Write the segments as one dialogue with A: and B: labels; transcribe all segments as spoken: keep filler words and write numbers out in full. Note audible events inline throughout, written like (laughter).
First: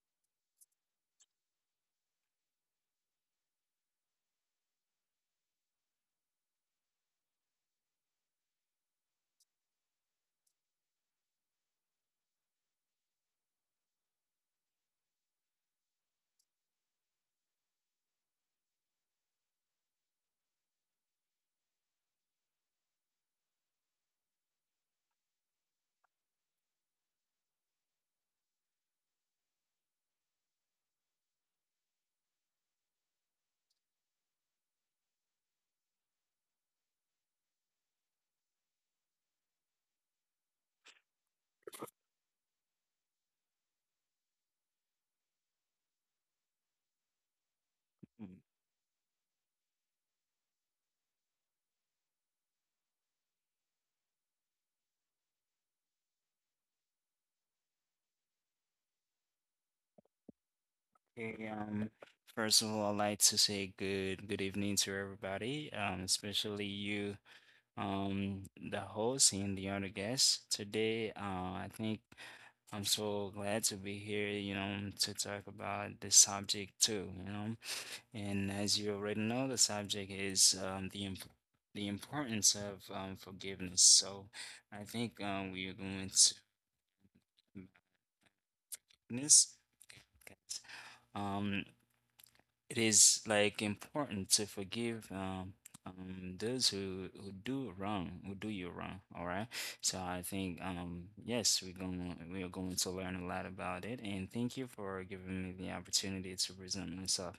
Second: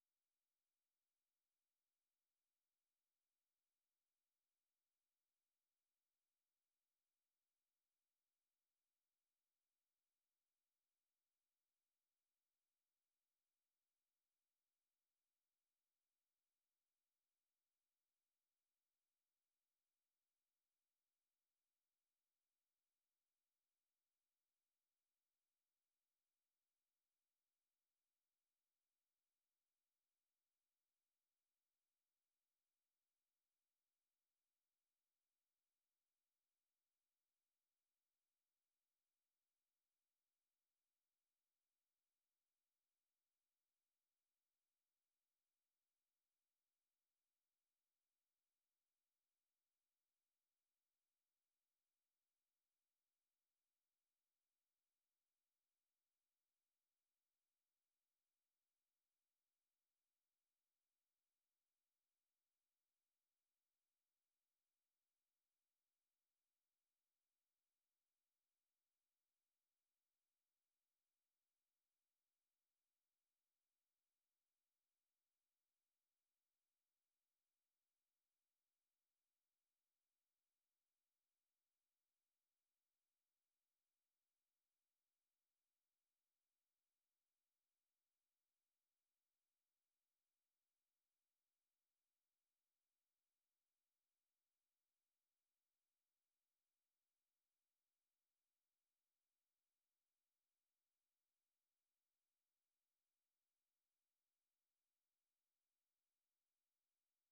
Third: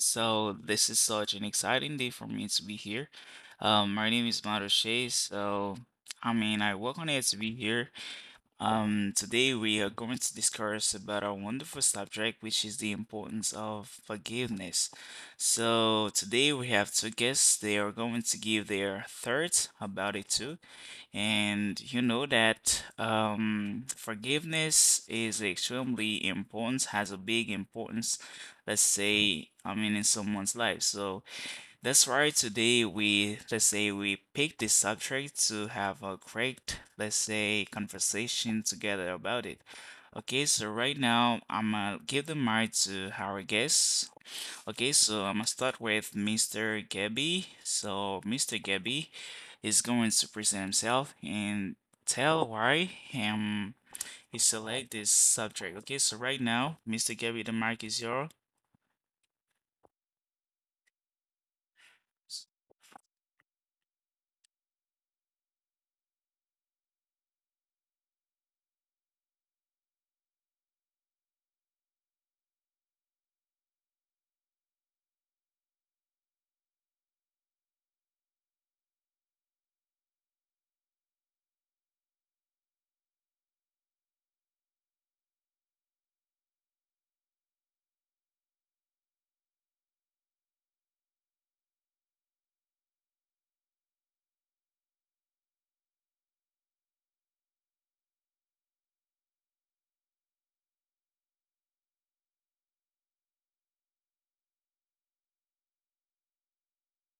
A: So this is such an exciting day for me to be here. Um, my name is Mario Shea. So I mean, I welcome on it to be here. Um, today we are going to discuss about our wonderful subject, which is the importance of forgiveness. So today we have two guests. They are going to give their thoughts about it too. And you know that um, forgiveness is extremely important, has a big importance, let's say, I mean, in someone's life. So that's right. Today we, let's say, we pick this subject to have a great, let's say, conversation together about it. Okay, so right now I'm gonna give the mic to our guest. Okay, so I'm gonna start with mister Gabby. So
B: Mm.
A: mister Gabby is going to present himself and tell why um he select this subject. Okay, so right now, mister Gabby, the mic is yours.
B: Okay, um, first of all, I'd like to say good good evening to everybody, um, especially you, um, the host and the other guests today. Uh, I think I'm so glad to be here, you know, to talk about this subject too, you know. And as you already know, the subject is um, the imp the importance of um, forgiveness. So I think um, we are going to this. Um, it is like important to forgive um, um, those who, who do wrong, who do you wrong. All right. So I think um, yes, we're going we are going to learn a lot about it. And thank you for giving me the opportunity to present myself.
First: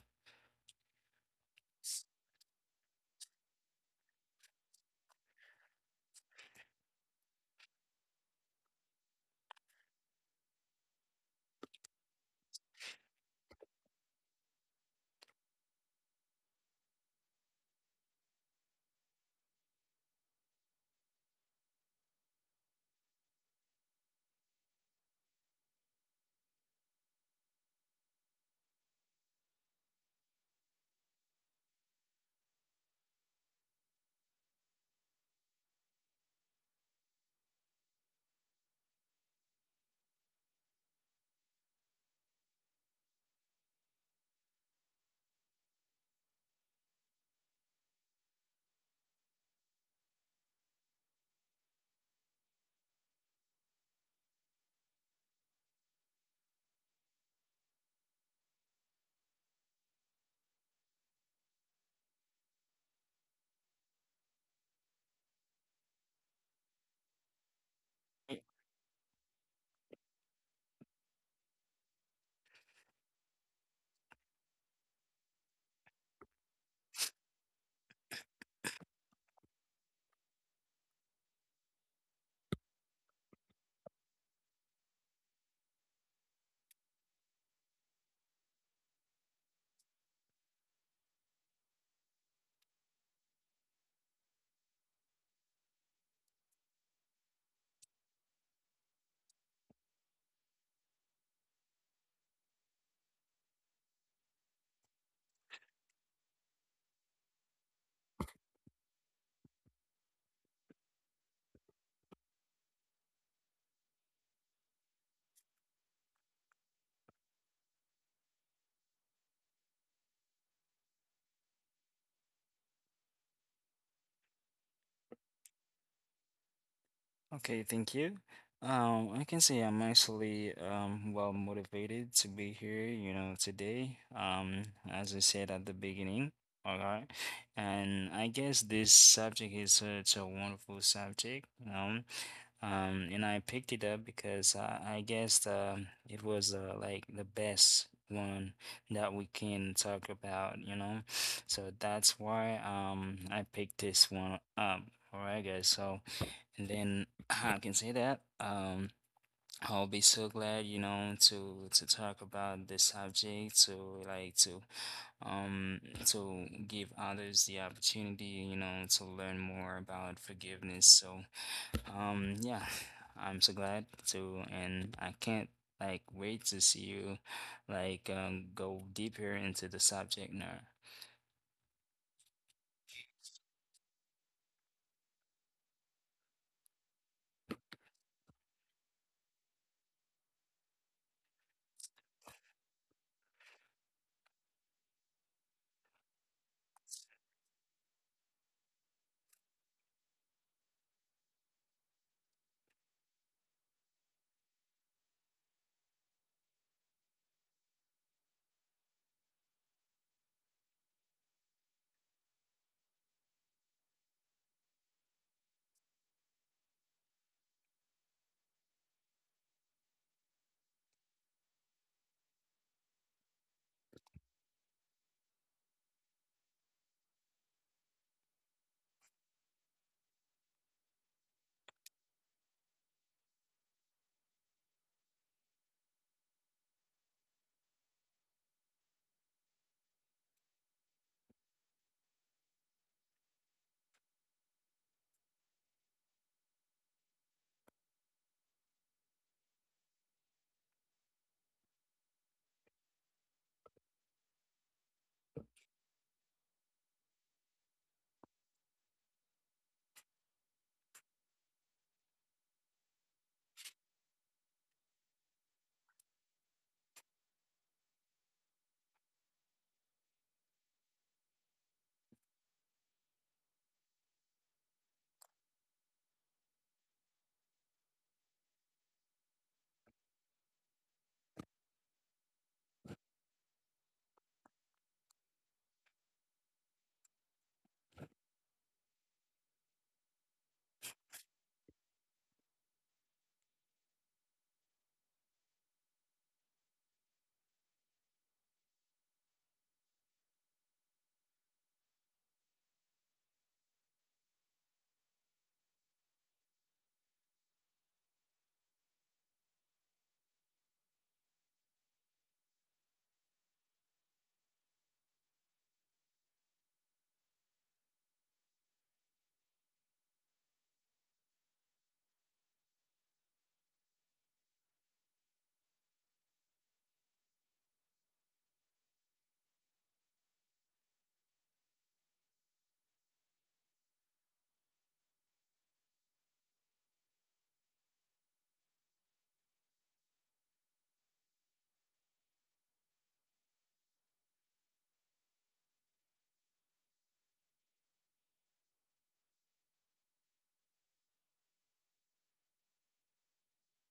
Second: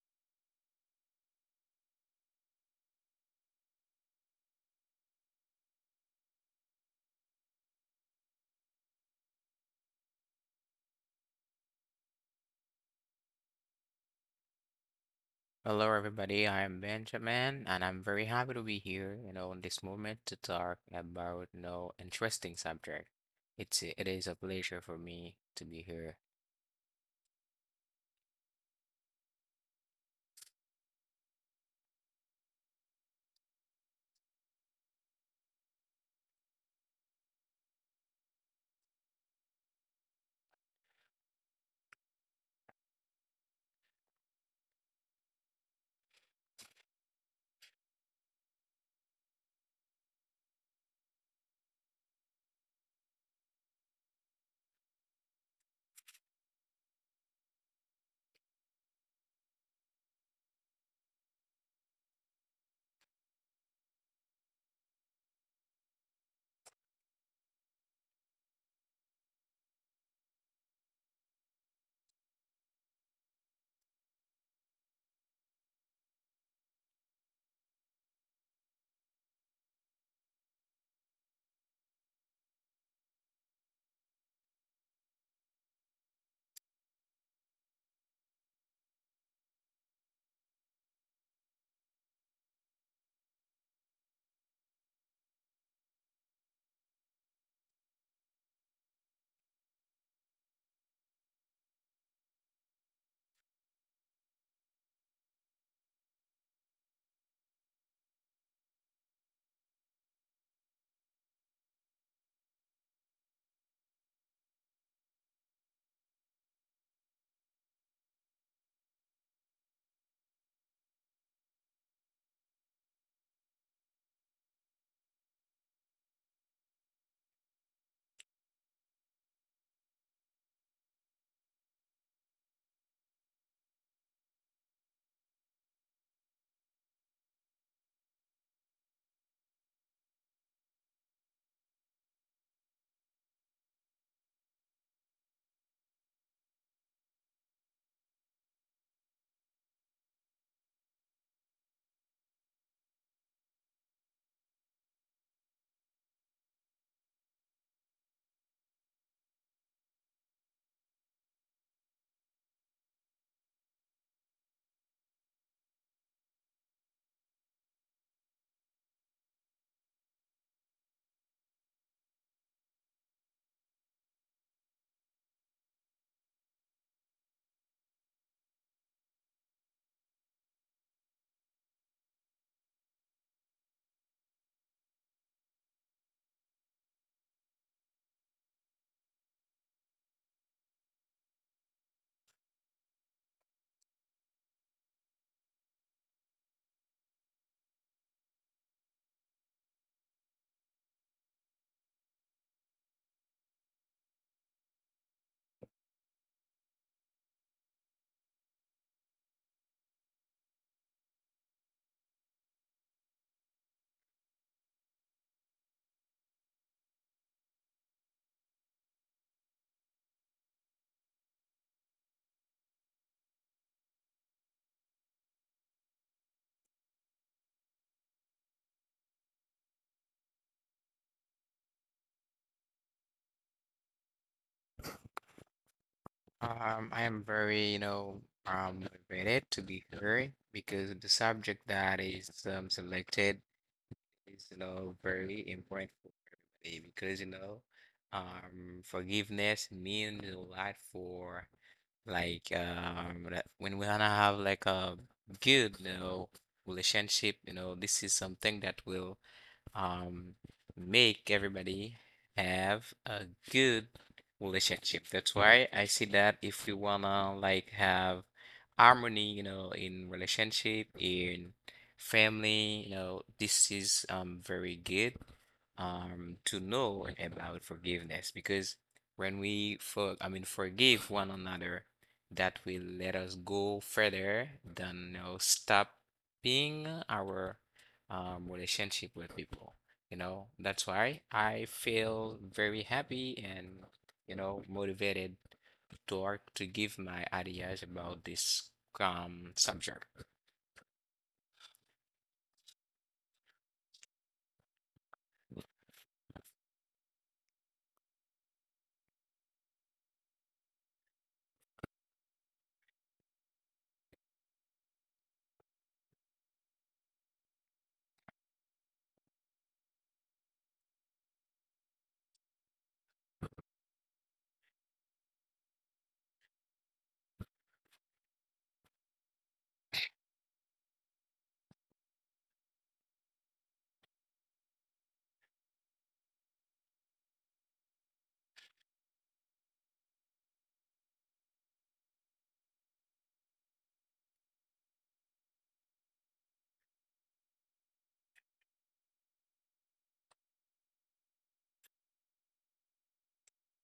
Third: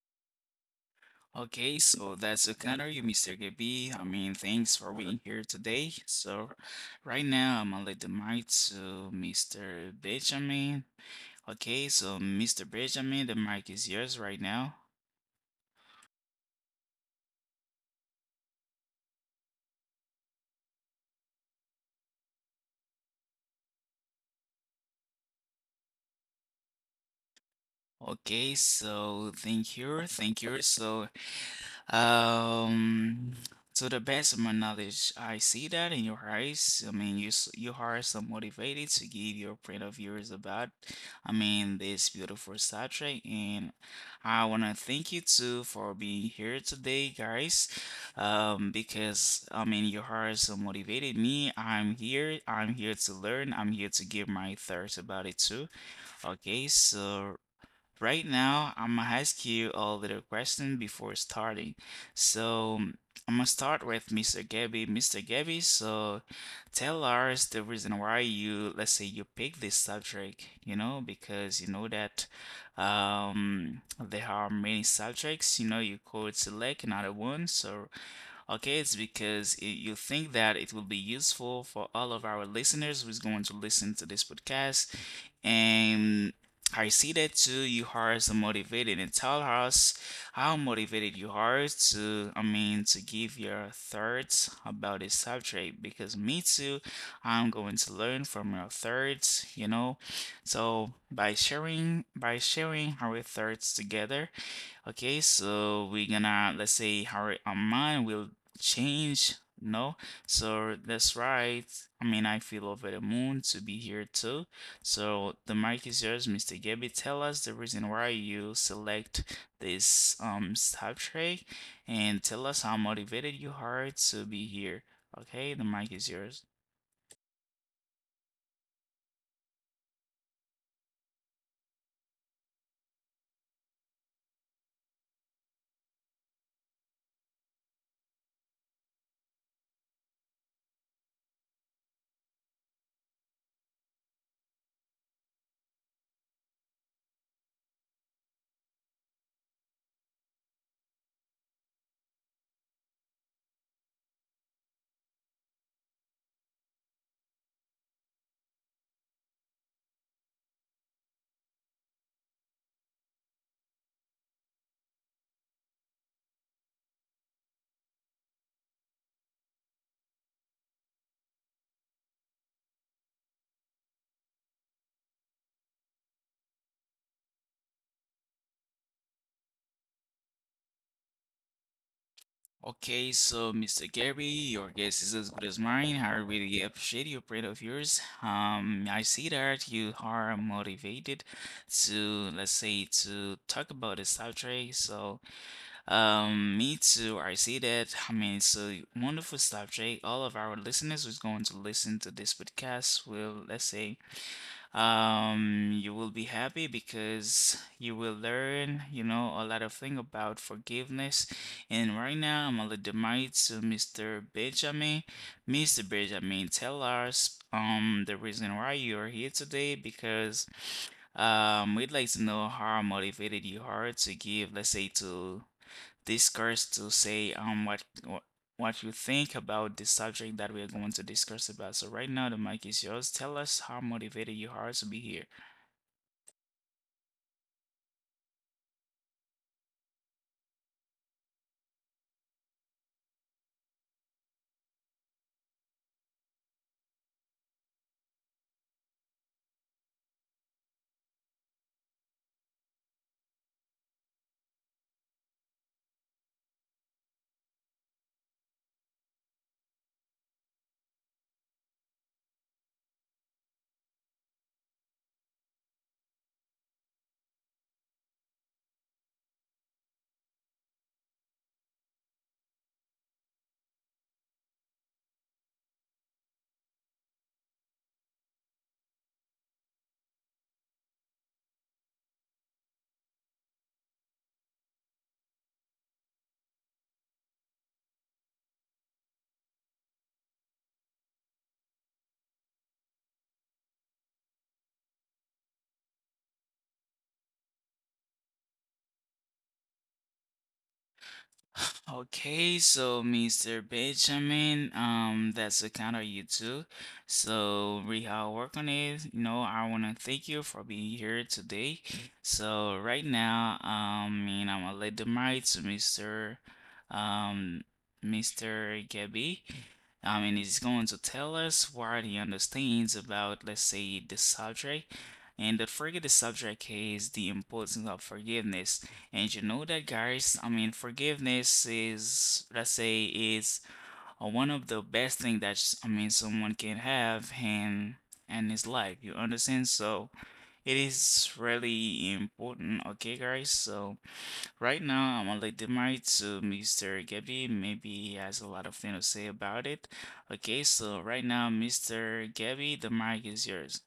A: Okay, so that's a kind of you, mister Gabi. I mean, thanks for being here today. So, right now, I'm gonna let the mic to mister Benjamin. Okay, so mister Benjamin, the mic is yours right now.
C: Hello, everybody. I am Benjamin, and I'm very happy to be here, you know, in this moment to talk about no interesting subject. It's it is a pleasure for me to be here.
A: Okay, so thank you, thank you. So, Um, to the best of my knowledge, I see that in your eyes. I mean, you s- you are so motivated to give your point of views about, I mean, this beautiful subject, and I wanna thank you too for being here today, guys. Um, because I mean, your heart so motivated me. I'm here. I'm here to learn. I'm here to give my thoughts about it too. Okay, so right now, I'm gonna ask you a little question before starting. So I'm gonna start with mister Gabby. mister Gabby, so tell us the reason why you, let's say you pick this subject, you know, because you know that um there are many subjects, you know, you could select another one. So okay, it's because it, you think that it will be useful for all of our listeners who's going to listen to this podcast. And I see that too, you are so motivated and tell us how motivated you are to, I mean, to give your thoughts about this subject because me too, I'm going to learn from your thoughts, you know. So by sharing, by sharing our thoughts together, okay, so we're gonna, let's say, how our mind will change. No, so that's right. I mean, I feel over the moon to be here too. So the mic is yours, mister Gabby. Tell us the reason why you select this um subtract, and tell us how motivated you are to be here. Okay, the mic is yours.
B: Okay, thank you. Um, I can say I'm actually um well motivated to be here, you know, today. Um, as I said at the beginning, all right. And I guess this subject is such a wonderful subject, you know. Um, and I picked it up because I, I guess um it was uh, like the best one that we can talk about, you know. So that's why um I picked this one up. All right, guys. So. And then (clears throat) I can say that um, I'll be so glad, you know, to to talk about this subject, to like to um to give others the opportunity, you know, to learn more about forgiveness. So um yeah, (sighs) I'm so glad to, and I can't like wait to see you like um, go deeper into the subject now.
A: Okay, so mister Gary, your guess is as good as mine. I really appreciate your pride of yours. Um, I see that you are motivated to, let's say, to talk about the subject. So, um, me too. I see that. I mean, it's a wonderful subject. All of our listeners who's going to listen to this podcast will, let's say, um, you will be happy because you will learn, you know, a lot of thing about forgiveness. And right now, I'm gonna demand to mister Benjamin. mister Benjamin, tell us um the reason why you are here today because um we'd like to know how motivated you are to give, let's say, to discuss to say um what what you think about the subject that we are going to discuss about. So right now the mic is yours. Tell us how motivated you are to be here.
C: Um, I am very, you know, um, motivated to be here because the subject that is um, selected is, you know, very important for everybody because, you know, um, forgiveness means a lot for Like um, that when we wanna have like a good, you know, relationship, you know, this is something that will um, make everybody have a good relationship. That's why I see that if we wanna like have harmony, you know, in relationship, in family, you know, this is um very good um to know about forgiveness because when we for I mean forgive one another, that will let us go further than you know stopping our um, relationship with people. You know, that's why I feel very happy and, you know, motivated to work to give my ideas about this um subject.
A: Okay, so mister Benjamin, um, that's the kind of you too. So we all work on it. You know, I wanna thank you for being here today. So right now, um, I mean, I'm gonna let the mic to mister Um, mister Gabby. I mean, he's going to tell us what he understands about, let's say, the subject. And the forget the subject is the importance of forgiveness. And you know that, guys, I mean, forgiveness is, let's say, is uh, one of the best thing that s- I mean someone can have in in his life. You understand? So it is really important. Okay, guys. So right now, I'm gonna let the mic to mister Gabby. Maybe he has a lot of things to say about it. Okay, so right now, mister Gabby, the mic is yours.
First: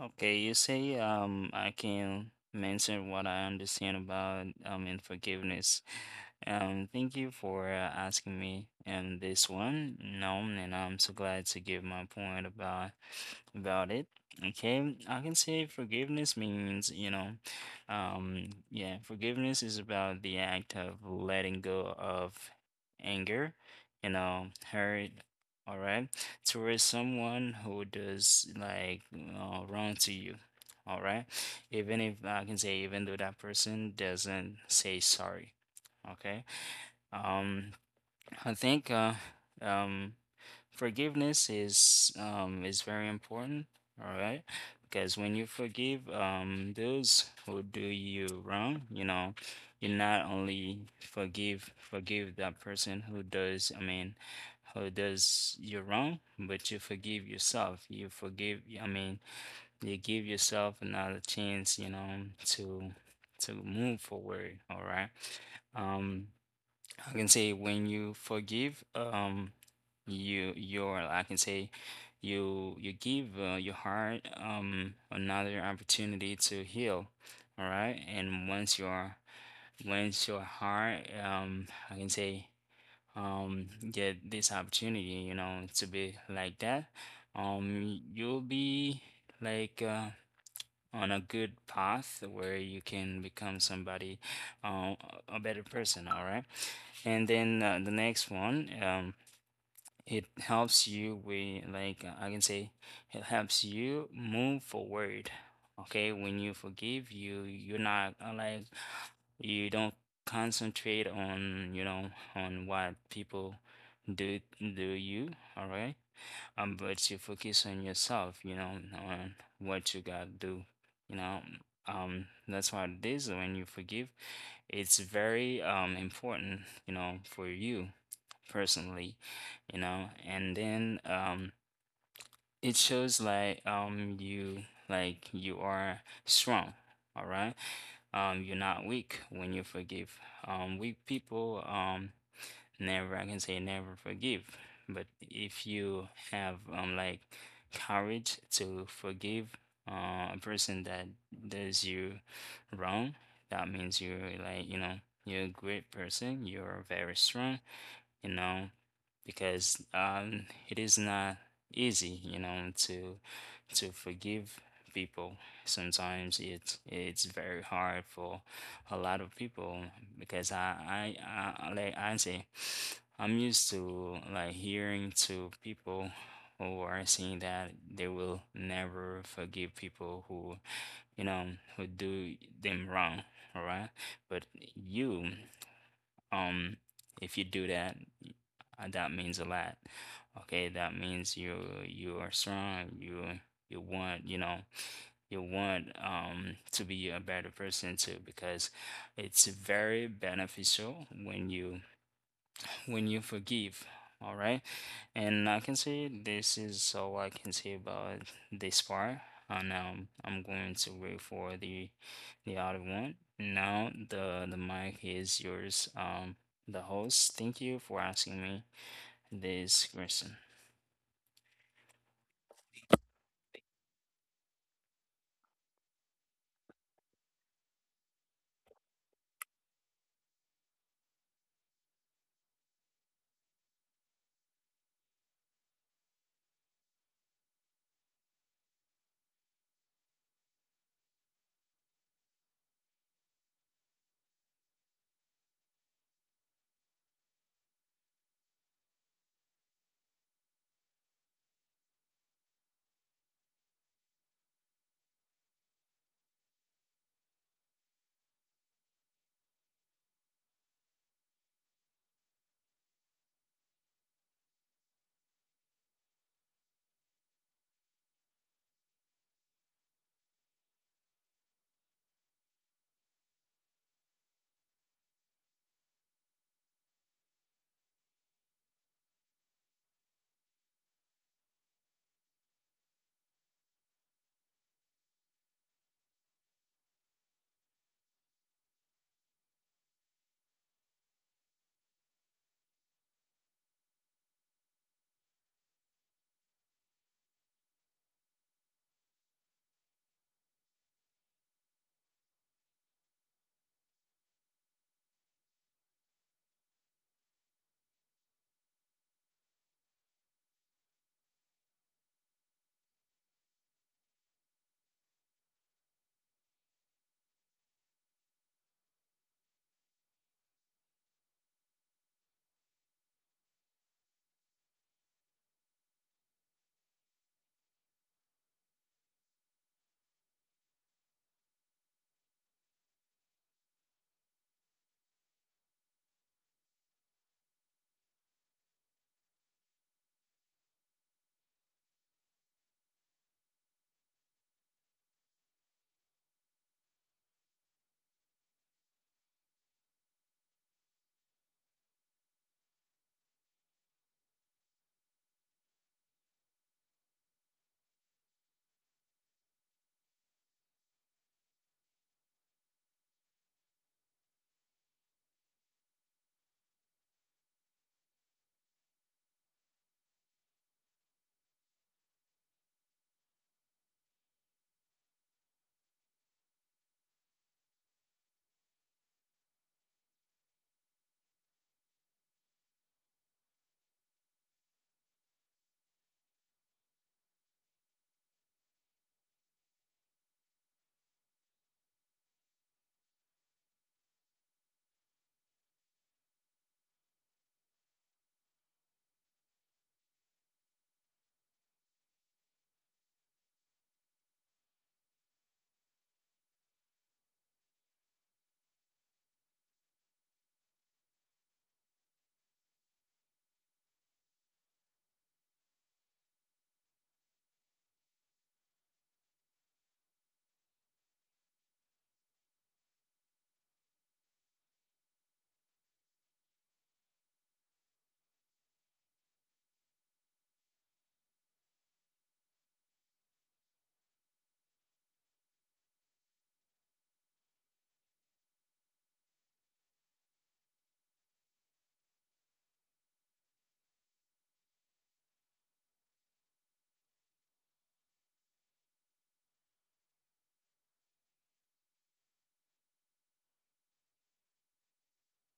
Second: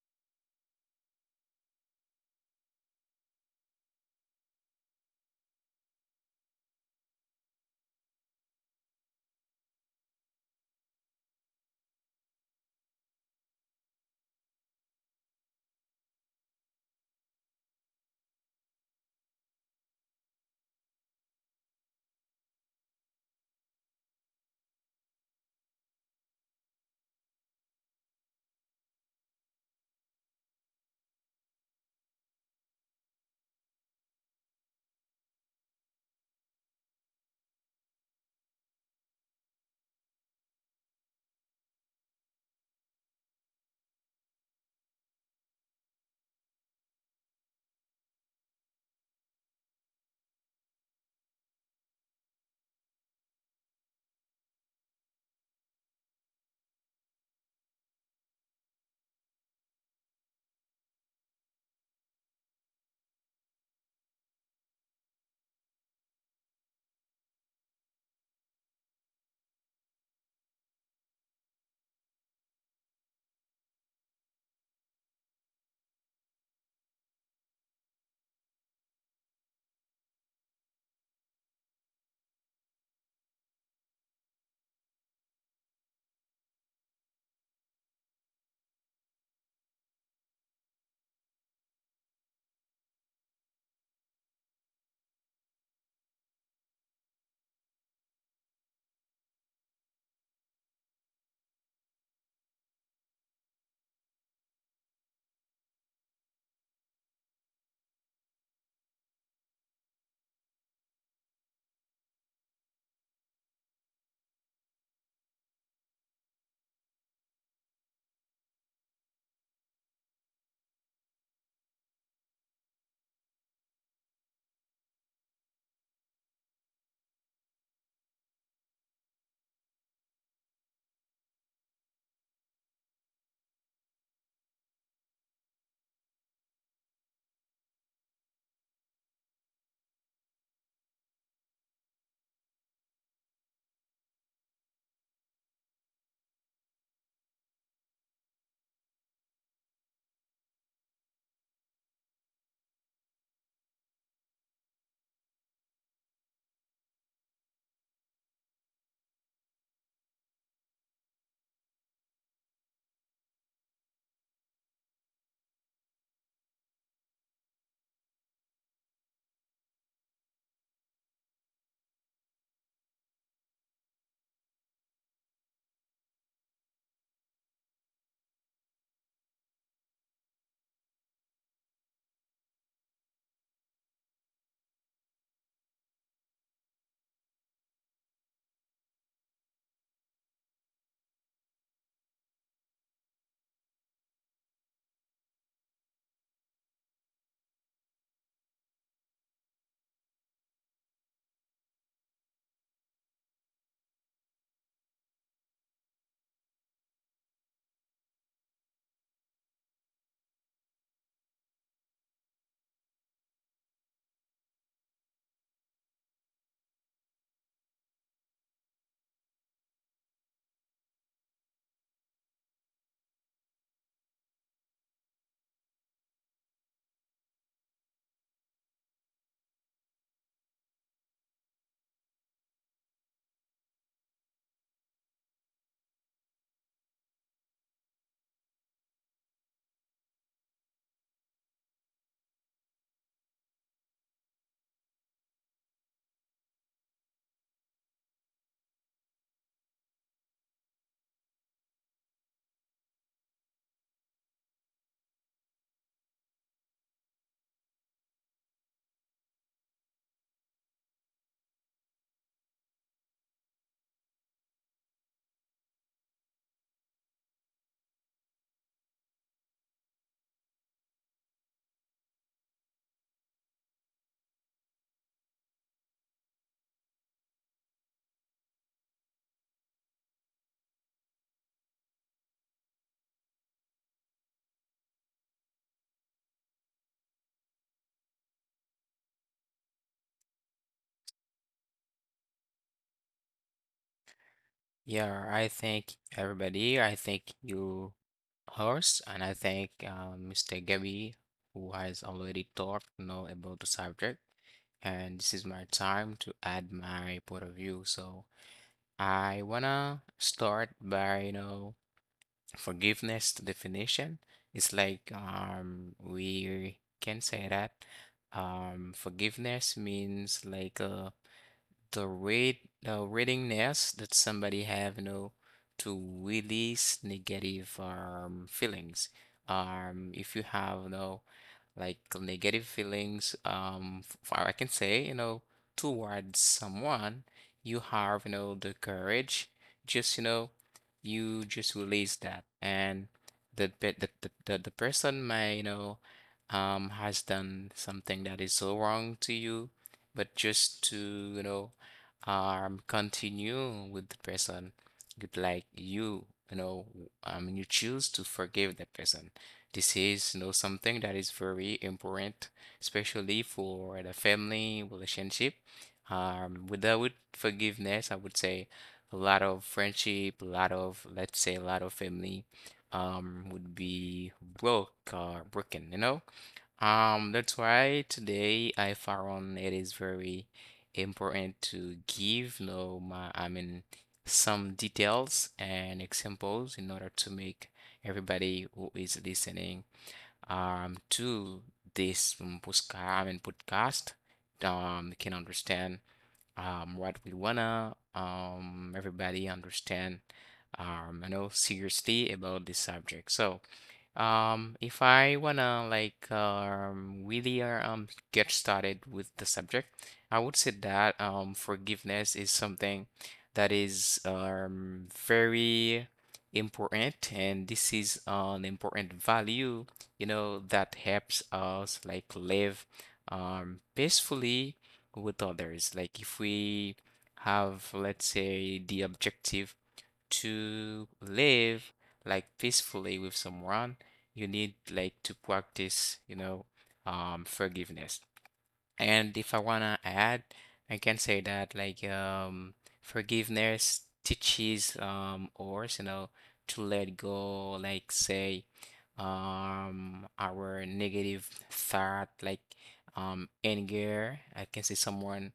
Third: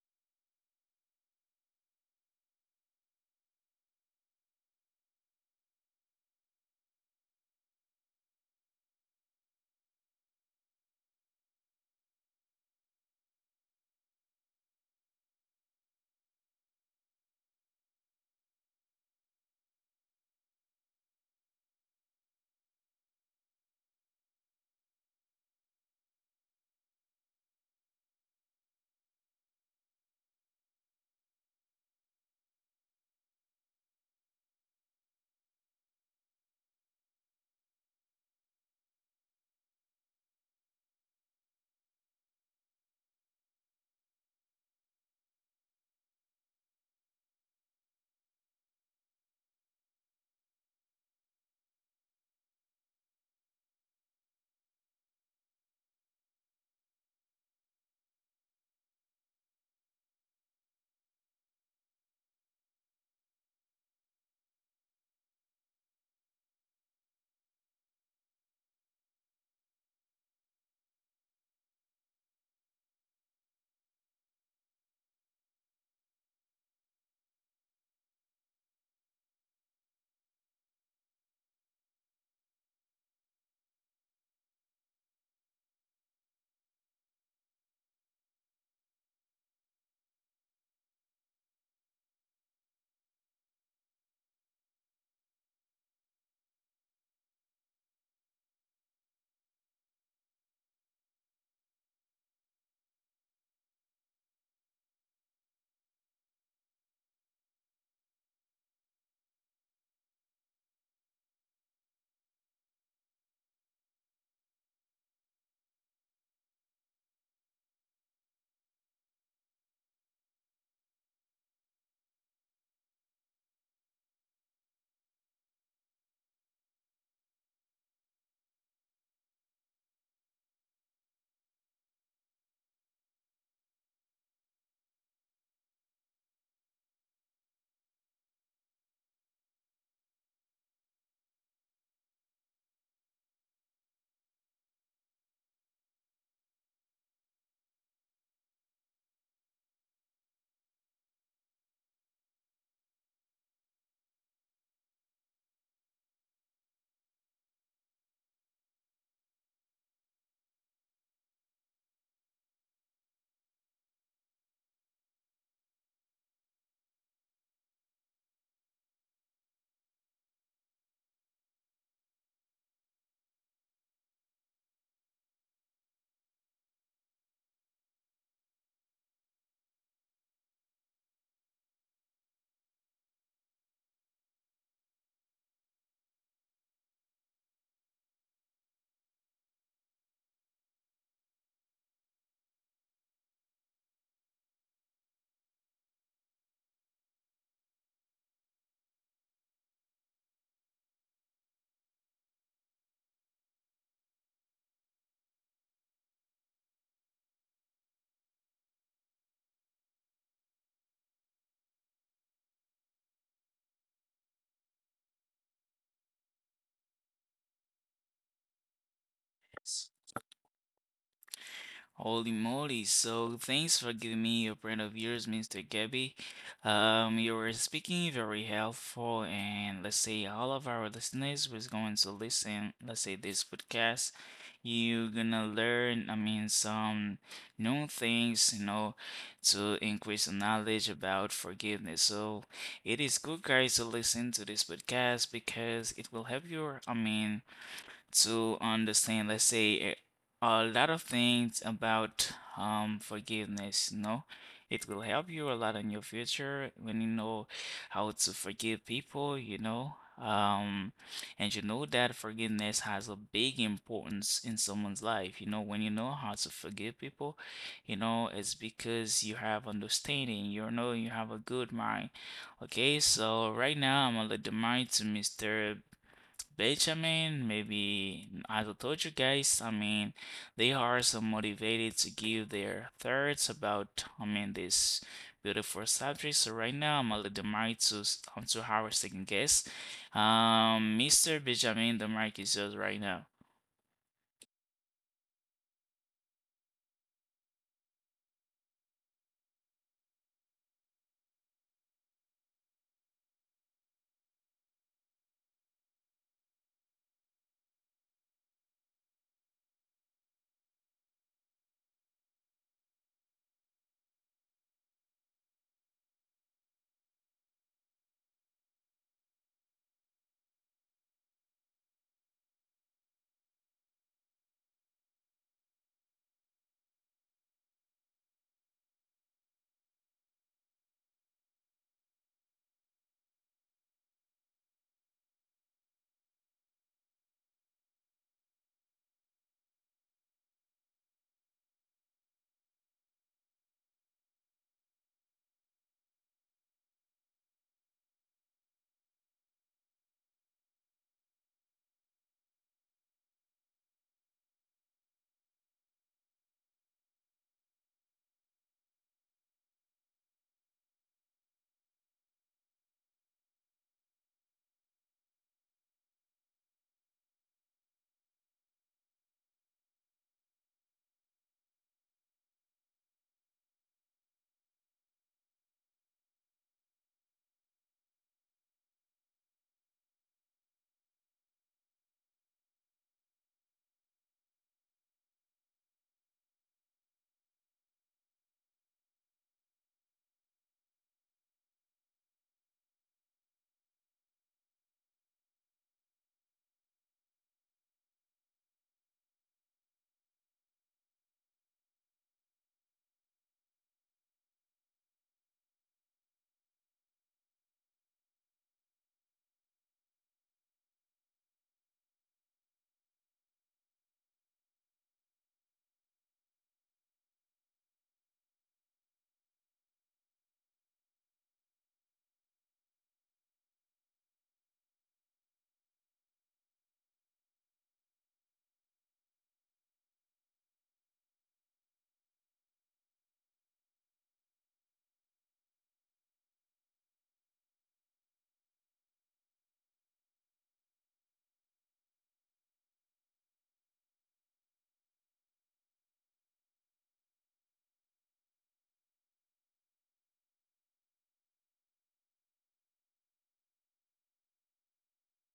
B: Okay, you say um I can mention what I understand about um in forgiveness. Um, thank you for uh, asking me um this one. No, and I'm so glad to give my point about about it. Okay, I can say forgiveness means, you know, um yeah, forgiveness is about the act of letting go of anger, you know, hurt all right, towards someone who does like uh, wrong to you. All right, even if I can say, even though that person doesn't say sorry. Okay, um, I think uh, um, forgiveness is um is very important all right because when you forgive um those who do you wrong, you know, you not only forgive forgive that person who does I mean who does you wrong, but you forgive yourself, you forgive, I mean, you give yourself another chance, you know, to to move forward, all right. um I can say when you forgive, um, you you're I can say you you give uh, your heart um another opportunity to heal, all right? And once your once your heart um I can say um get this opportunity, you know, to be like that, um you'll be like uh, on a good path where you can become somebody, uh, a better person, all right? And then uh, the next one, um, it helps you with, like, uh, I can say, it helps you move forward. Okay, when you forgive you, you're not uh, like you don't concentrate on, you know, on what people do do you, all right? Um, but you focus on yourself, you know, on what you gotta do, you know. Um, that's what it is when you forgive. It's very um important, you know, for you personally, you know, and then um it shows like um you like you are strong, all right? Um, you're not weak when you forgive. Um, weak people, um, never, I can say never forgive. But if you have um like courage to forgive uh, a person that does you wrong, that means you're like, you know, you're a great person, you're very strong, you know, because um, it is not easy, you know, to to forgive people. Sometimes it's it's very hard for a lot of people because I I, I like I say I'm used to like hearing to people who are saying that they will never forgive people who, you know, who do them wrong, all right? But you um, if you do that, uh, that means a lot. Okay, that means you you are strong. You you want, you know, you want um to be a better person too, because it's very beneficial when you when you forgive. All right. And I can say this is all I can say about this part. And um, I'm going to wait for the the other one. Now the the mic is yours. Um, the host. Thank you for asking me this question.
A: Holy moly. So thanks for giving me your brand of yours, mister Gabby. Um, you were speaking very helpful, and let's say all of our listeners was going to listen, let's say this podcast. You're gonna learn, I mean, some new things, you know, to increase your knowledge about forgiveness. So it is good, guys, to listen to this podcast because it will help you, I mean, to understand, let's say, a, lot of things about um, forgiveness, you know. It will help you a lot in your future when you know how to forgive people, you know. Um, and you know that forgiveness has a big importance in someone's life. You know, when you know how to forgive people, you know, it's because you have understanding, you know, you have a good mind. Okay, so right now I'm gonna let the mic to mister Benjamin, maybe as I told you guys, I mean, they are so motivated to give their thoughts about, I mean, this beautiful subject. So right now, I'm gonna let the mic to s- um, to our second guest, um, mister Benjamin. The mic is yours right now.
C: Yeah, I thank everybody. I thank you, host, and I thank um, mister Gabby, who has already talked, you know, about the subject. And this is my time to add my point of view. So I wanna start by, you know, forgiveness definition. It's like um, we can say that um, forgiveness means like uh, the rate uh, readiness that somebody have, you know, to release negative um feelings. Um, if you have, you know, like negative feelings, um, f- for, I can say, you know, towards someone, you have, you know, the courage, just, you know, you just release that, and the pe- the the, the, the person may, you know, um, has done something that is so wrong to you but just to you know um continue with the person with like you you know um you choose to forgive the person. This is you know something that is very important, especially for the family relationship. um without forgiveness, I would say a lot of friendship, a lot of, let's say, a lot of family um would be broke or broken you know um, That's why today I found it is very important to give, you know, my, I mean, some details and examples in order to make everybody who is listening um to this um, posca- I mean, podcast um can understand um what we wanna um everybody understand um you know seriously about this subject. So. Um, if I wanna like um really uh, um get started with the subject, I would say that um forgiveness is something that is um very important, and this is an important value, you know, that helps us like live um peacefully with others. Like if we have, let's say, the objective to live like peacefully with someone, you need like to practice, you know, um, forgiveness. And if I wanna add, I can say that like um forgiveness teaches um us, you know, to let go, like say um our negative thought, like um anger. I can see someone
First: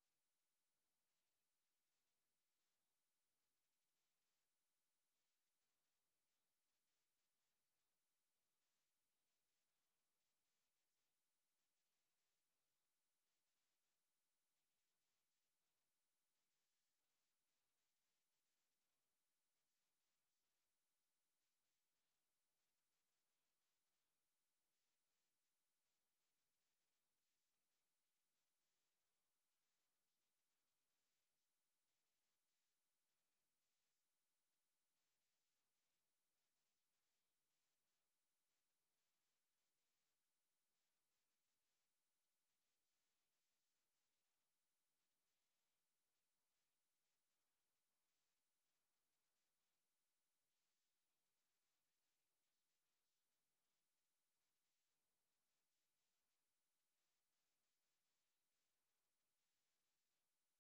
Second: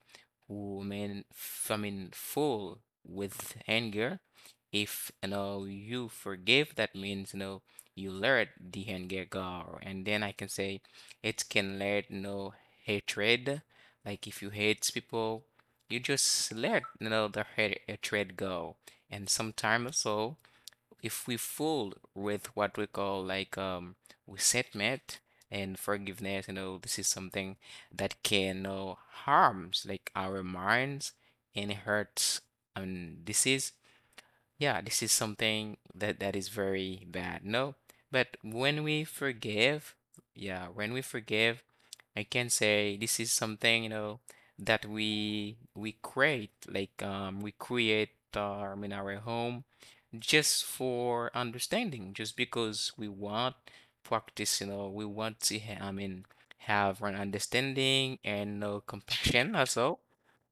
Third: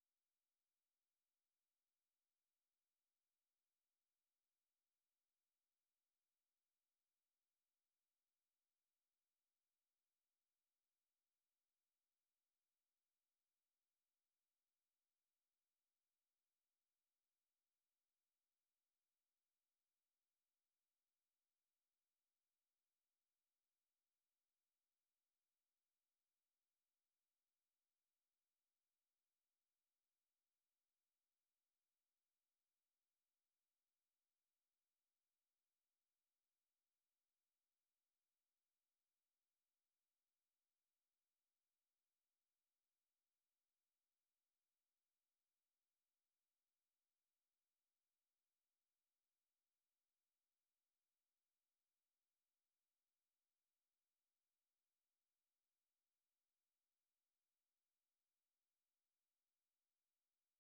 C: who mean f- I mean full with anger. If you know you forgive, that means you know you let the anger go. And then I can say it can let you know hatred. Like if you hate people, you just let you know the hate- hatred go. And sometimes also, if we fool with what we call like um resentment and forgiveness, you know, this is something that can, you know, harms like our minds and hurts. And this is yeah, this is something that that is very bad. No, but when we forgive, yeah, when we forgive, I can say this is something, you know, that we we create, like um we create um in our home just for understanding, just because we want practice, you know, we want to ha I mean have an understanding and no compassion also,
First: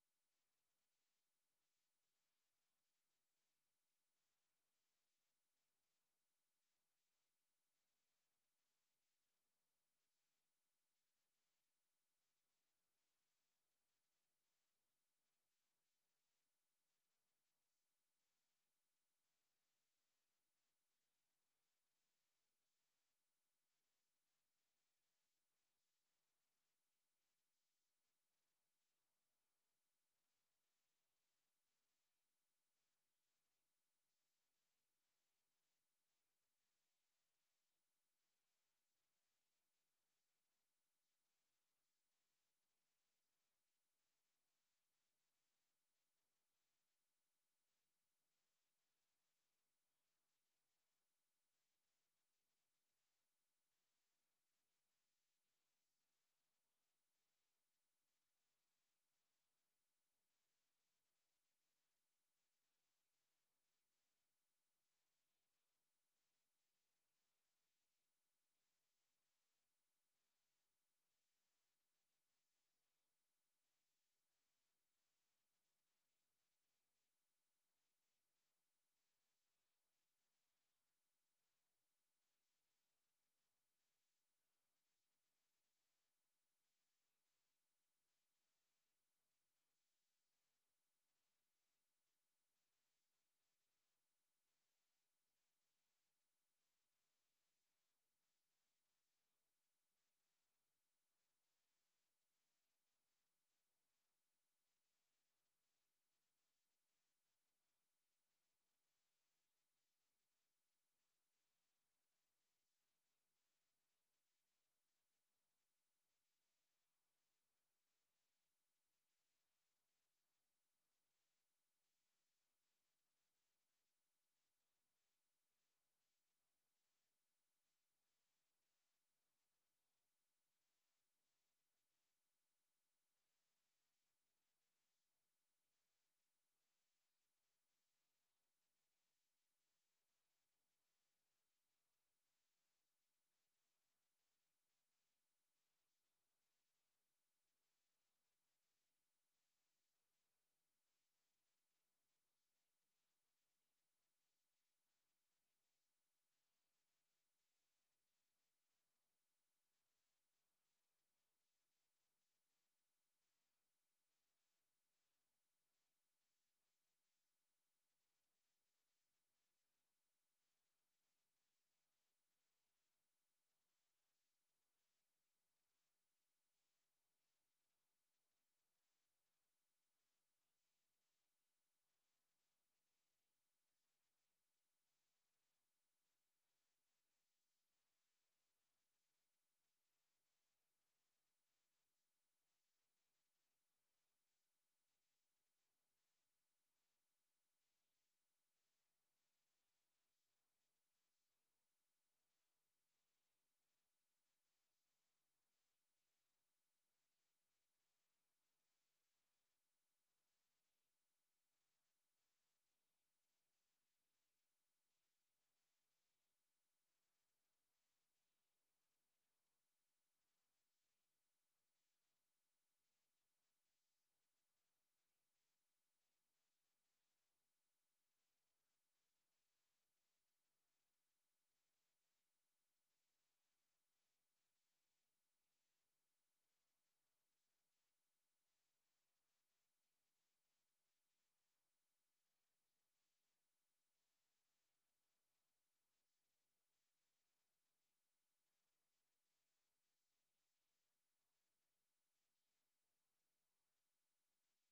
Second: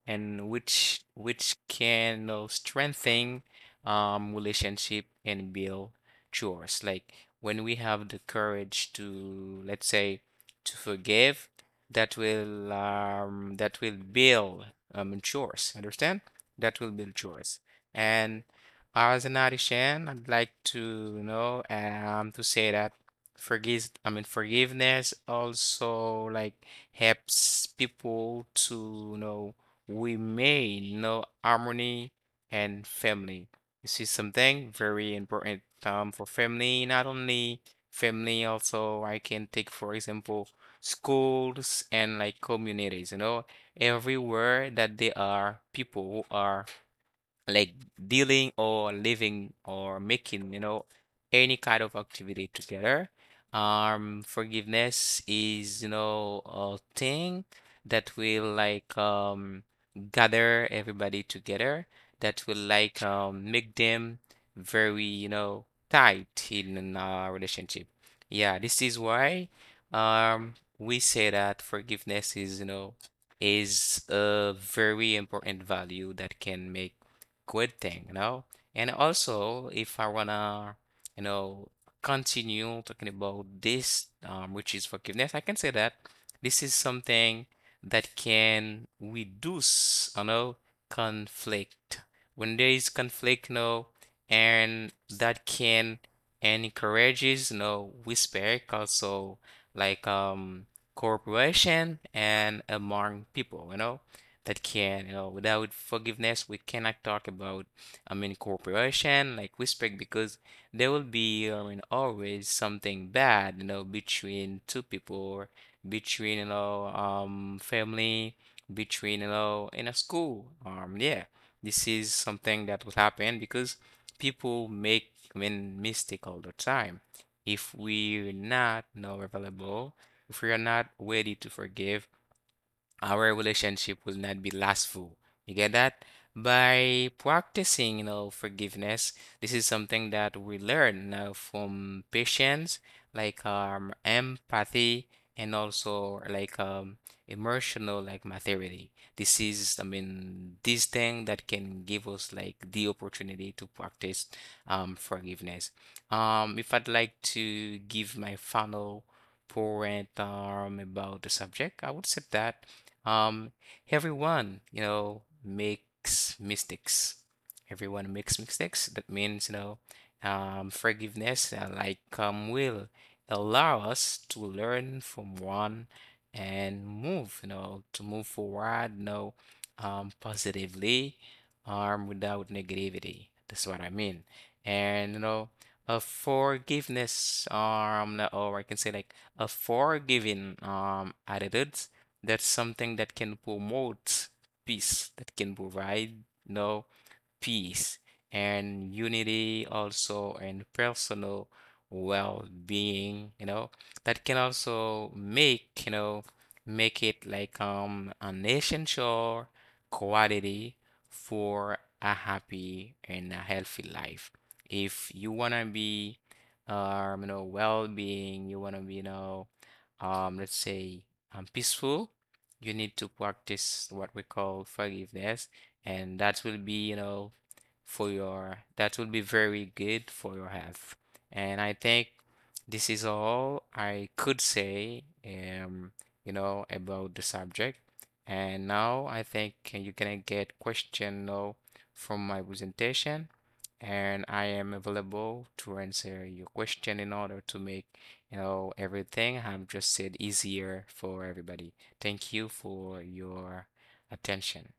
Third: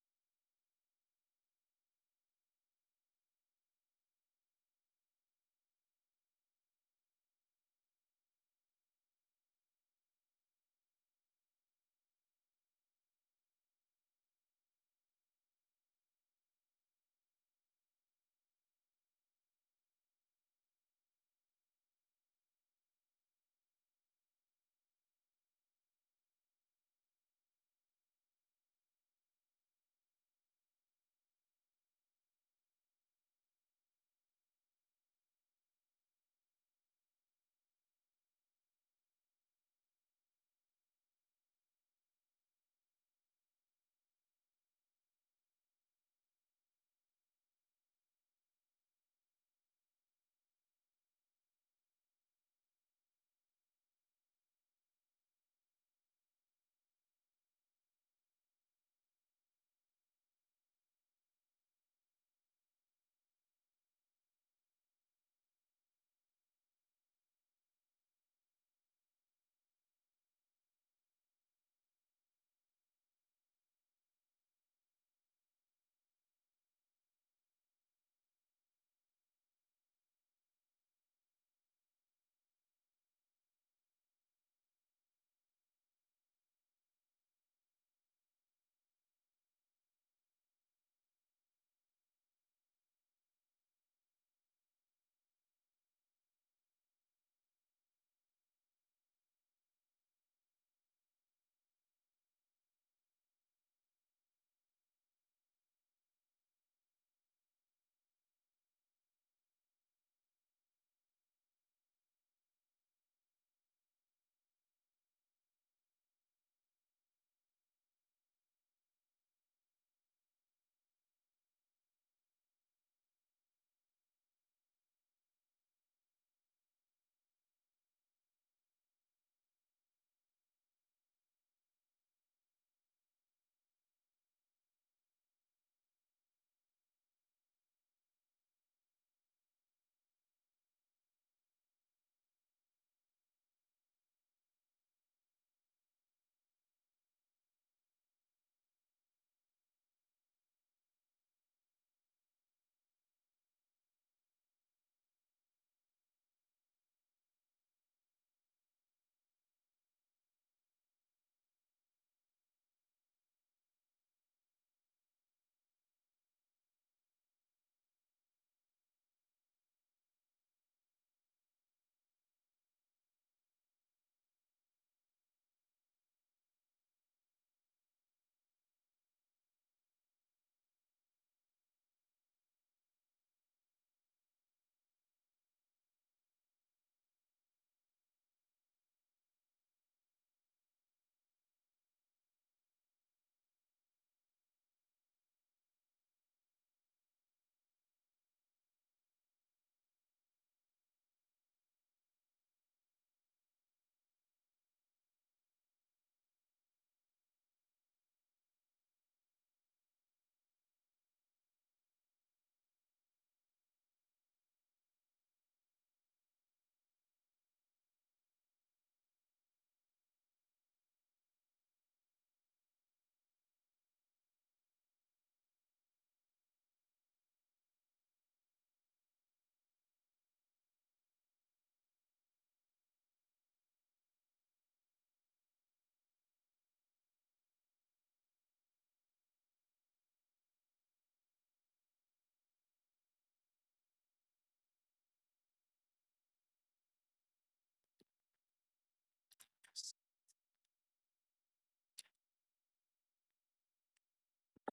C: and which which can uh, strengthen um relationship and build trust. Like when we have the courage to, let's say, to forgive, that will um that will build um trust. Understand? That will build trust. And as an Arishan, I'd like to you know um to say that forgive I mean forgiveness also like helps people to you know we may know harmony and family. This is something very important um, for family, not only family, also I can take, for example, schools and like communities, you know, everywhere that there are people who are like dealing or living or making, you know, any kind of activity together. Um, forgiveness is, you know, a thing that will like um gather everybody together, that will like um make them very, you know, tight in a relationship. Yeah, this is why um we say that forgiveness is, you know, is a very important value that can make good thing, you know? And also, if I wanna, you know, continue talking about this, um, which is forgiveness, I can say that this is something that can reduce, you know, conflict. When there is conflict, you know, and that can encourages, you know, respect also like um cooperation and among people, you know that can, you know, without forgiveness, we cannot talk about, I mean, cooperation, like respect, because there will be, I mean, always something bad, you know, between two people, or between, you know, um, family, between, you know, in a school. Um, yeah, this is something that will happen because people make, I mean, mistake all the time. If we're not, you know, available, if we are not ready to forgive, our relationship will not be lastful. You get that? By practicing, you know, forgiveness, this is something that we learn now from patience, like um, empathy, and also like um, emotional like maturity. This is, I mean, this thing that can give us like the opportunity to practice um, forgiveness. Um, if I'd like to give my final point um, about the subject, I would say that. Um, everyone, you know, makes mistakes. Everyone makes mistakes. That means, you know, um, forgiveness, uh, like um, will allow us to learn from one and move, you know, to move forward, you know, um, positively, um, without negativity. That's what I mean. And, you know, a forgiveness, um, or I can say like a forgiving, um, attitude, that's something that can promote peace, that can provide, you know, peace and unity also and personal well-being, you know, that can also make, you know, make it like um an essential quality for a happy and a healthy life. If you wanna be um you know well-being, you wanna be you know um let's say um peaceful, you need to practice what we call forgiveness, and that will be, you know, for your that will be very good for your health. And I think this is all I could say um you know about the subject. And now I think you can get question now from my presentation, and I am available to answer your question in order to make, you know, everything I've just said easier for everybody. Thank you for your attention.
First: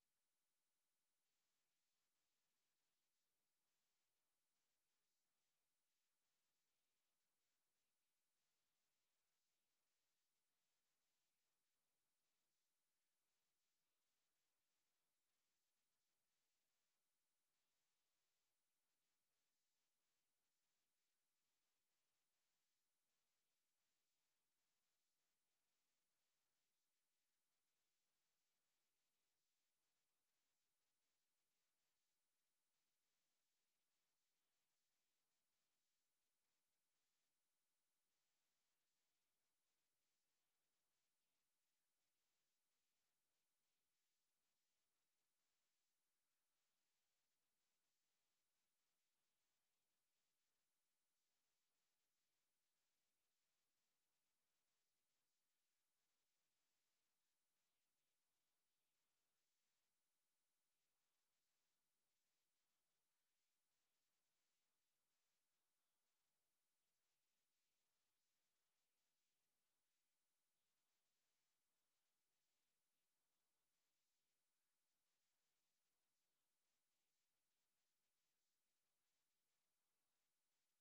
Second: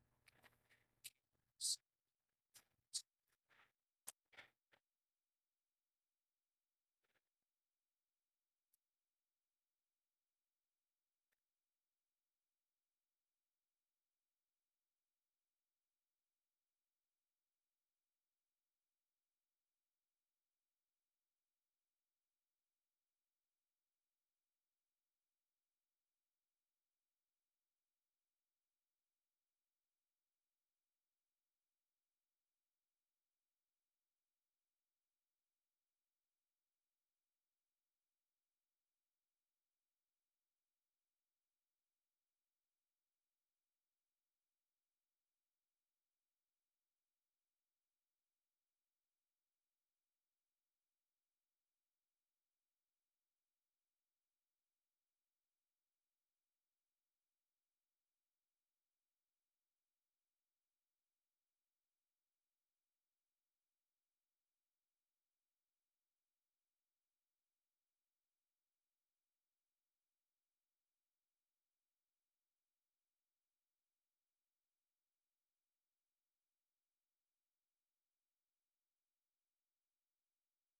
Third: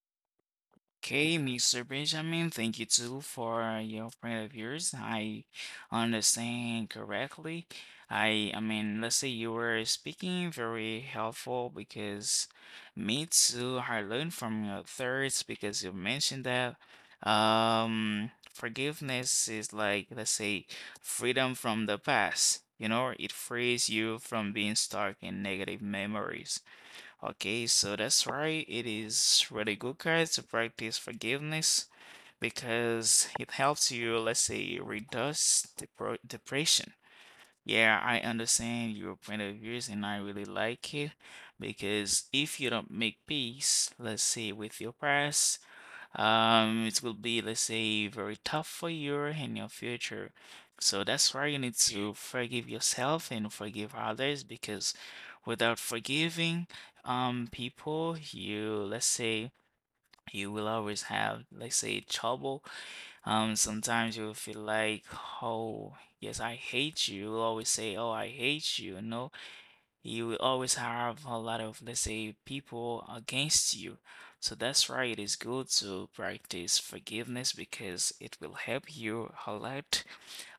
A: Okay, mister Benjamin, thank you too for your point of yours. I understand correctly. I I mean, let's say you were speaking very helpful because me too, I learned from your thirds because you mentioned that um forgiveness is, like, let's say, freedom from the past. You know, it frees you from being stuck in negative memories. Okay, so that's why it is really good, guys, to practice forgiveness because it helps you, let's say, reduce depro depression. Yeah, I understand your point of views and I really like it because if you don't make peace, let's say, with your past, um, it will be, let's say, very tough for you in your future. So that's why you need to forgive yourself and forgive others because without forgiving um people, you, let's say, you will always have, let's say, trouble. Um, sometimes you will feel like, oh, yes, I hate you. You will always say, oh, I hate you. No, you will always have a lot of, let's say, people against you. So that's why it is good to practice forgiveness because it will help you a lot,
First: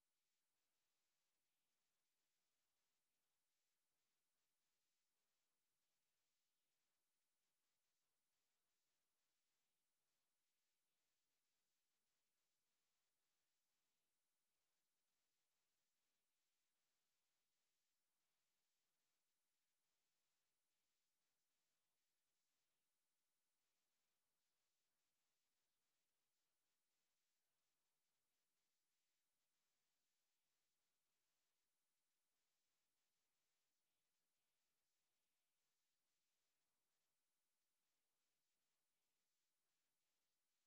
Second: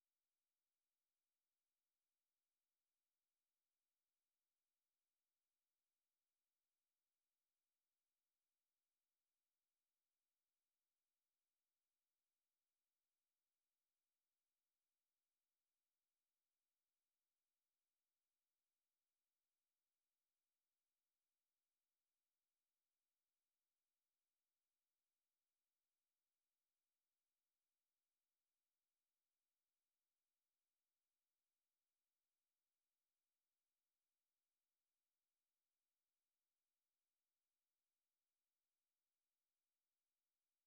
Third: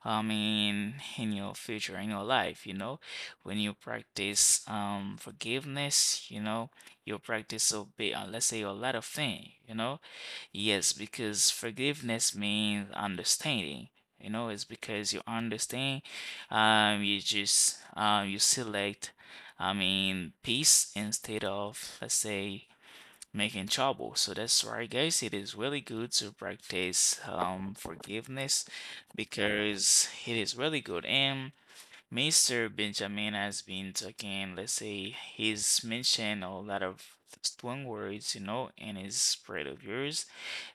A: I mean, in your future, in your life, you know. When you practice um forgiveness, you know, you practice obey, uh, let's say a lot of things, you know. Yes, because forgiveness means understanding. You know, it's because you understand, um, you just um, you select, I mean, peace instead of, let's say, making trouble. So that's why, guys, it is really good to practice um forgiveness because it is really good. And mister Benjamin has been talking, let's say, he's mentioned a lot of strong words, you know, in his spread of yours.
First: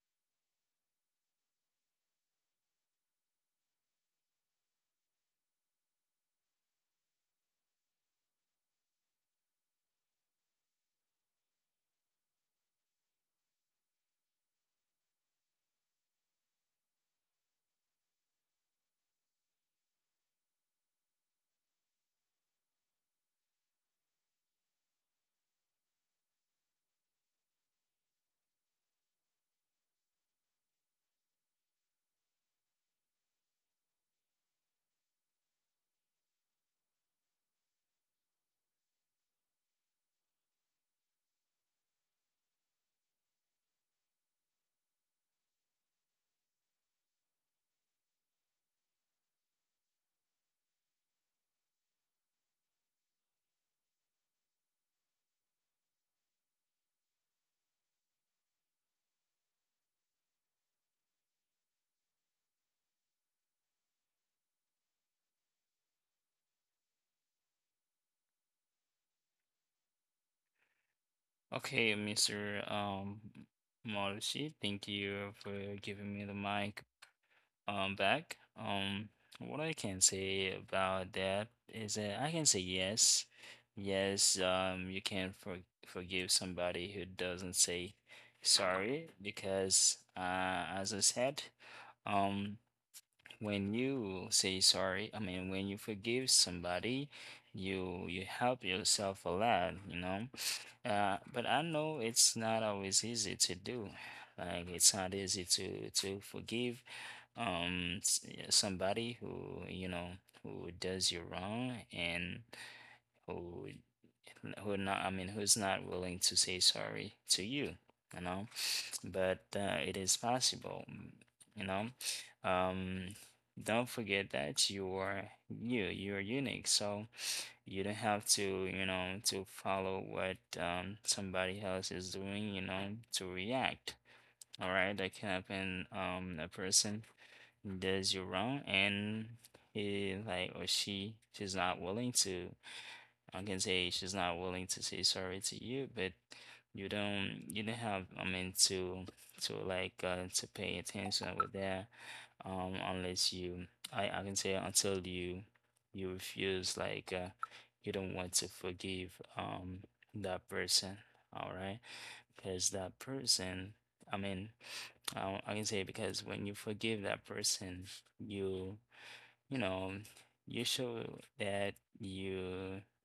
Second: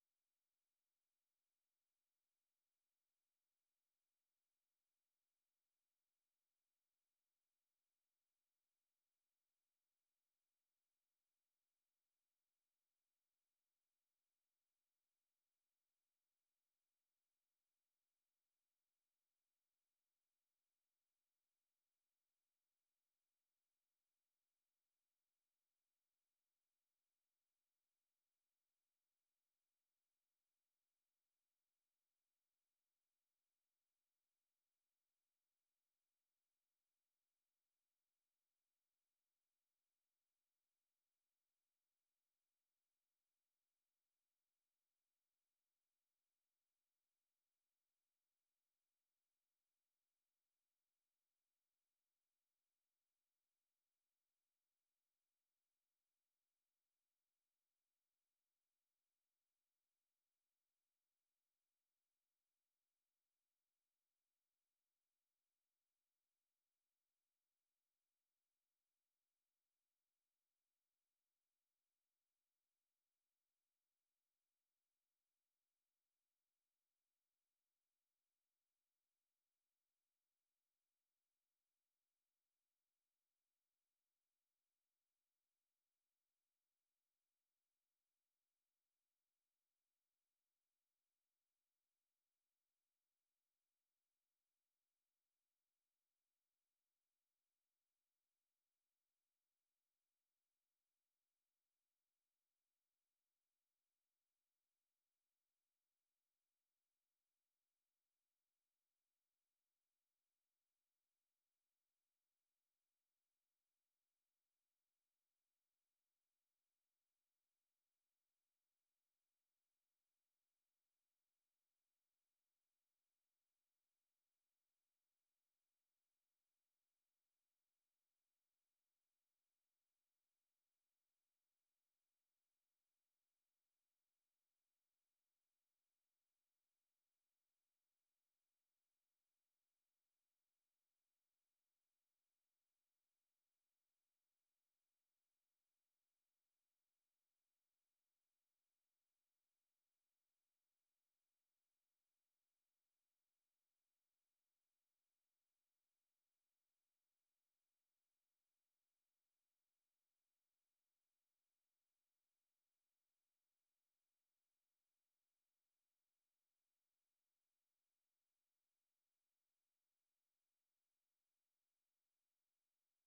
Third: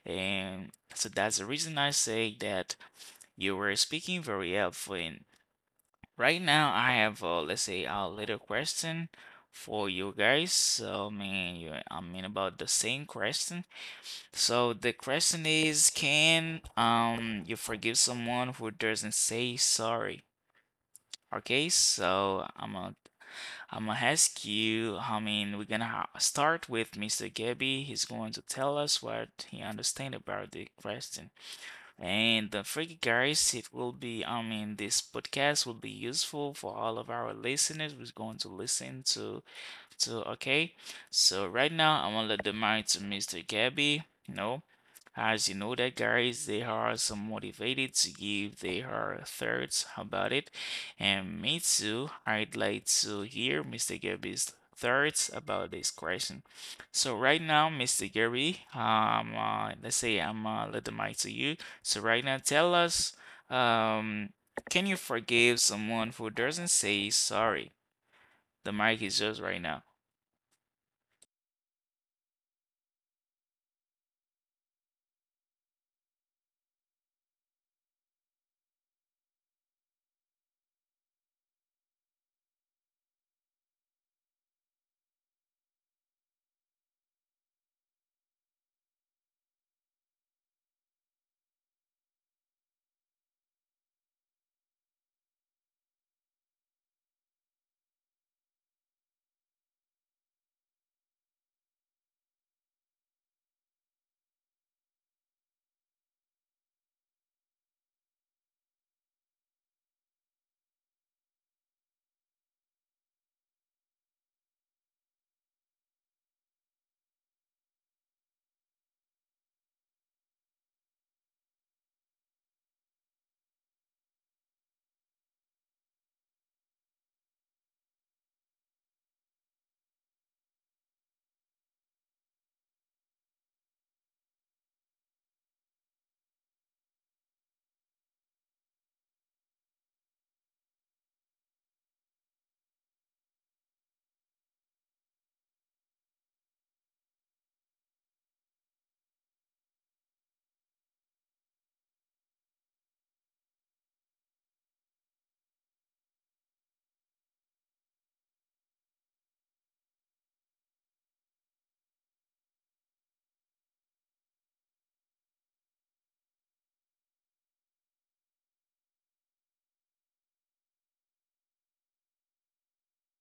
A: And so that's the reason I say that you were speaking very helpfully. And right now, I have, uh, let's say, a little question for you guys. So, I mean, you, I mean, about the same question. So the question is, can um you forgive someone who doesn't say sorry? Okay, so I'm gonna I'm gonna ask you. I mean, we're gonna ha- start with mister Gabby. He's going to tell us what he understand about the question. And uh, for you guys, it will be, I mean, this podcast will be useful for all of our listeners who's going to listen to. So, okay, so right now I'm gonna let the mic to mister Gabby. You know, as you know that guys, they are so motivated to give their thoughts about it, and me too. I'd like to hear mister Gabby's thoughts about this question. So right now, mister Gabby, um, uh, let's say I'm, uh, let the mic to you. So right now, tell us, um, can you forgive someone who doesn't say sorry? The mic is yours right now.
B: Okay, mister Um, Marucci, thank you for giving me the mic um back. Um, what I can say about that is that I can say yes, yes. Um, you can for forgive somebody who doesn't say sorry because, uh, as I said, um, when you say sorry, I mean when you forgive somebody, you you help yourself a lot, you know. Uh, but I know it's not always easy to do. Like it's not easy to to forgive um s- yeah, somebody who, you know, who does you wrong and who who not, I mean, who's not willing to say sorry to you, you know. But uh, it is possible, mm, you know. um don't forget that you are you, you're unique, so you don't have to, you know, to follow what um somebody else is doing, you know, to react. All right, that can happen. Um, a person does you wrong, and he like, or she she's not willing to. I can say she's not willing to say sorry to you, but you don't you don't have, I mean, to to like uh, to pay attention over there, um, unless you I I can say until you you refuse like, uh, you don't want to forgive um that person. All right, because that person, I mean, I, I can say because when you forgive that person, you, you know, you show that you,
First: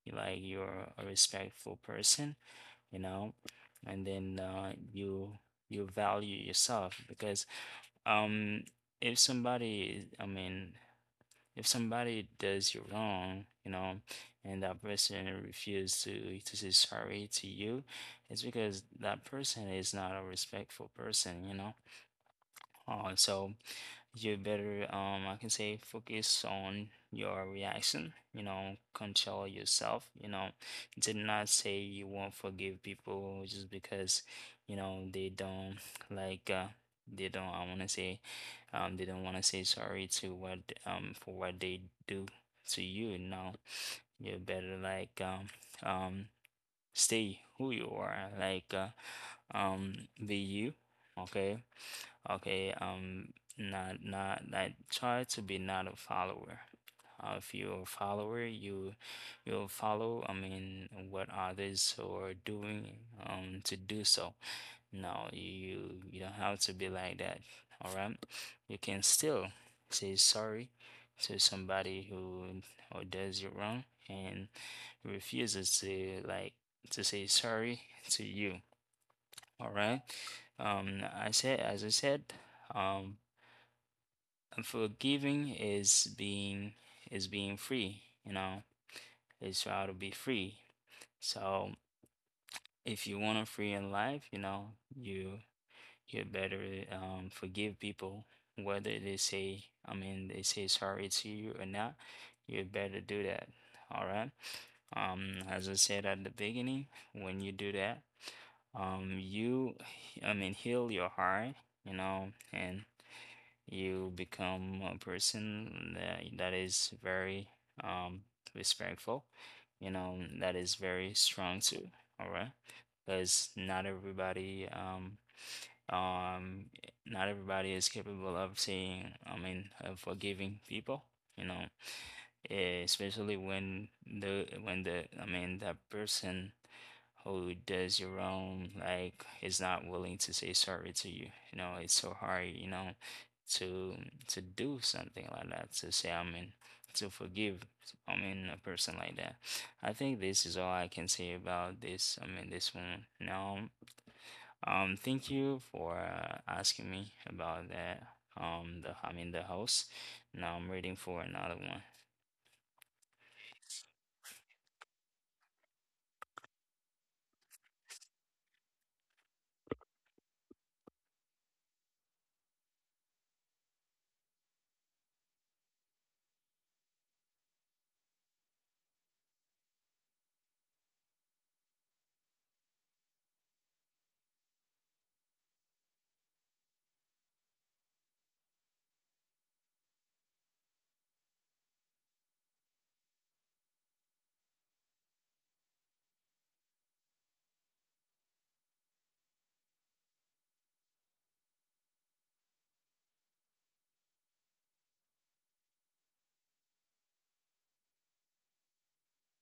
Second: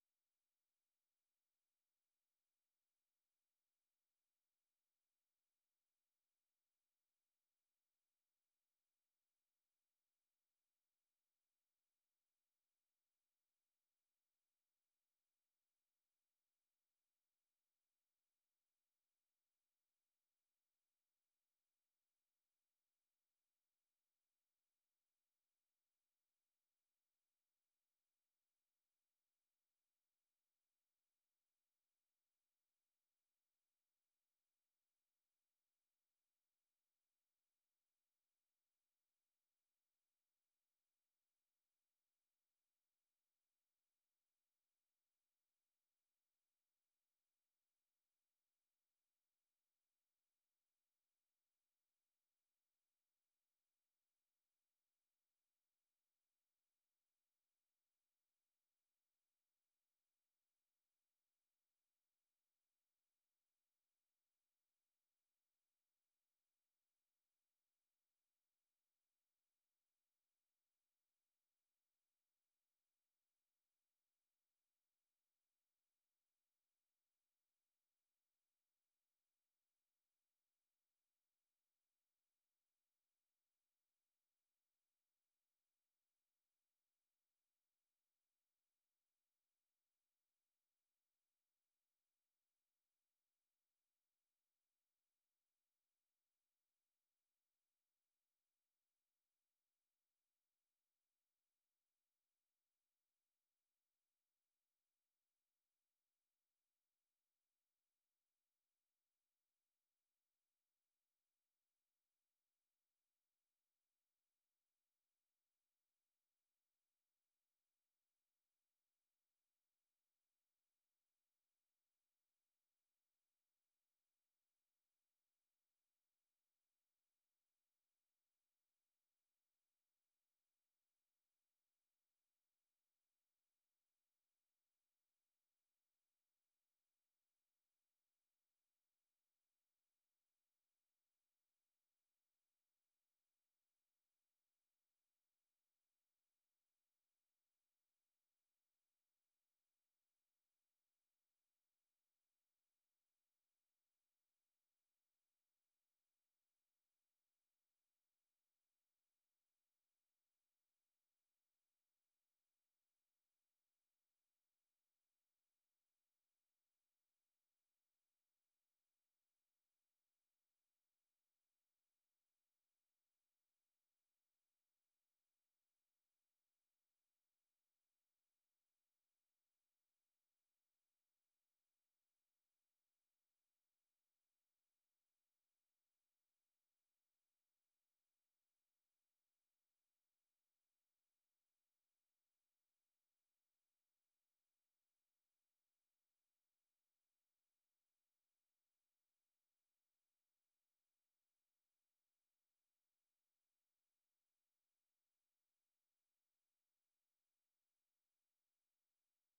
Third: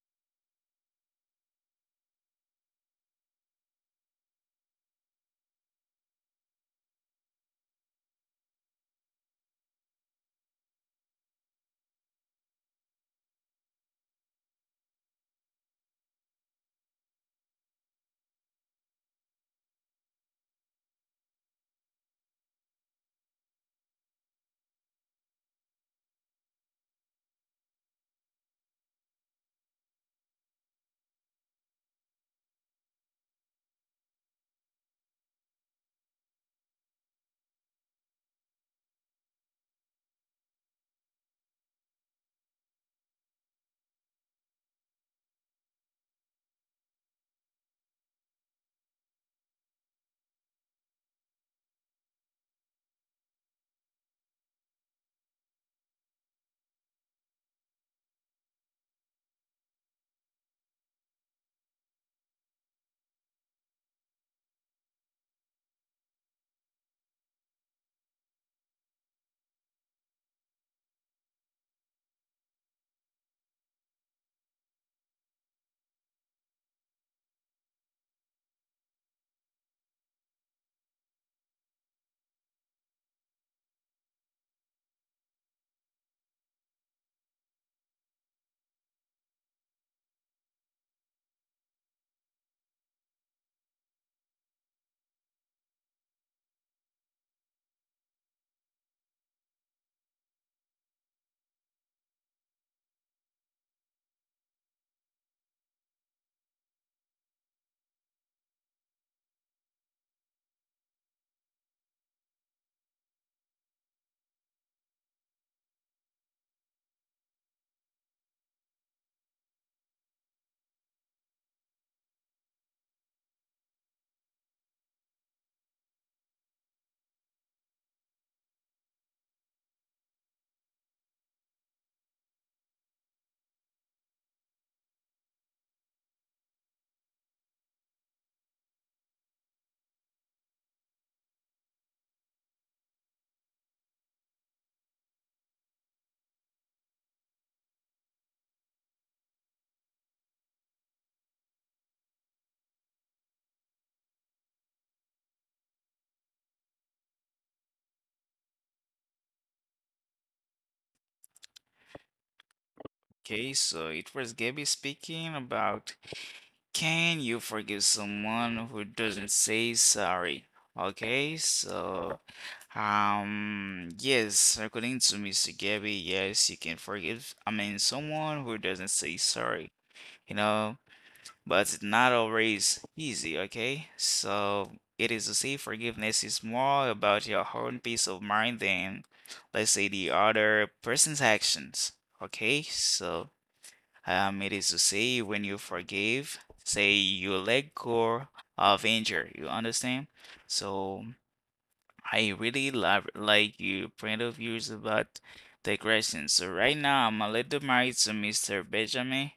B: you like you're a respectful person, you know, and then uh, you you value yourself because um if somebody, I mean, if somebody does you wrong, you know, and that person refuses to to say sorry to you, it's because that person is not a respectful person, you know. Uh, so you better, um, I can say, focus on your reaction, you know, control yourself, you know. Did not say you won't forgive people just because, you know, they don't like, uh, they don't, I want to say, um, they don't want to say sorry to what, um, for what they do to you. No, you better like, um, um, stay who you are, like uh, um, be you, okay, okay, um, not not like try to be not a follower. Uh, if you're a follower, you you'll follow. I mean, what others are doing um to do so. No, you you don't have to be like that. All right, you can still say sorry to somebody who who does you wrong and refuses to like to say sorry to you. All right. Um, I said, as I said, um, forgiving is being is being free. You know, it's how to be free. So if you want to free in life, you know, you you better, um, forgive people, whether they say, I mean, they say sorry to you or not. You better do that. All right. Um, as I said at the beginning, when you do that, um, you, I mean, heal your heart, you know, and you become a person that, that is very um respectful, you know, that is very strong too, all right? Because not everybody um um not everybody is capable of seeing, I mean, of forgiving people, you know, eh, especially when the when the I mean that person who does you wrong like is not willing to say sorry to you. You know, it's so hard, you know, to to do something like that to say, I mean, to forgive, I mean, a person like that. I think this is all I can say about this, I mean, this one now. Um thank you for uh, asking me about that, um the I mean the house. Now I'm waiting for another one.
A: Okay, so it was Gabby speaking about, can you forgive someone who doesn't say sorry? Okay, so um yes, according to mister Gabby, yes, you can forgive I mean someone who doesn't say sorry, you know, but it's not always easy, okay? So it is to say forgiveness is more about your own peace of mind than, let's say, the other person's actions. Okay, so um, it is to say when you forgive, say you let go of anger. You understand? So I really love like your point of views about the question. So right now I'm gonna let the mic to mister Benjamin.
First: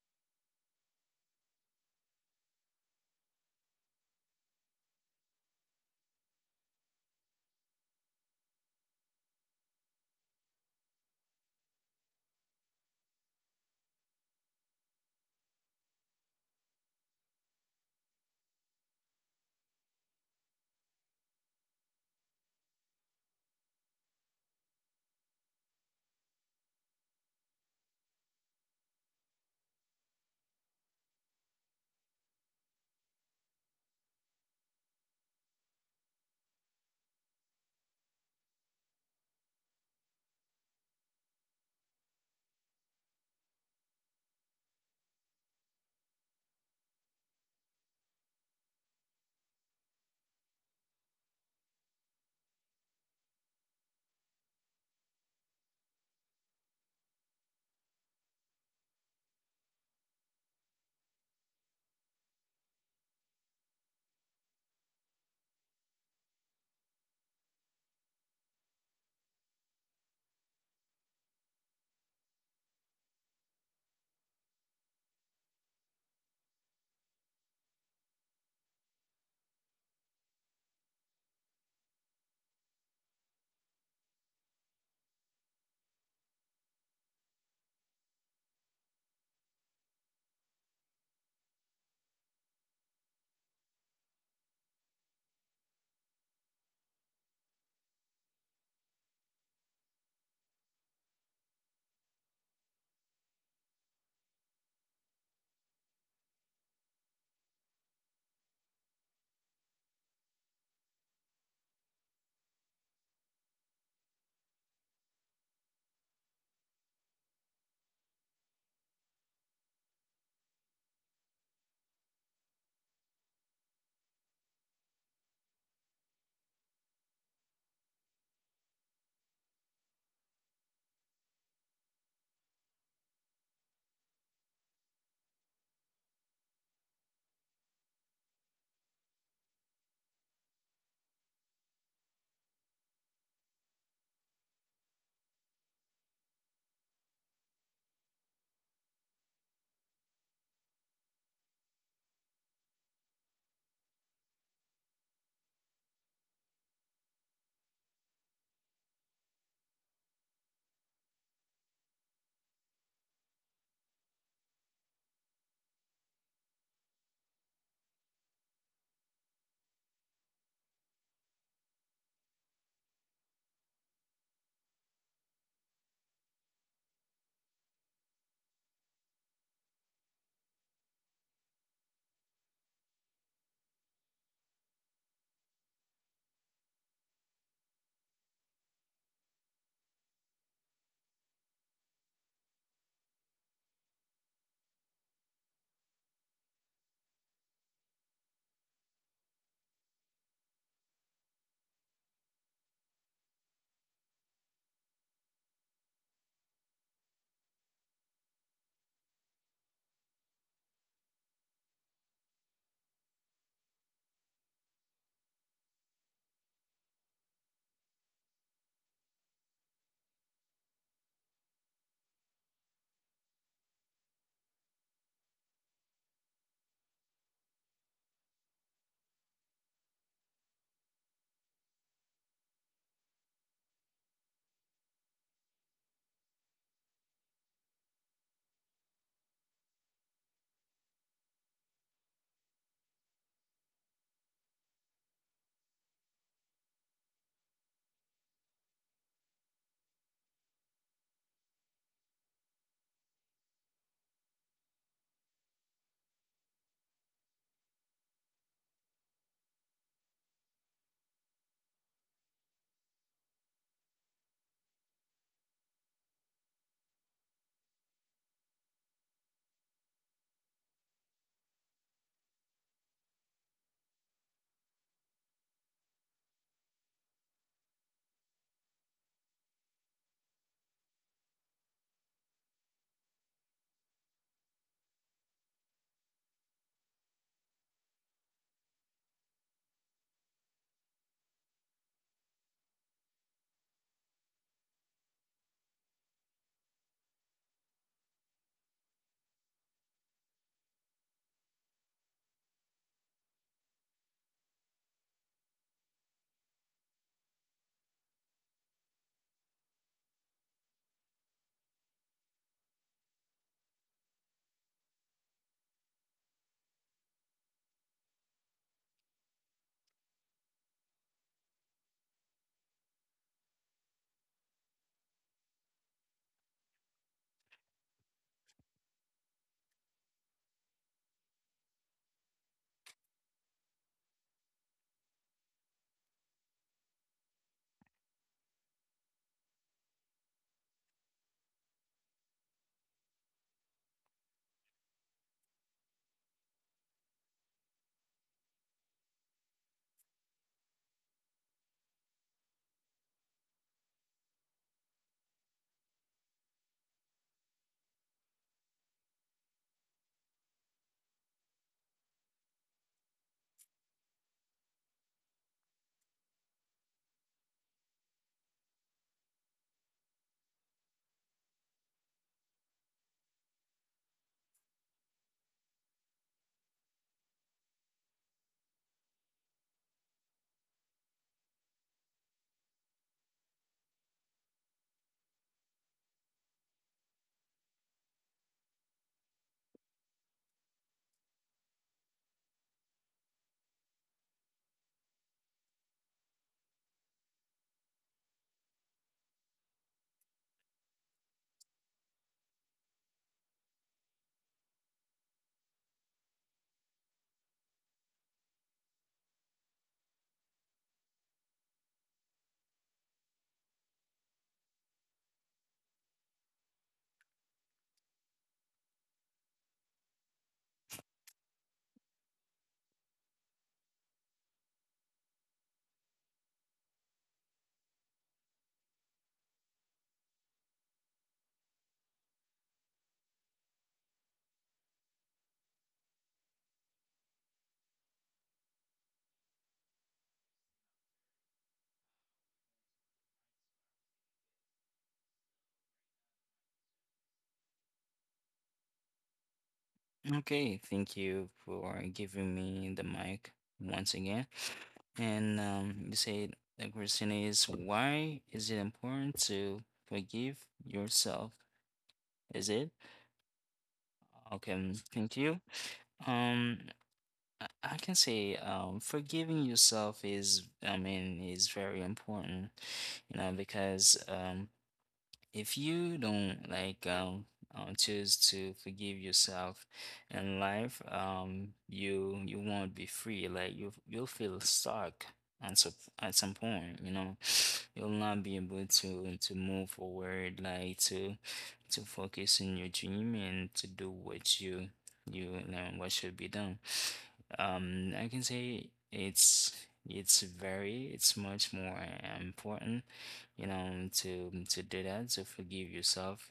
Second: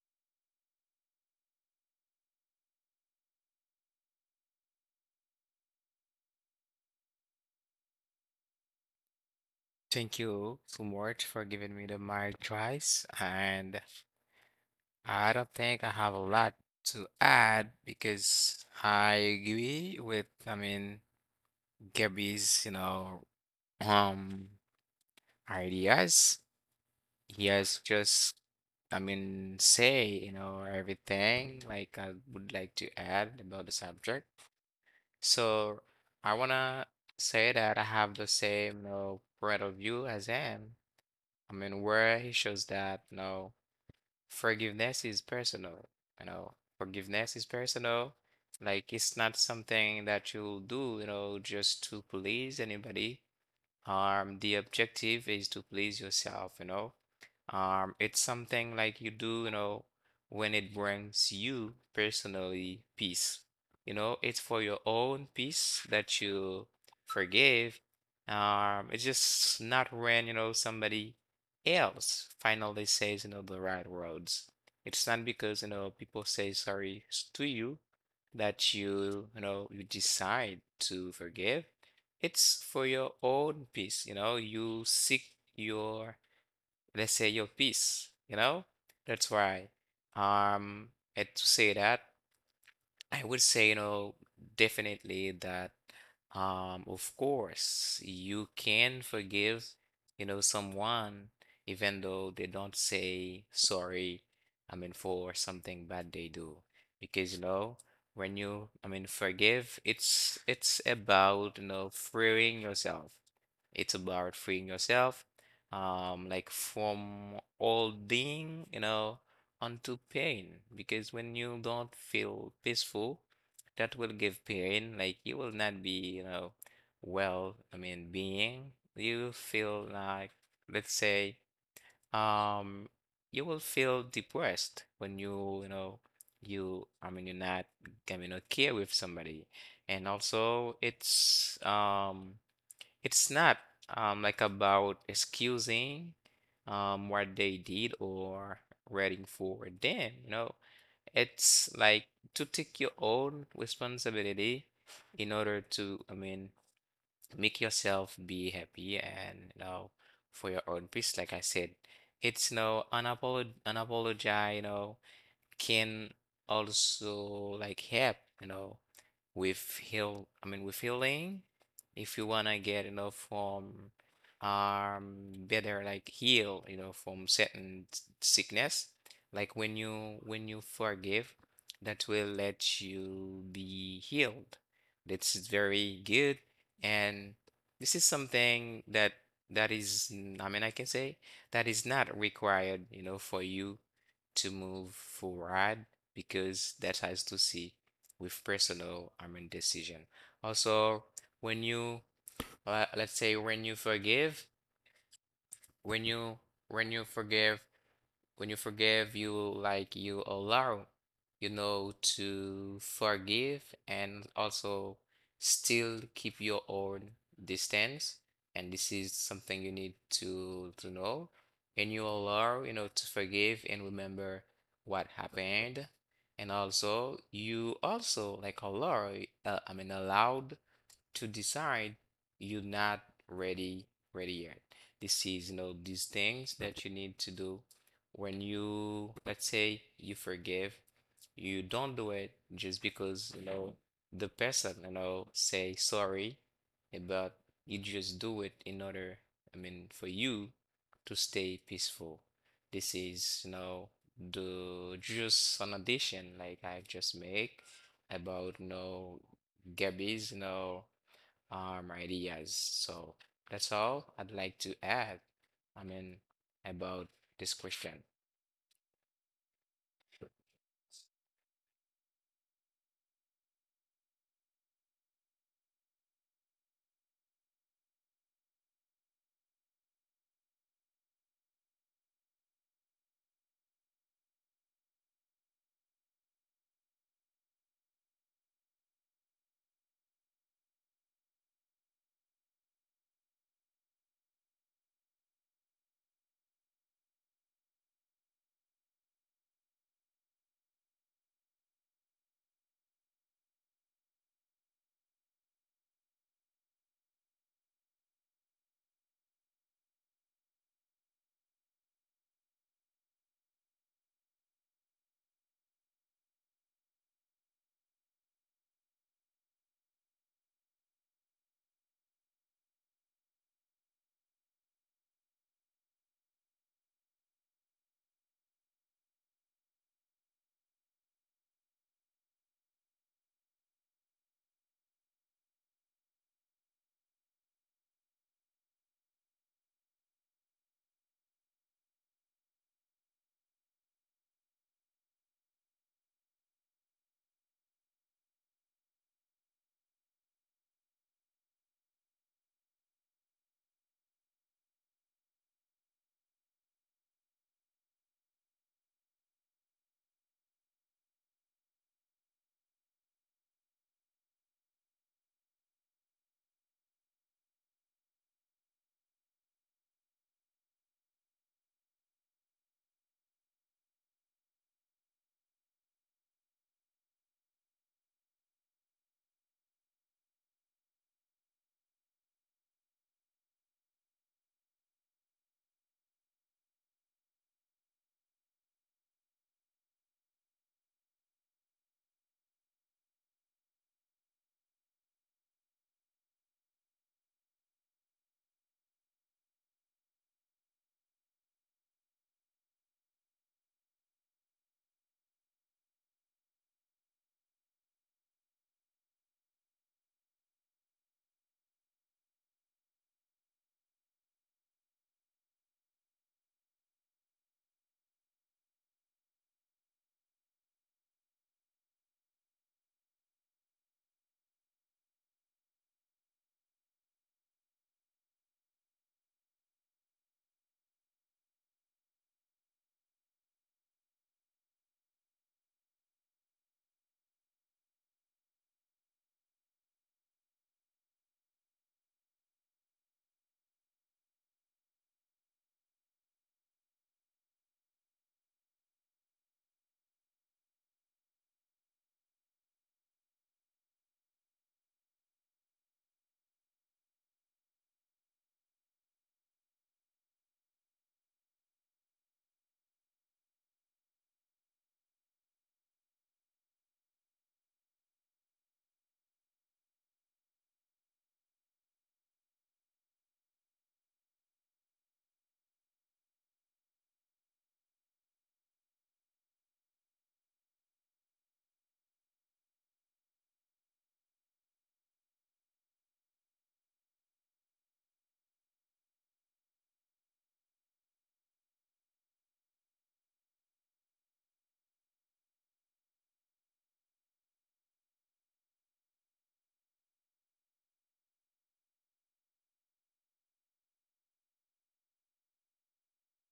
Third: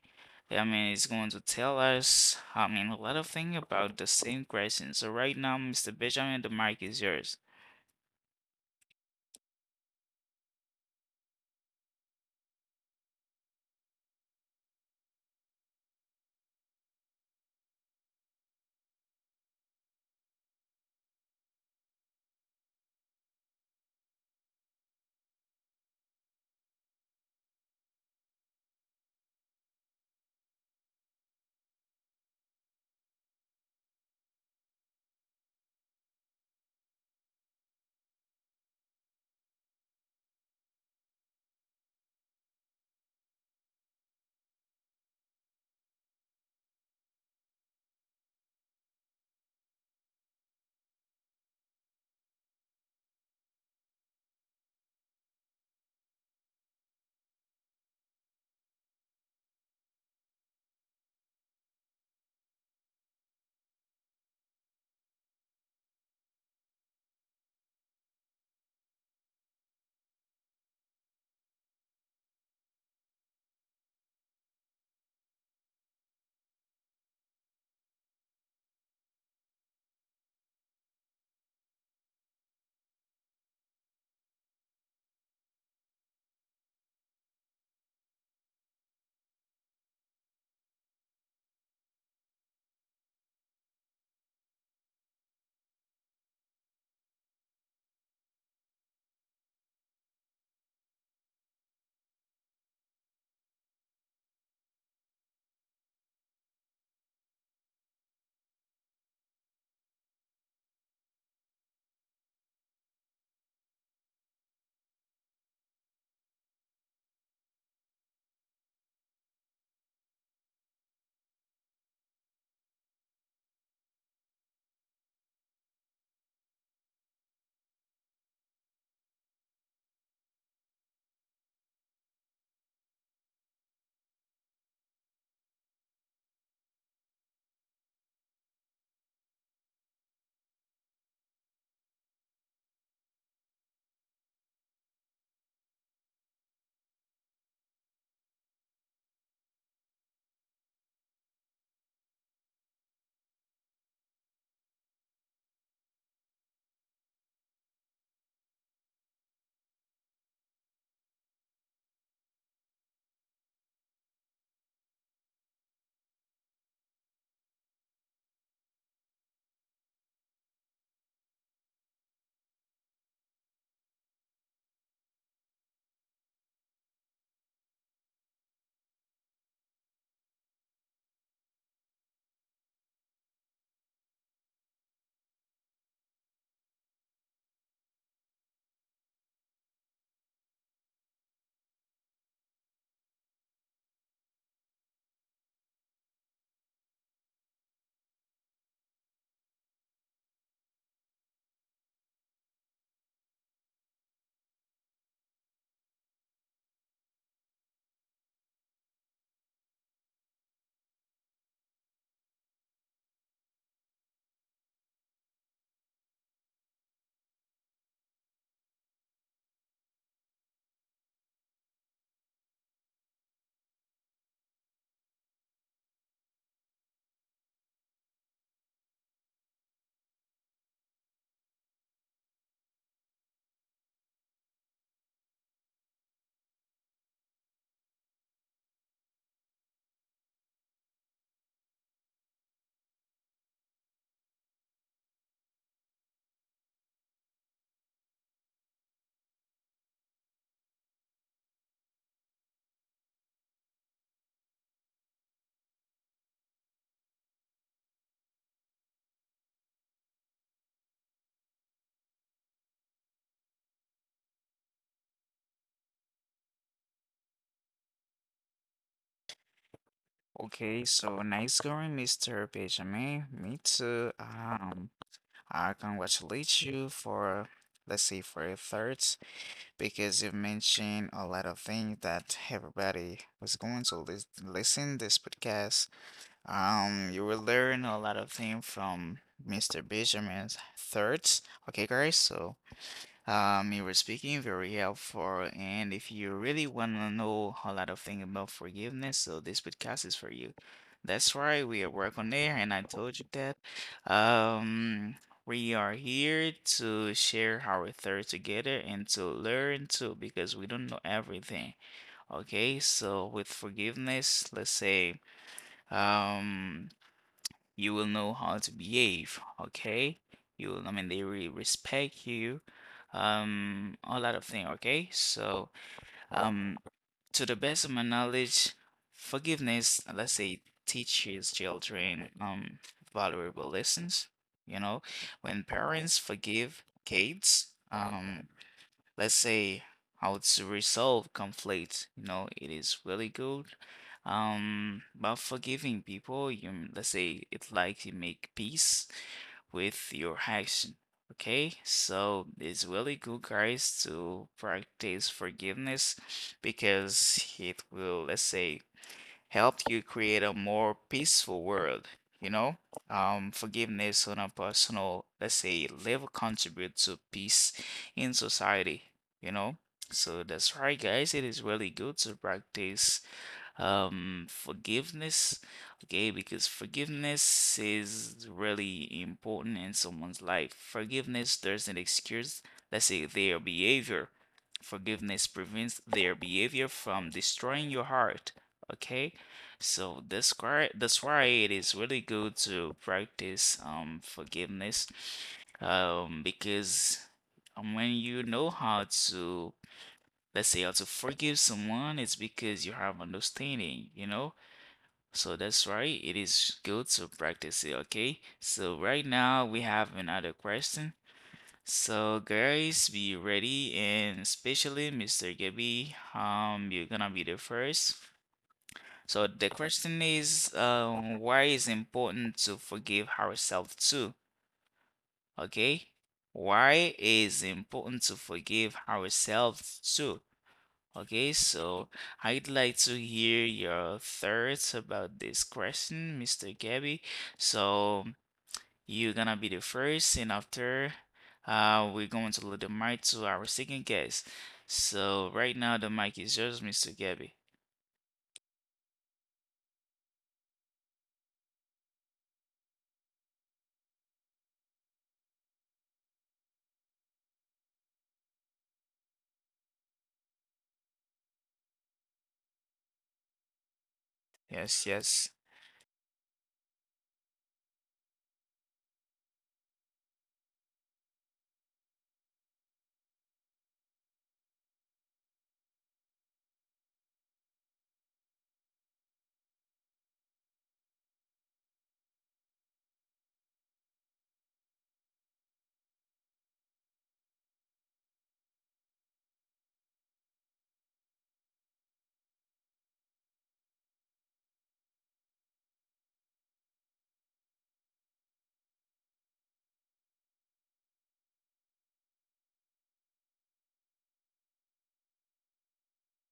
A: I mean, He's going to tell us, I mean, a lot of things about the same question. So right now, mister Benjamin, the mic is yours.
C: Thank you so much for giving me the mic twice. And I don't think I have a lot to add because I agree with, I mean, Gabby's, you know, um, ideas. He has just, I mean, say, you know, everything like I would like to add about the subject. So I wanna say that I have the same, you know, point of view as him. I mean, where he shows that, no. Forgiveness is personal, you know. Forgiveness is personal. Like it's not something that you'll do, you know, just to please anybody. Um, the objective is to please yourself, you know. Um, it's something like you do, you know, when it brings you personally peace. You know, it's for your own peace that you forgive. Um, it's just not when, you know, somebody else finally says, you know, the right words. It's not because, you know, people say sorry s- to you that you, you know, you decide to forgive. It's for your own peace, you know, you seek your let's say your peace you know that's why um and to say that I would say you know definitely that um of course you can forgive, you know, someone even though they don't say sorry. I mean for something bad they do, because you know when you, I mean, forgive, it's it's about you know freeing yourself. It's about freeing yourself, um, like from holding, you know, onto pain. Because when you don't feel peaceful, that will give pain. Like you will not be, you know, well, I mean, being. You feel like, let's say, um, you will feel depressed when you, you know, you, I mean, you're not, I mean, not care with somebody. And also, it's, um, it's not um, like about excusing um, what they did or waiting for them. You know, it's like to take your own responsibility in order to, I mean, make yourself be happy and you know for your own peace. Like I said, it's no unapolog unapologize. You know, can also like help, you know, with heal, I mean, with healing, if you wanna get, you know, from um better like heal, you know, from certain s- sickness. Like when you when you forgive, that will let you be healed. That's very good, and this is something that that is, mm, I mean, I can say that is not required, you know, for you to move forward because that has to see with personal, I mean, decision. Also, when you, uh, let's say when you forgive, when you when you forgive when you forgive, you like you allow, you know, to forgive and also still keep your own distance. And this is something you need to to know. And you allow, you know, to forgive and remember what happened. And also, you also like allow, uh, I mean, allowed to decide you're not ready ready yet. This is you know these things that you need to do when you, let's say, you forgive. You don't do it just because you know the person, you know say sorry, eh, but you just do it in order, I mean, for you to stay peaceful. This is, you know the just an addition like I've just make about, you know Gabby's, you know um, ideas. So that's all I'd like to add, I mean, about this question.
A: Okay, so nice going, mister Benjamin. Me too. Um, I congratulate you for, let's say, for your thirds, because you've mentioned a lot of things that everybody was going to lis- listen this podcast. Um, you will learn a lot of things from mister Benjamin's thirds. Okay, guys, so um, you were speaking very helpful, and if you really want to know a lot of things about forgiveness, so this podcast is for you. That's right, we are work on there, and I told you that. Um, we are here to share our thoughts together and to learn too, because we don't know everything. Okay, so with forgiveness, let's say, um you will know how to behave, okay? You will, I mean, they really respect you, um, a lot of things, okay? So, um, to the best of my knowledge, forgiveness, let's say, teaches children, um, valuable lessons. You know, when parents forgive kids, um, let's say how to resolve conflict, you know, it is really good. um but forgiving people, you m- let's say it, like you make peace with your action. Okay, so it's really good, guys, to practice forgiveness because it will, let's say, helped you create a more peaceful world, you know? Um, forgiveness on a personal, let's say, level contributes to peace in society, you know? So that's right, guys. It is really good to practice um forgiveness, okay, because forgiveness is really important in someone's life. Forgiveness doesn't excuse, let's say, their behavior. Forgiveness prevents their behavior from destroying your heart, okay? So that's why that's why it is really good to practice um forgiveness, um because um, when you know how to, let's say, how to forgive someone, it's because you have understanding, you know? So that's right, it is good to practice it, okay? So right now we have another question. So guys, be ready, and especially mister Gabby, um, you're gonna be the first. So the question is, um, why is important to forgive ourselves too? Okay? Why is important to forgive ourselves too? Okay, so I'd like to hear your thoughts about this question, mister Gabby. So you're gonna be the first, and after, uh, we're going to let the mic to our second guest. So right now the mic is yours, mister Gabby.
B: Okay, thank you for giving me the mic once again. And um, you said the question is, why is it important to forgive yourself? Is it? Okay, um,
A: Yes,
B: thank
A: yes.
B: you. Um, I I can say, um, forgiving yourself is, I mean, is very important, you know, because um, if you don't like um, uh, choose to forgive yourself in life, um, you you won't be free. Like you you'll feel stuck at some at some point. You know, (sighs) (sniffs) you'll not be able to to move forward. Like to to focus on your dream and to do what you you know what should be done. Um, I can say it's it's very it's much more important, you know, to to do that, to forgive yourself.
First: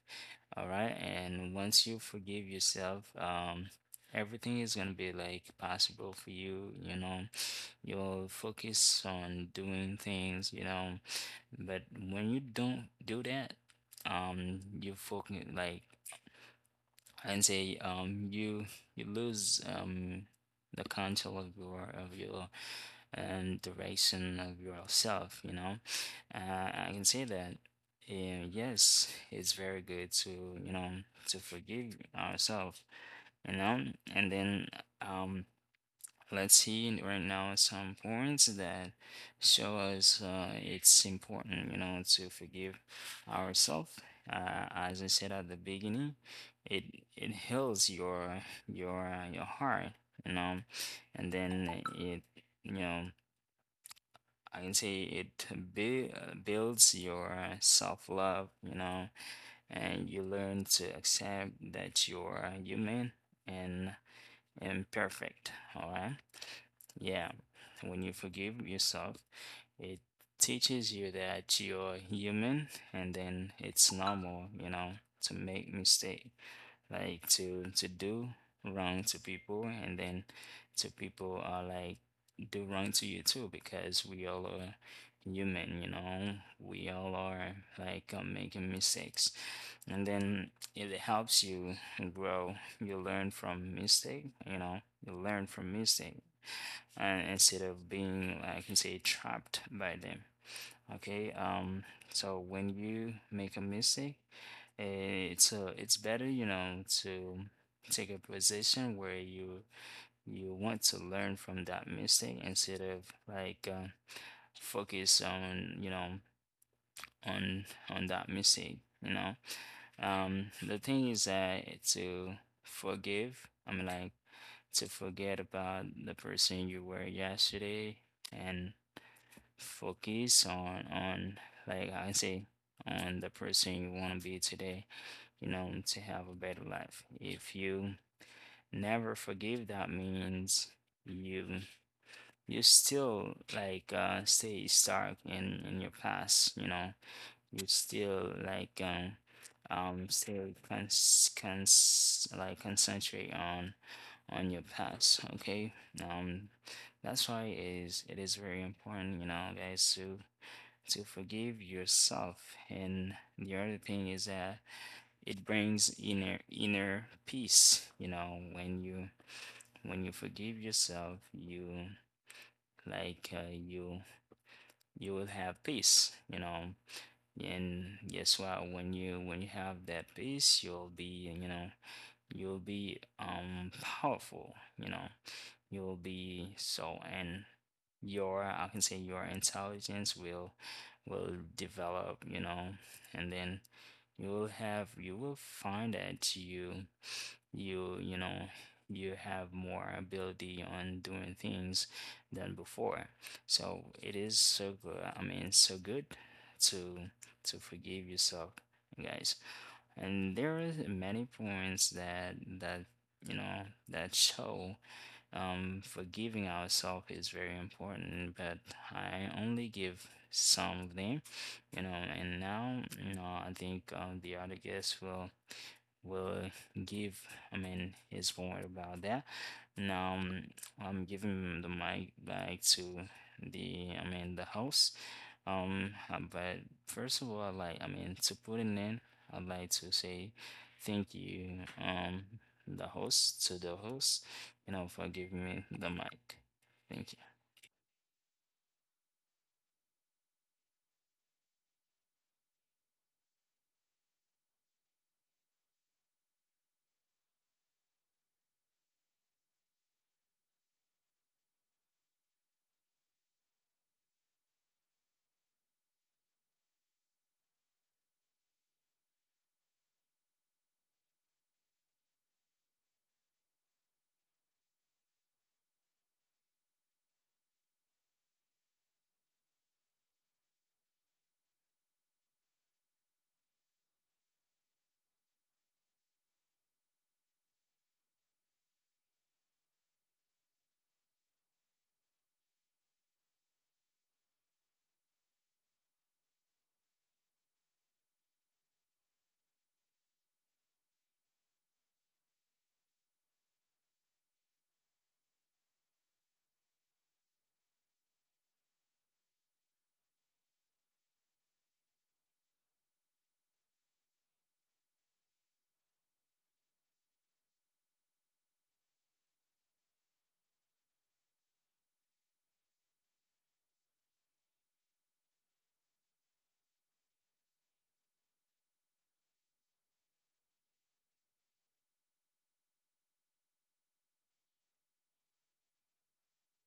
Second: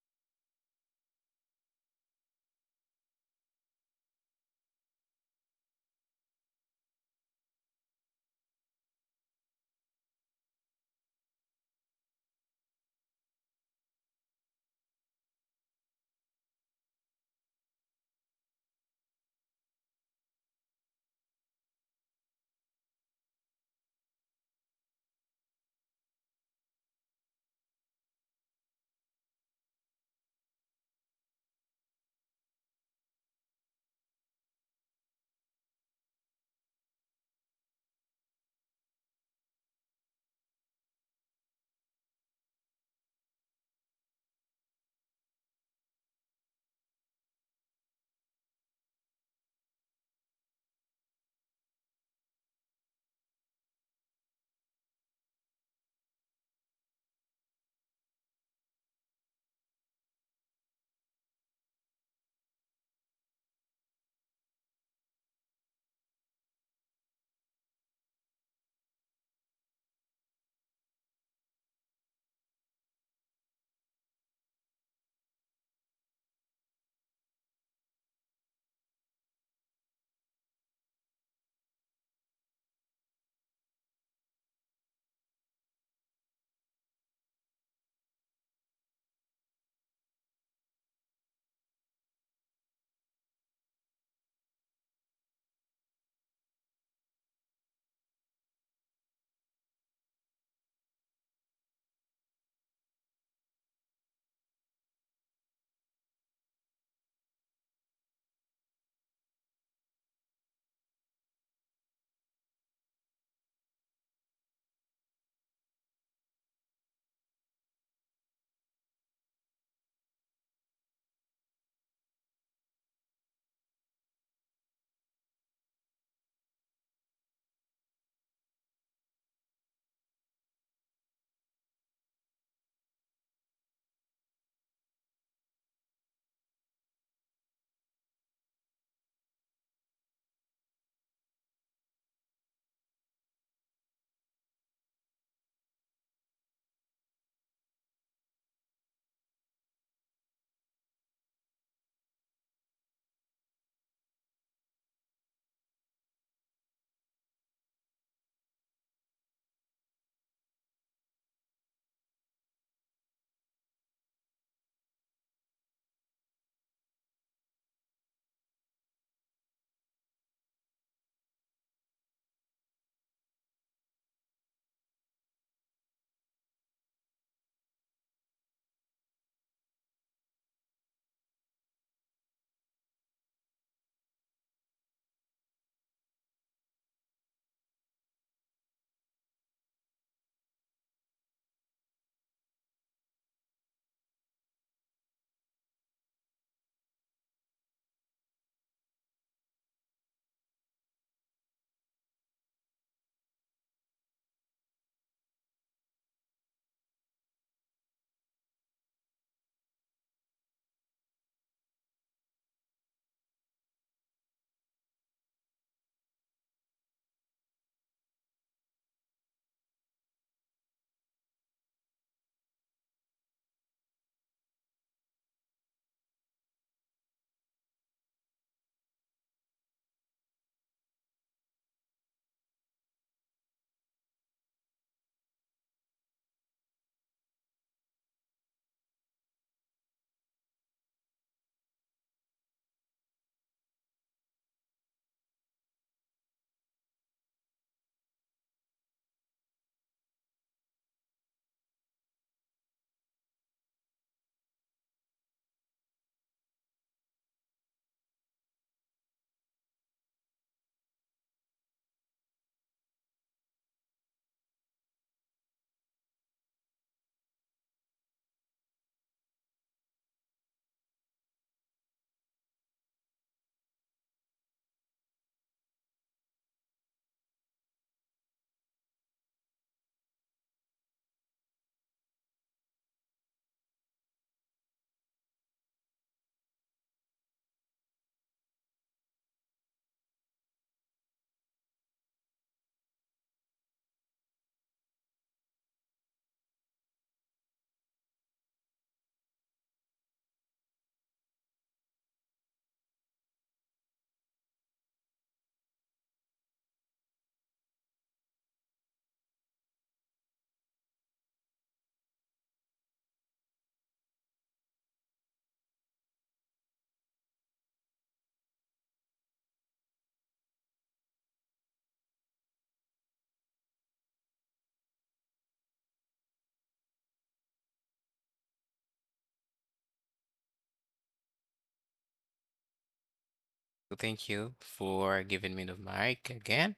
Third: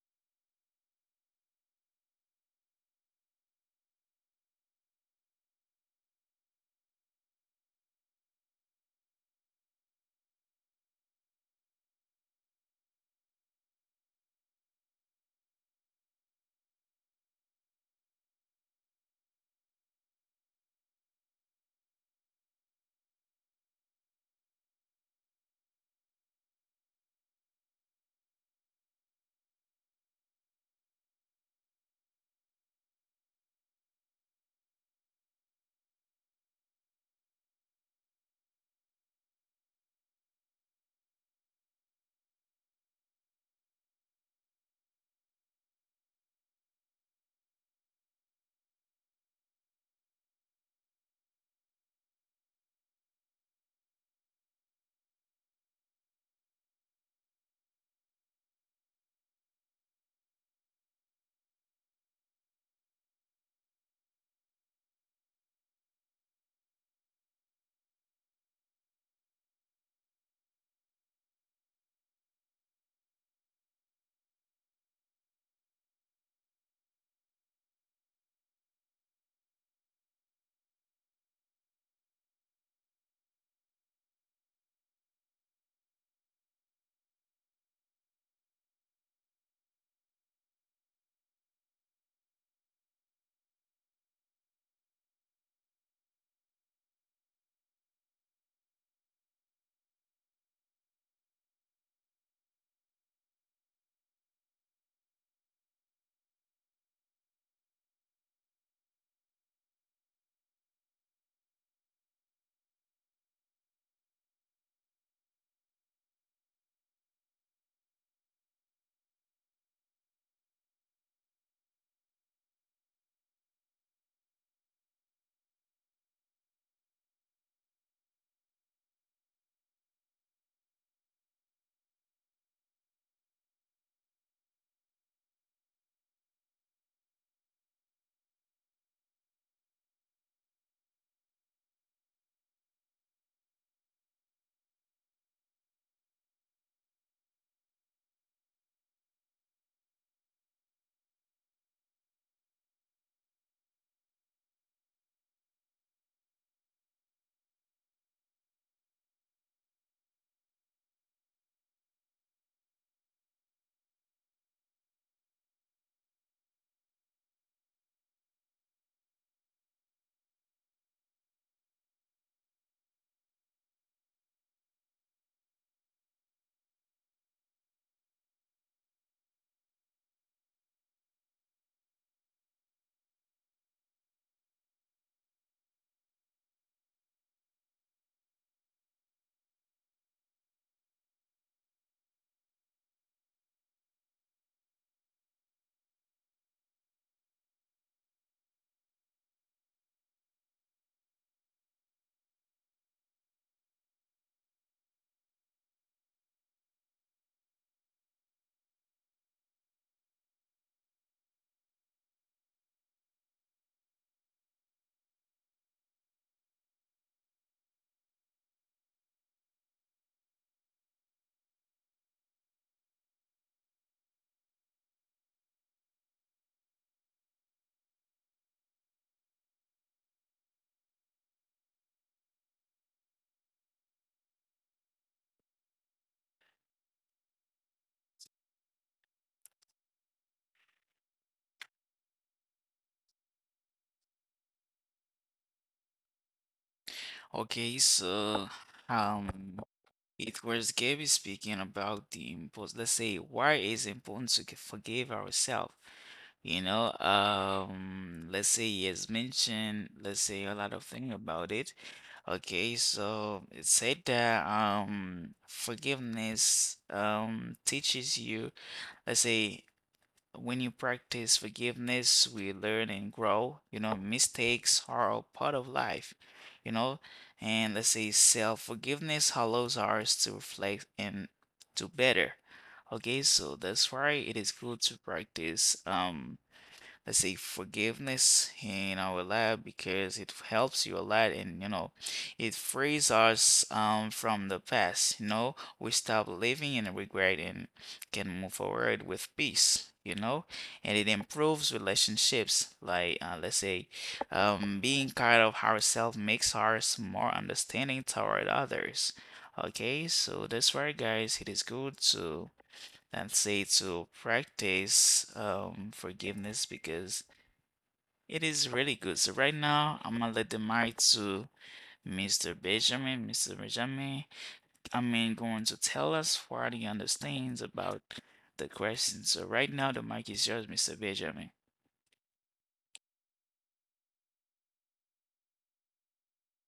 B: All right. And once you forgive yourself, um, everything is gonna be like possible for you, you know. You'll focus on doing things, you know. But when you don't do that, um, you focus like and say um you you lose um the control of your of your um direction of yourself, you know. uh, I can say that uh, yes, it's very good to, you know, to forgive ourselves, you know. And then um let's see right now some points that show us, uh, it's important, you know, to forgive ourselves. Uh, as I said at the beginning, it it heals your your uh, your heart, you know. And then it you know I can say it bui- uh builds your self love, you know, and you learn to accept that you're human and imperfect. All right. Yeah. When you forgive yourself, it teaches you that you're human, and then it's normal, you know, to make mistakes, like to to do wrong to people, and then to people are like do wrong to you too, because we all are human, you know, we all are like uh, making mistakes. And then it helps you grow. You learn from mistake, you know, you learn from mistake, and instead of being like, I can say, trapped by them. Okay. Um so when you make a mistake, it's uh, it's better, you know, to take a position where you you want to learn from that mistake, instead of like uh, focus on, you know, on on that mistake. You know, um, the thing is that to forgive, I mean, like to forget about the person you were yesterday and focus on on like I say, on the person you want to be today, you know, to have a better life. If you never forgive, that means you you still like uh stay stuck in in your past, you know. You still like um um still cons cons like concentrate on on your past, okay? Um that's why it is it is very important, you know, guys, to to forgive yourself. And the other thing is that it brings inner inner peace, you know. When you when you forgive yourself, you like uh, you you will have peace, you know. And guess what? When you when you have that peace, you'll be, you know, you will be um powerful, you know, you will be so. And your, I can say, your intelligence will will develop, you know. And then you will have, you will find that you you you know you have more ability on doing things than before. So it is so good, I mean, so good to to forgive yourself, guys. And there is many points that that you know, that show um, forgiving ourselves is very important, but I only give some of them, you know. And now, you know, I think um, the other guests will will give, I mean, his word about that. Now, um, I'm giving the mic back to the, I mean, the host. Um, uh, but first of all, i like, I mean, to put it in, I'd like to say thank you, um, the host, to the host, you know, for giving me the mic. Thank you.
A: Okay, so um, it was Gabby speaking about the impulse. Let's say, why is it important to g- forgive ourselves? You know, um, let's say he has mentioned, let's say, a lot of things about it. Okay, so it said that um forgiveness um teaches you, let's say, when you practice forgiveness, we learn and grow. You know, mistakes are a part of life, you know, and let's say self-forgiveness allows us to reflect and do better. Okay, so that's why it is good to practice, um let's say, forgiveness in our life, because it helps you a lot, and you know, it frees us um from the past, you know. We stop living in regret and can move forward with peace, you know. And it improves relationships, like uh, let's say, um being kind of ourselves makes us more understanding toward others. Okay, so that's why, guys, it is good to, and say, to practice, um, forgiveness, because it is really good. So right now, I'm gonna let the mic to mister Benjamin. mister Benjamin, I mean, going to tell us what he understands about the question. So right now, the mic is yours, mister Benjamin.
C: So thank you for giving me the mic again.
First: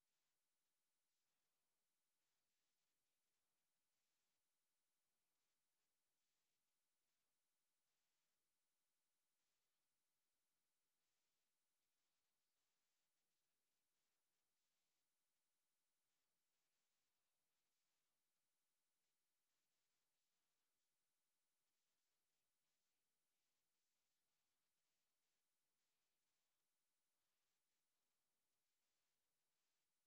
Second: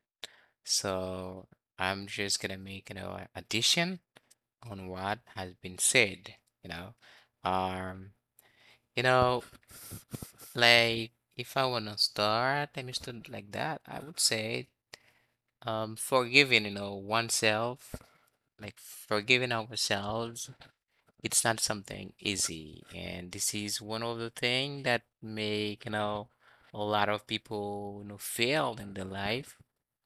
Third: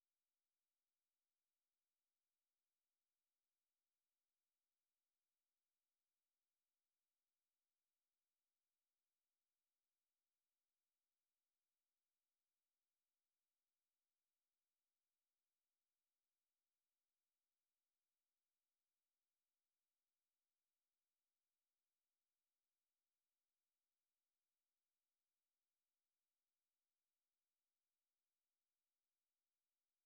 C: So I'm just gonna make, you know, an addition on what has been said, you know. Um, you know, like if I wanna start, let me start like that. I would say, um, forgiving, you know, oneself, like forgiving ourselves. It's not something easy, and this is one of the things that make, you know a lot of people, you know fail in their life,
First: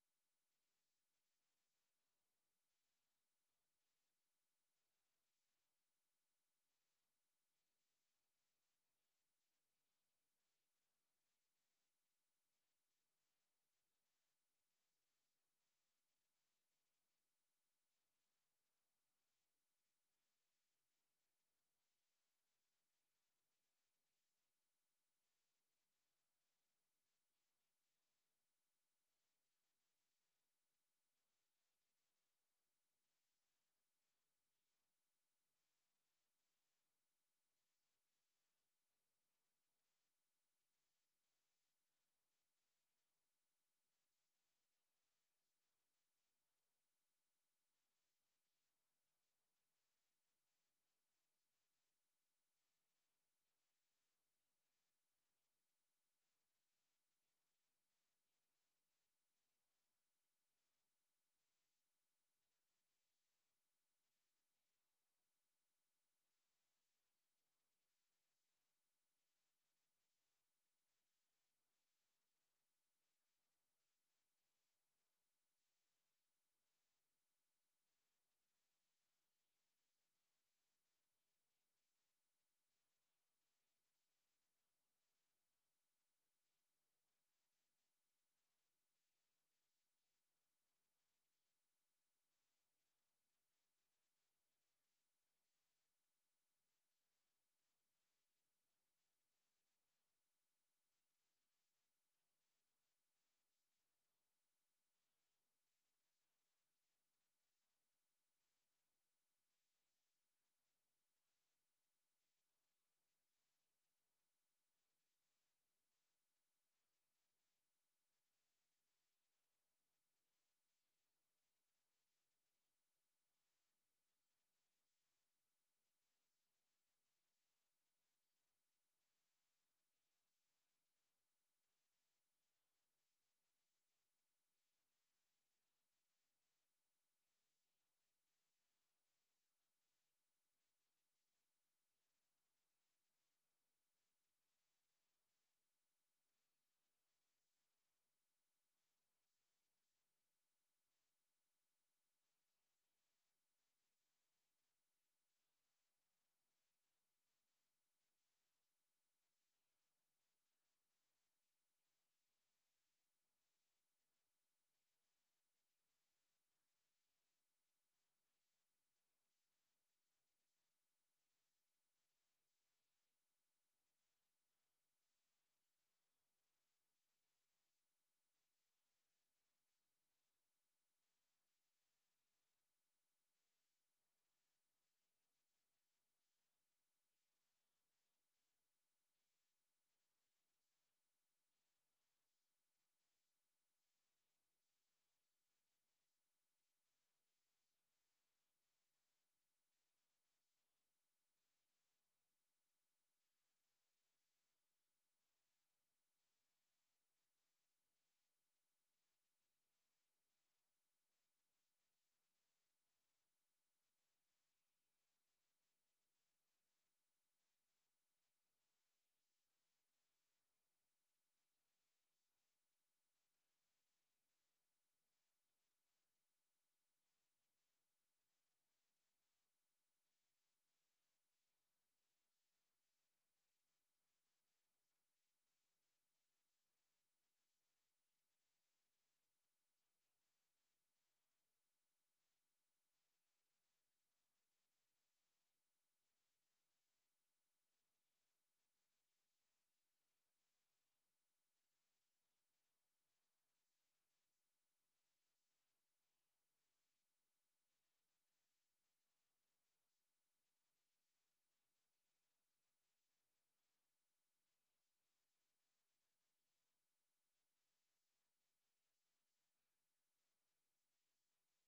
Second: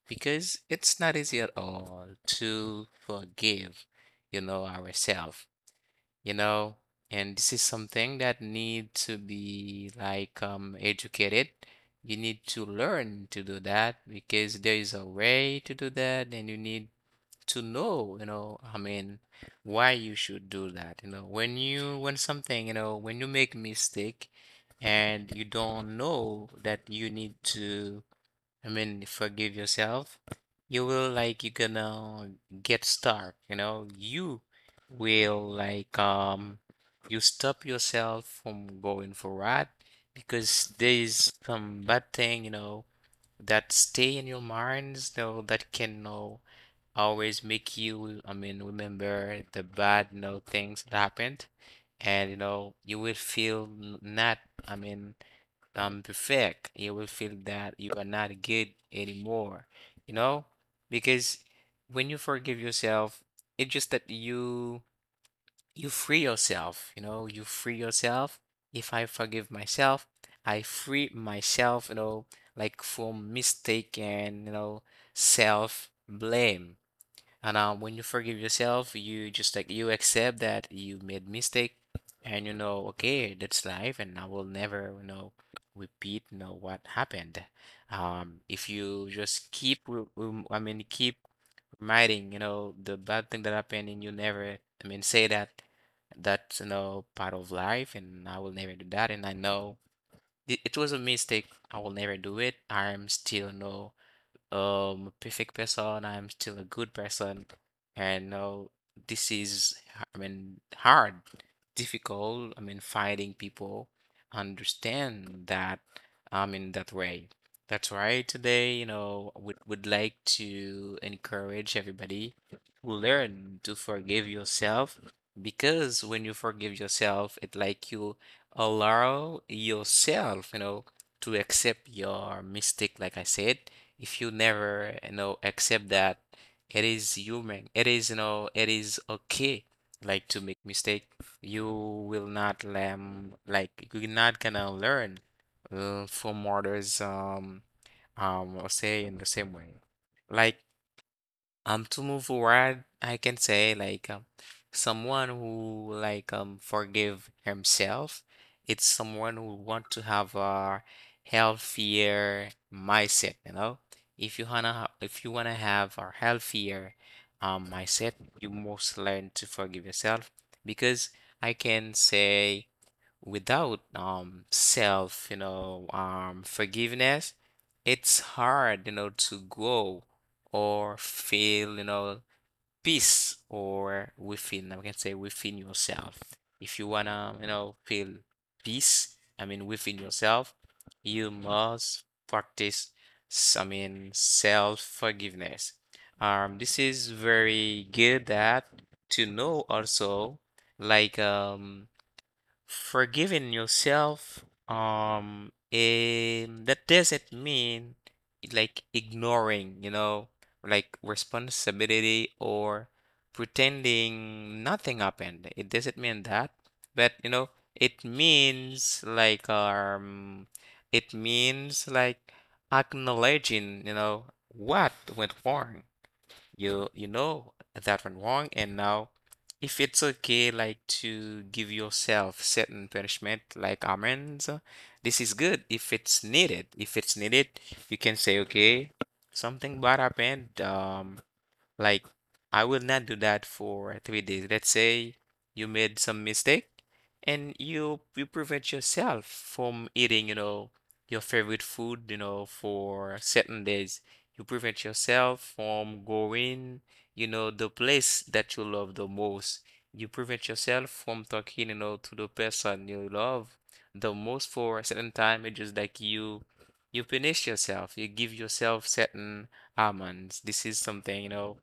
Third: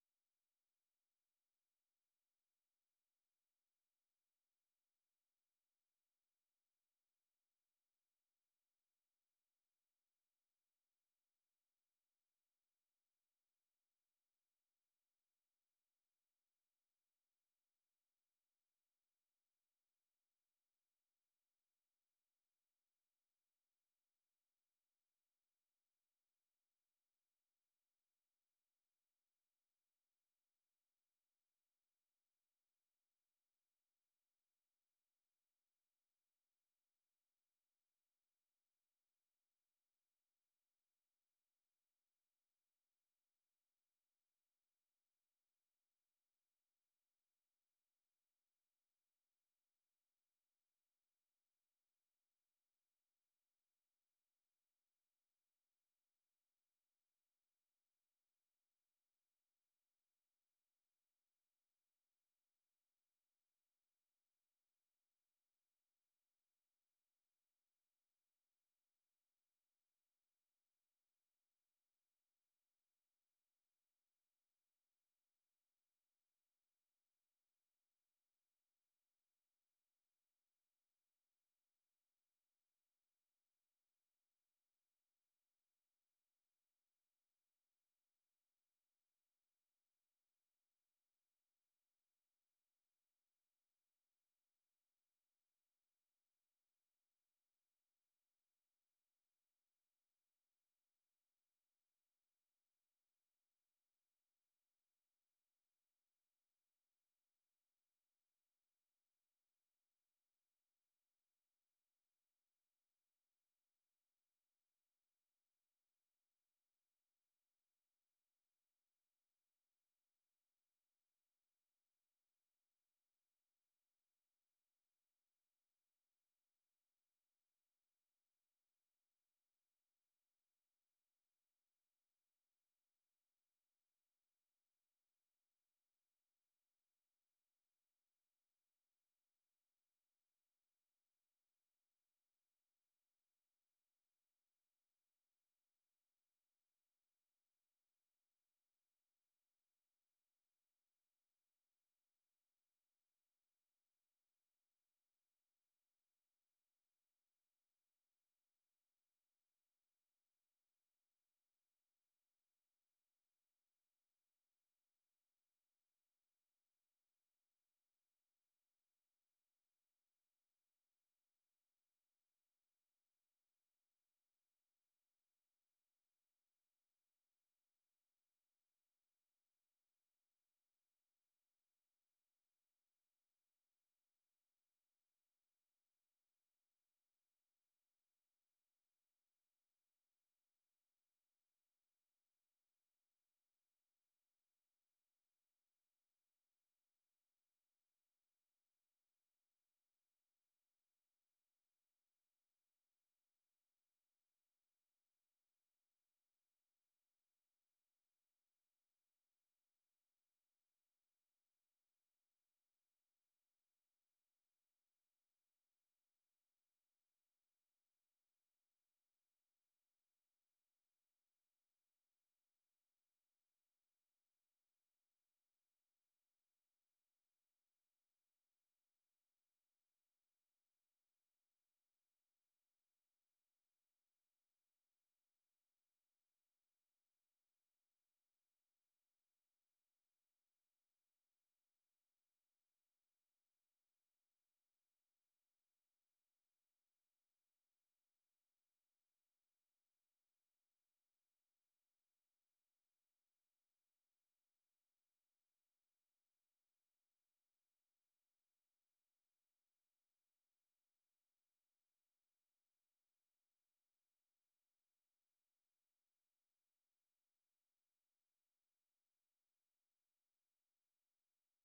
C: because it's not easy at all to forgive, you know ourselves, you know and this is something that need to be like um educated. You need to learn to do that because there is a way to do that, and you need to know, you know, I mean, why you should do that. You know, when you, when something, you know, when you make mistake and you don't know that you need to, I mean, forgive yourself, you will like, you're gonna get stuck, you know, you will like, um, you stop yourself from going forward, because there is some bad thing, you know, that stay in your minds, though, that can, you know always make you, I mean, remember the bad, you know, things that happened. And, you know, you will feel n- not, I mean, um, perfect. You will feel that you are not good anymore, you know? Because when you forgive yourself, it's just that you you free yourself, you know, you free yourself. If I forgive myself, I free myself, you know, like from mistake, and, you know, self blame. And uh, when you forgive yourself, you just like you accept that you made mistake, and you know, okay, that's life, and I will never, you know, repeat, you know, what happened. Um, if you just keep, re- rem- I mean, keep reminding, you know, the bad thing that happened, and you never, I mean, say that that's, you know, part of life, and I will never do that, and I know it, it was a mistake. I will never do it. I'm still, no um perfect person. I'm still a good person. And no, this is, h- I mean, hard, difficult. I mean, finding people understand that I'm in that way. That's why today, you know, would would like to encourage everybody to learn to forgive yourself, because when you forgive yourself, it like you allow yourself, you know, to accept your mistake. Like I said, if you never, you know accept that it is human, it is, you know it is okay, like, to make mistake, you will not learn. Like, you're not gonna learn, uh, from others, um um or say in the same way, like, um, to move forward. I can say like, um, someone who like, um forgive himself, it's someone who want to have a healthier mindset, you know. If you wanna ha- if you wanna have a healthier um mindset, you must learn to forgive yourself, because I can say, without um self, you know, um forgiveness, it's hard, you know, to grow or feel, you know, peace or within, I can say within yourself. If you wanna, you know, feel peace, I mean, within yourself, you must practice, s- I mean, self-forgiveness. Um, this is very good, that to know also, like, um forgiving yourself, um and that doesn't mean like ignoring, you know, like responsibility or pretending nothing happened. It doesn't mean that, but you know it means like, um it means like acknowledging, you know, what went wrong, you you know that went wrong. And now, if it's okay, like, to give yourself certain punishment like amends, this is good. If it's needed if it's needed you can say okay, something bad happened. Um like, I will not do that for three days. Let's say you made some mistake and you you prevent yourself from eating, you know, your favorite food, you know, for certain days. You prevent yourself from going, you know, the place that you love the most. You prevent yourself from talking, you know, to the person you love the most for a certain time. It's just like you you punish yourself. You give yourself certain almonds. This is something, you know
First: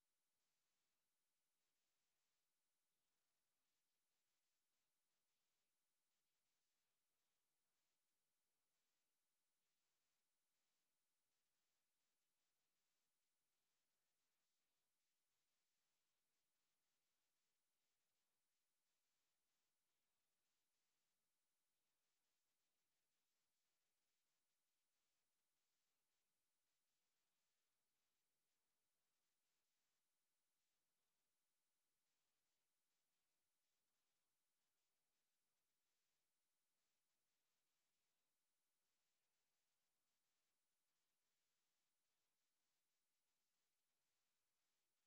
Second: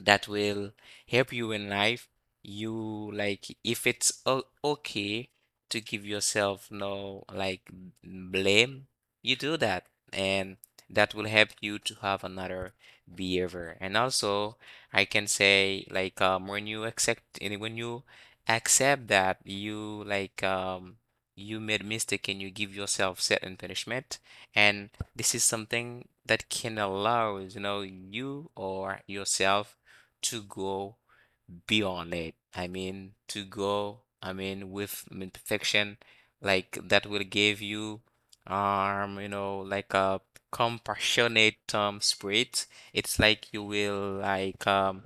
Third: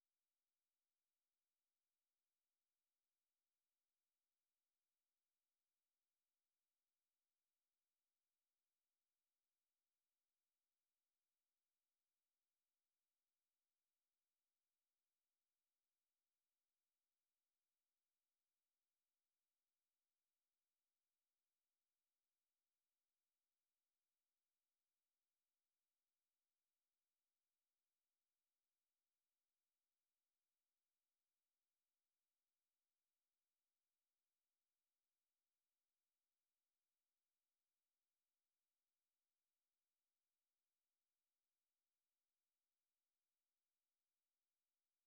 C: that will help you in life. You, like, if it's o- okay, to give yourself no like m- blame, you do that, and that will help you to have another behavior. And also, I can say, like, um when you accept and when you accept that you like, um you made mistake, and you give yourself certain punishment, and this is something that can allow, you know you or yourself, to go beyond it. I mean, to go, I mean, with, I mean, perfection. Like, that will give you, um, you know, like a compassionate um spirit. It's like you will like um,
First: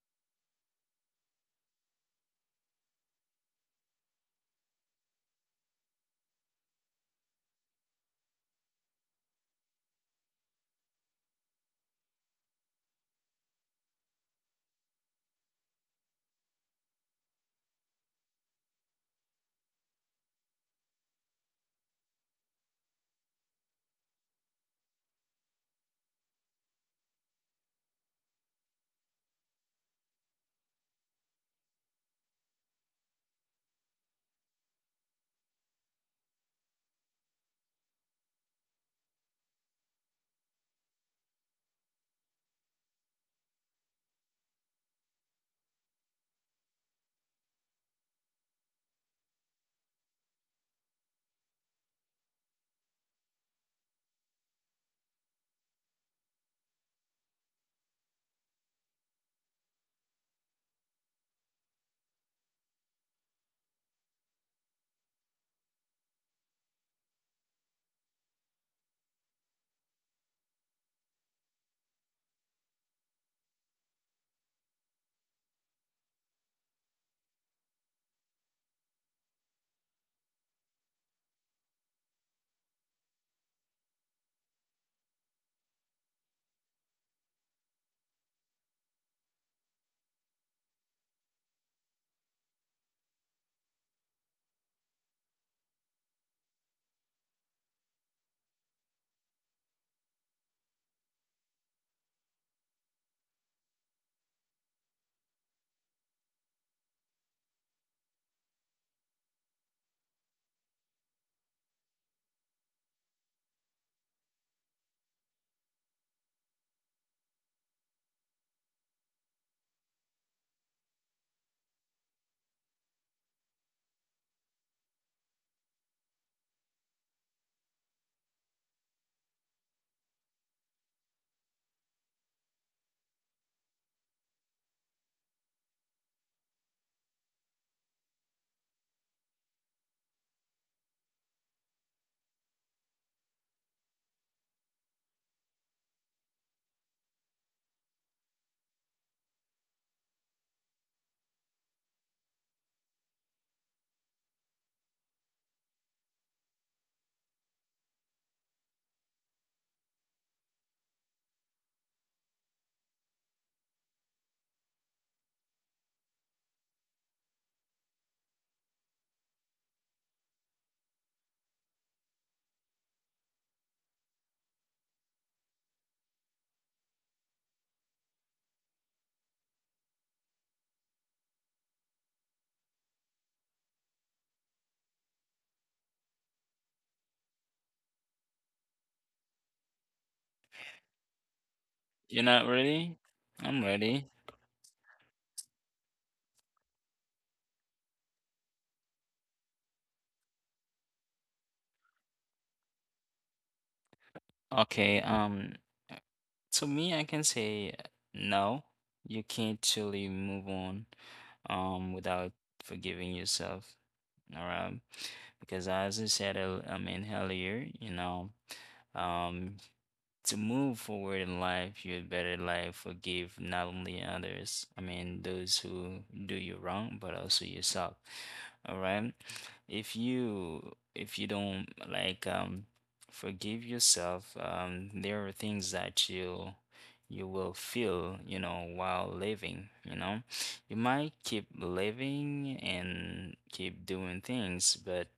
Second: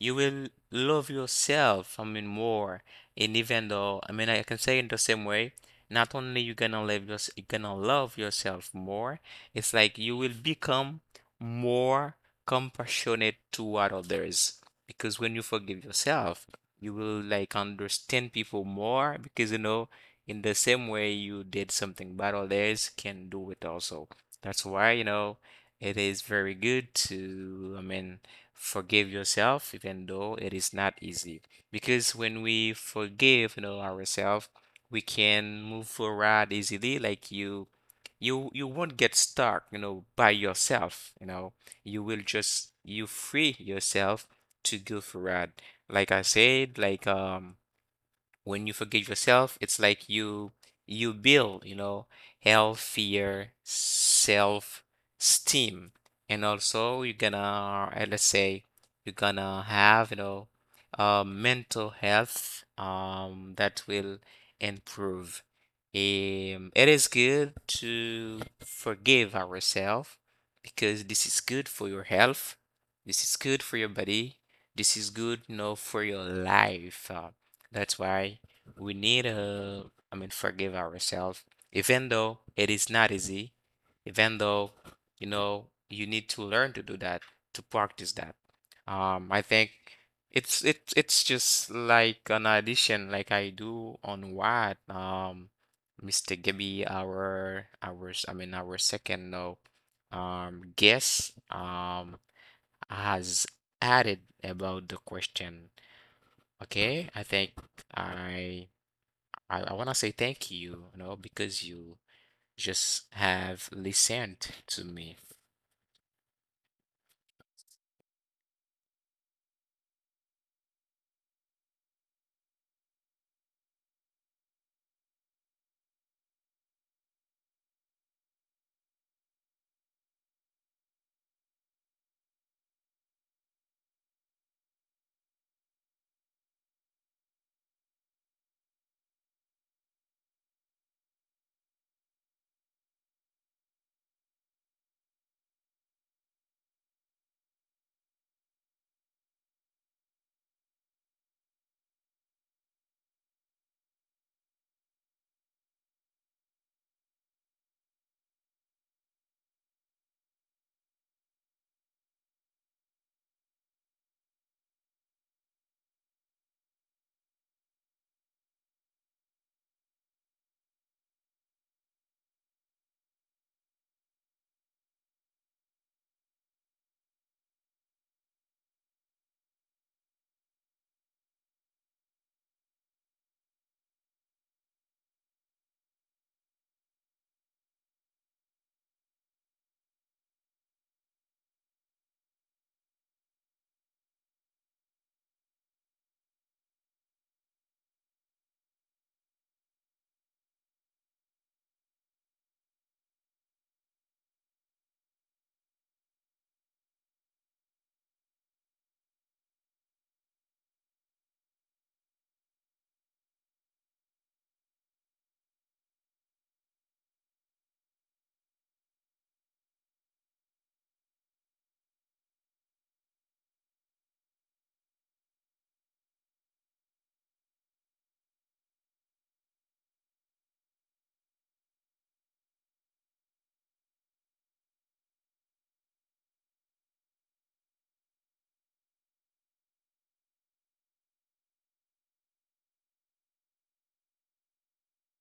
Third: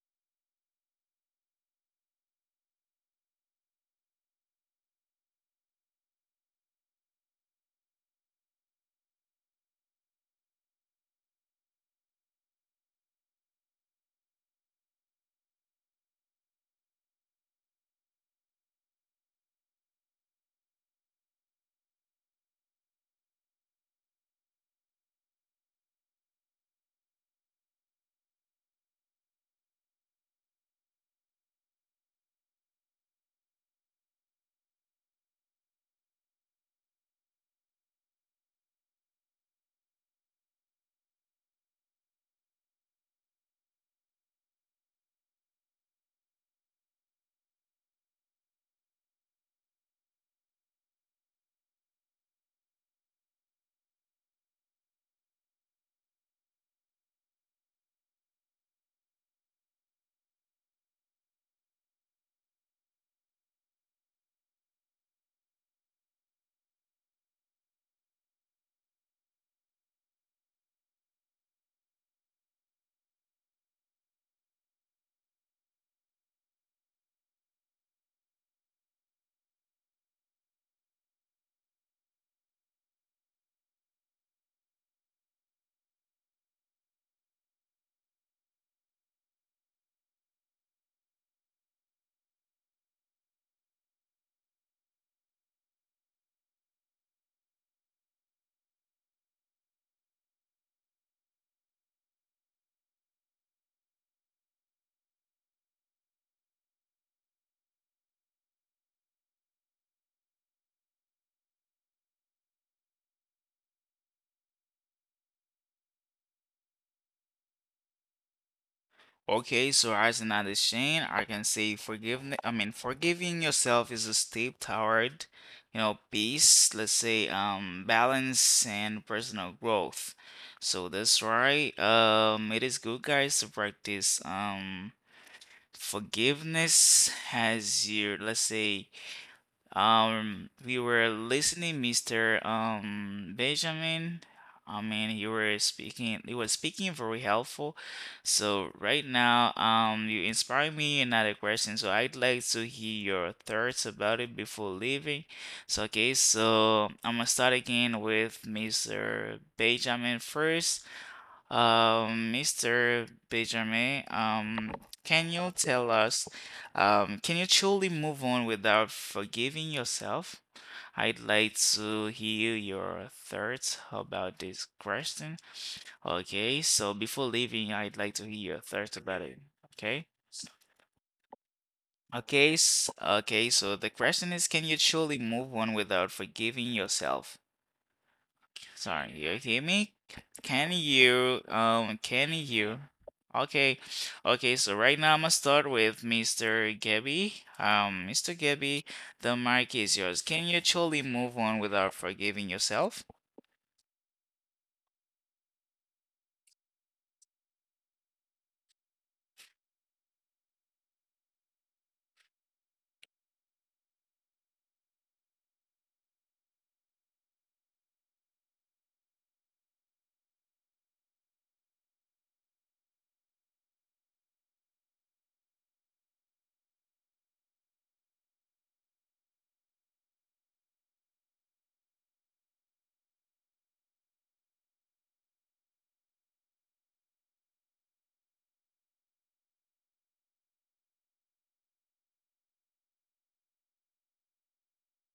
C: you will love yourself, I mean, more. And even though, I mean, I can say in the same way, not only you gonna love yourself, you gonna love yourself more. It's like you will become more compassionate toward others, because when you forgive yourself, you will, like, understand people more, because, you know, in the same way you did something bad, others can do it also. That's why, you know, it is very good to, I mean, forgive yourself, even though it is not easy. Because when we forgive, you know, ourselves, we can move forward easily. Like, you, you, you won't get stuck, you know, by yourself, you know. You will just, you free yourself, to go for a. Like I said, like, um when you forgive yourself, it's like you you build, you know, healthier self-esteem. And also you're gonna, uh, let's say, you're gonna have, you know, uh, mental health, um, that will improve. Um, it is good to forgive ourselves, because this is good for your health. This is good for your body. This is good, you know, for your life. Uh, that's why we need, uh, I mean, forgive ourselves, even though it is not easy, even though, you know, you need to learn to do that, to practice that. Um, I think it's it's it's just like an addition, like I do on what, um, mister Gibby, our our s- I mean our second uh, um guest um has added about the question. Okay, I think I I, I want to say thank you, you know, because you just have listened to me.
A: Okay, so as another Shane, I can say forgiveness. I mean, forgiving yourself is a step toward, you know, peace. Let's say, um, balance and personal growth. So that's right. Um, it is good, guys, to practice. Um forgiveness has your, let's say, um we were listening mr um benjamin, I mean, you were speaking you were speaking very helpful. So right now, um you inspire me another question, so I'd like to hear your thoughts about it before leaving. So okay, so I'm gonna start again with mr benjamin first. um, mister Benjamin, um, can you tell us, um, can you truly move on without forgiving yourself? I'd like to hear your thoughts about this question. Okay, so before leaving, I'd like to hear your thoughts about it. Okay. Okay, s- okay, so the question is, can you truly move on without forgiving yourself? Sorry, you hear me? C- Can you? Um,
B: You're
A: can
B: not
A: you?
B: ready? I'm
A: Okay,
B: ready.
A: okay. So right now I'm gonna start with mister Gabby. Um, mister Gabby, the mic is yours. Can you actually move on without forgiving yourself?
B: Okay. um, To me, I can say no. You can't truly move on um without forgiving yourself. All right. Because as I said, earl- I mean, earlier, you know, um to move forward in life, you had better like forgive not only others, I mean those who do you wrong, but also yourself. All right. If you if you don't like um forgive yourself, um there are things that you you will feel, you know, while living, you know. You might keep living and keep doing things, but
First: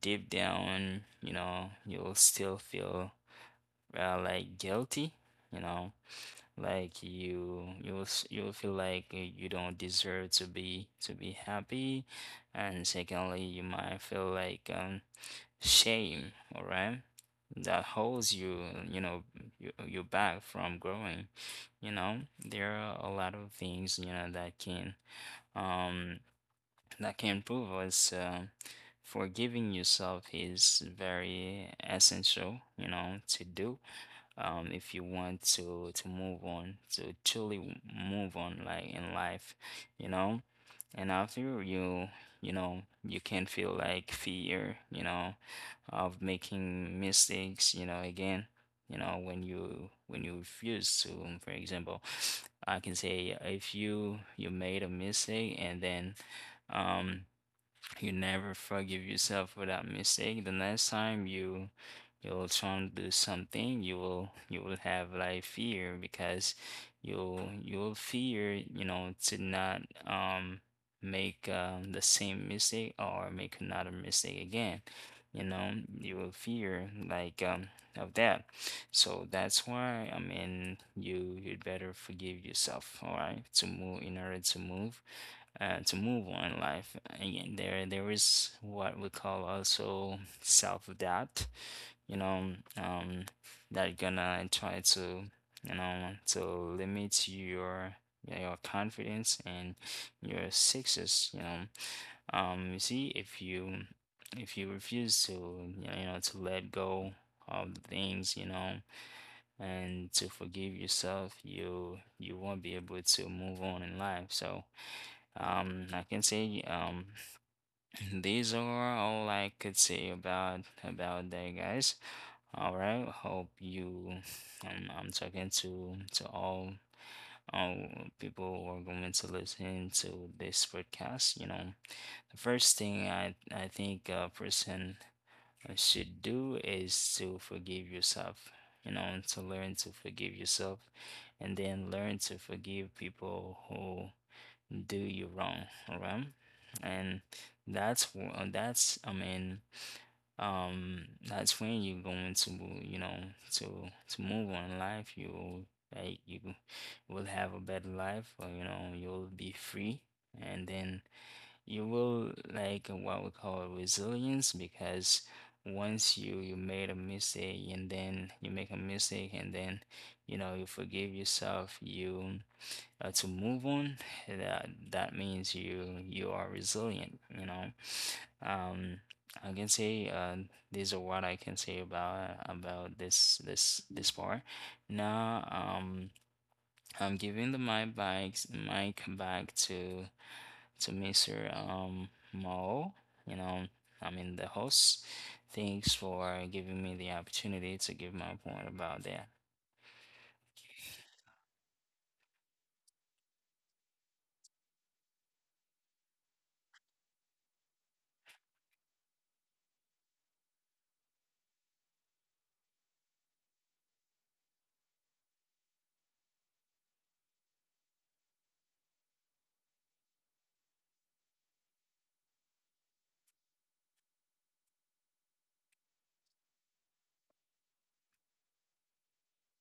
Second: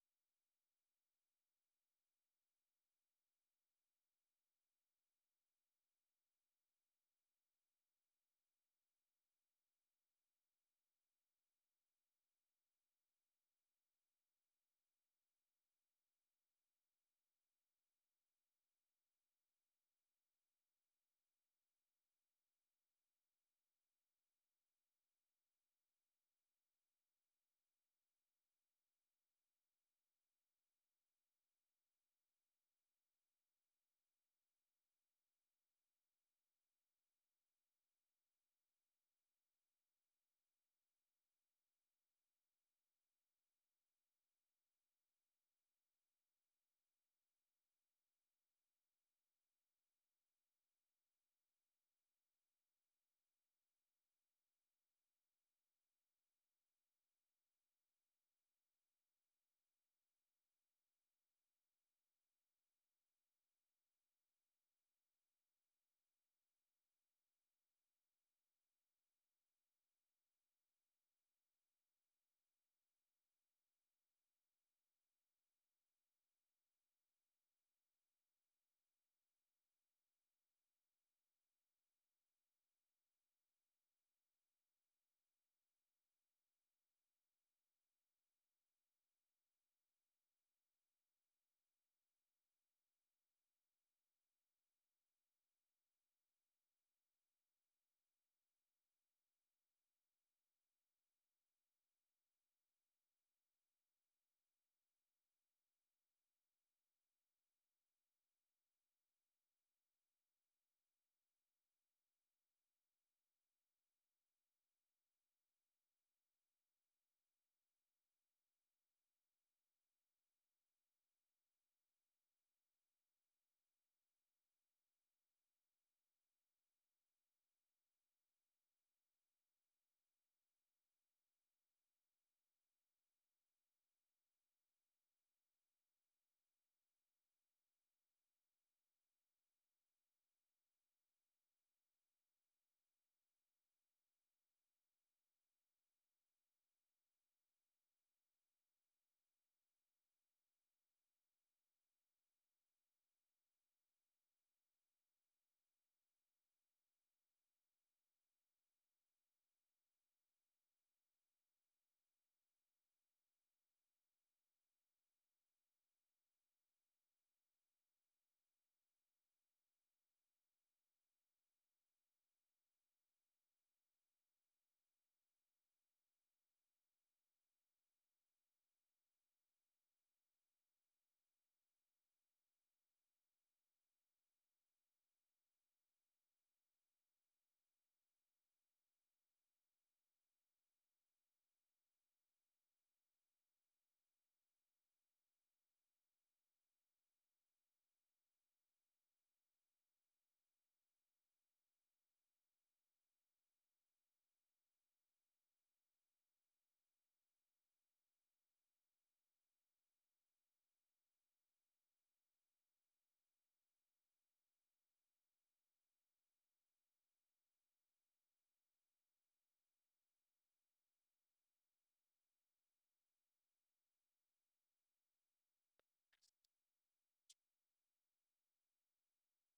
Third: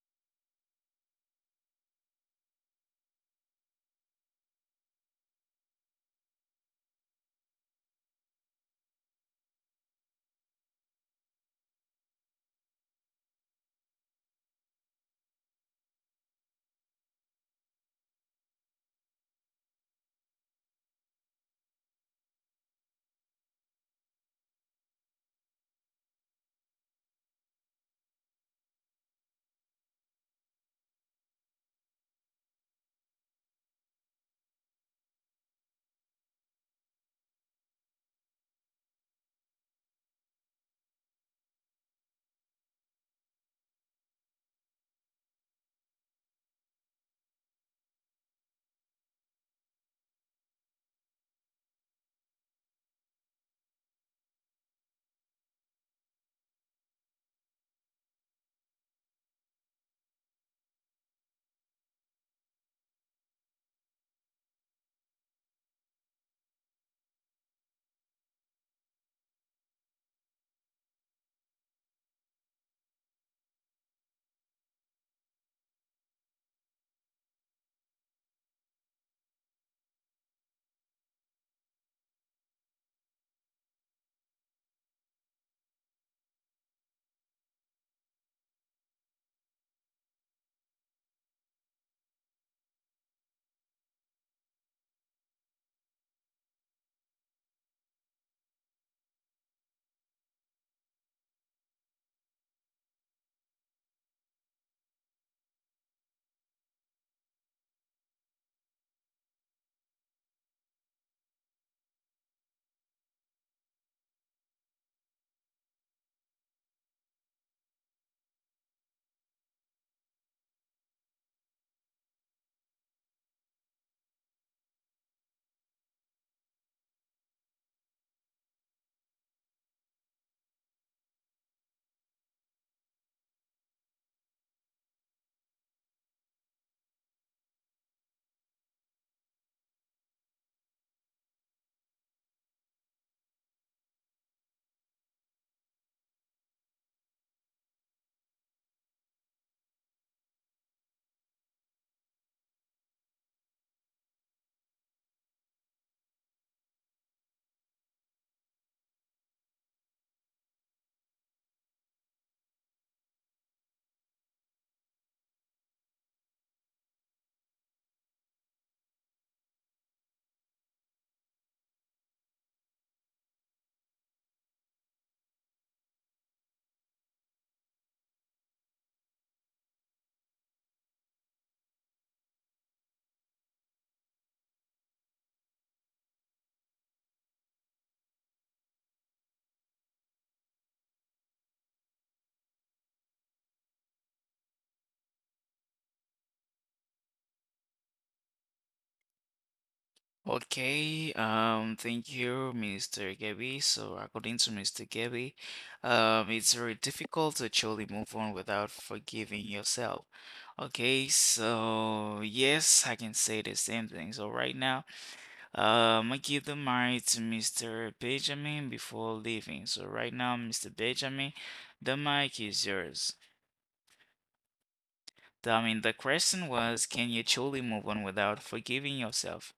B: deep down, you know, you'll still feel uh, like guilty, you know, like you you will s- you will feel like uh, you don't deserve to be to be happy. And secondly, you might feel like um shame, all right? That holds you, you know, you, you back from growing. You know, there are a lot of things, you know, that can um that can prove us. Um, forgiving yourself is very essential, you know, to do um, if you want to to move on, to truly move on, like in life, you know. And after you, you know, you can feel like fear, you know, of making mistakes, you know, again, you know, when you when you refuse to, um, for example, I can say, if you you made a mistake, and then um you never forgive yourself for that mistake, the next time you you'll try to do something, you will you will have like fear, because you'll you'll fear, you know, to not um make um, the same mistake or make another mistake again, you know. You will fear like um of that. So that's why, I mean, you you'd better forgive yourself, all right, to move, in order to move, uh, to move on in life. And there, there is what we call also self-doubt, you know, um, that gonna try to, you know, to limit your your confidence and your success, you know. Um, you see, if you if you refuse to, you know, you know, to let go of the things, you know, and to forgive yourself, you you won't be able to move on in life. So um, I can say um, (laughs) (clears throat) these are all I could say about about that, guys. All right. Hope you. Um, I'm talking to to all um people who are going to listen to this podcast. You know, the first thing I I think a person should do is to forgive yourself. You know, to learn to forgive yourself, and then learn to forgive people who do you wrong, alright? And that's wh- uh, that's, I mean, um, that's when you're going to, you know, to to move on in life. You like you will have a better life, or, you know, you'll be free. And then you will like what we call resilience, because once you you made a mistake, and then you make a mistake, and then, you know, you forgive yourself, you uh, to move on, that that means you you are resilient, you know. Um, I can say uh, these are what I can say about about this this this part. Now, um, I'm giving the my back mic back to to mister Um Mo, you know, I mean, the host. Thanks for giving me the opportunity to give my point about that.
A: Okay. Um, thank you, mister Gabby. So according to mister Gabby, um, it's very difficult to actually move on without forgiving yourself. Okay, so yes, I can say the same thing. So right now. Um, I give the mic to mister Benjamin before leaving. So right now, mister Benjamin, the mic is yours. The- I mean, the question was, can you truly move on without forgiving yourself?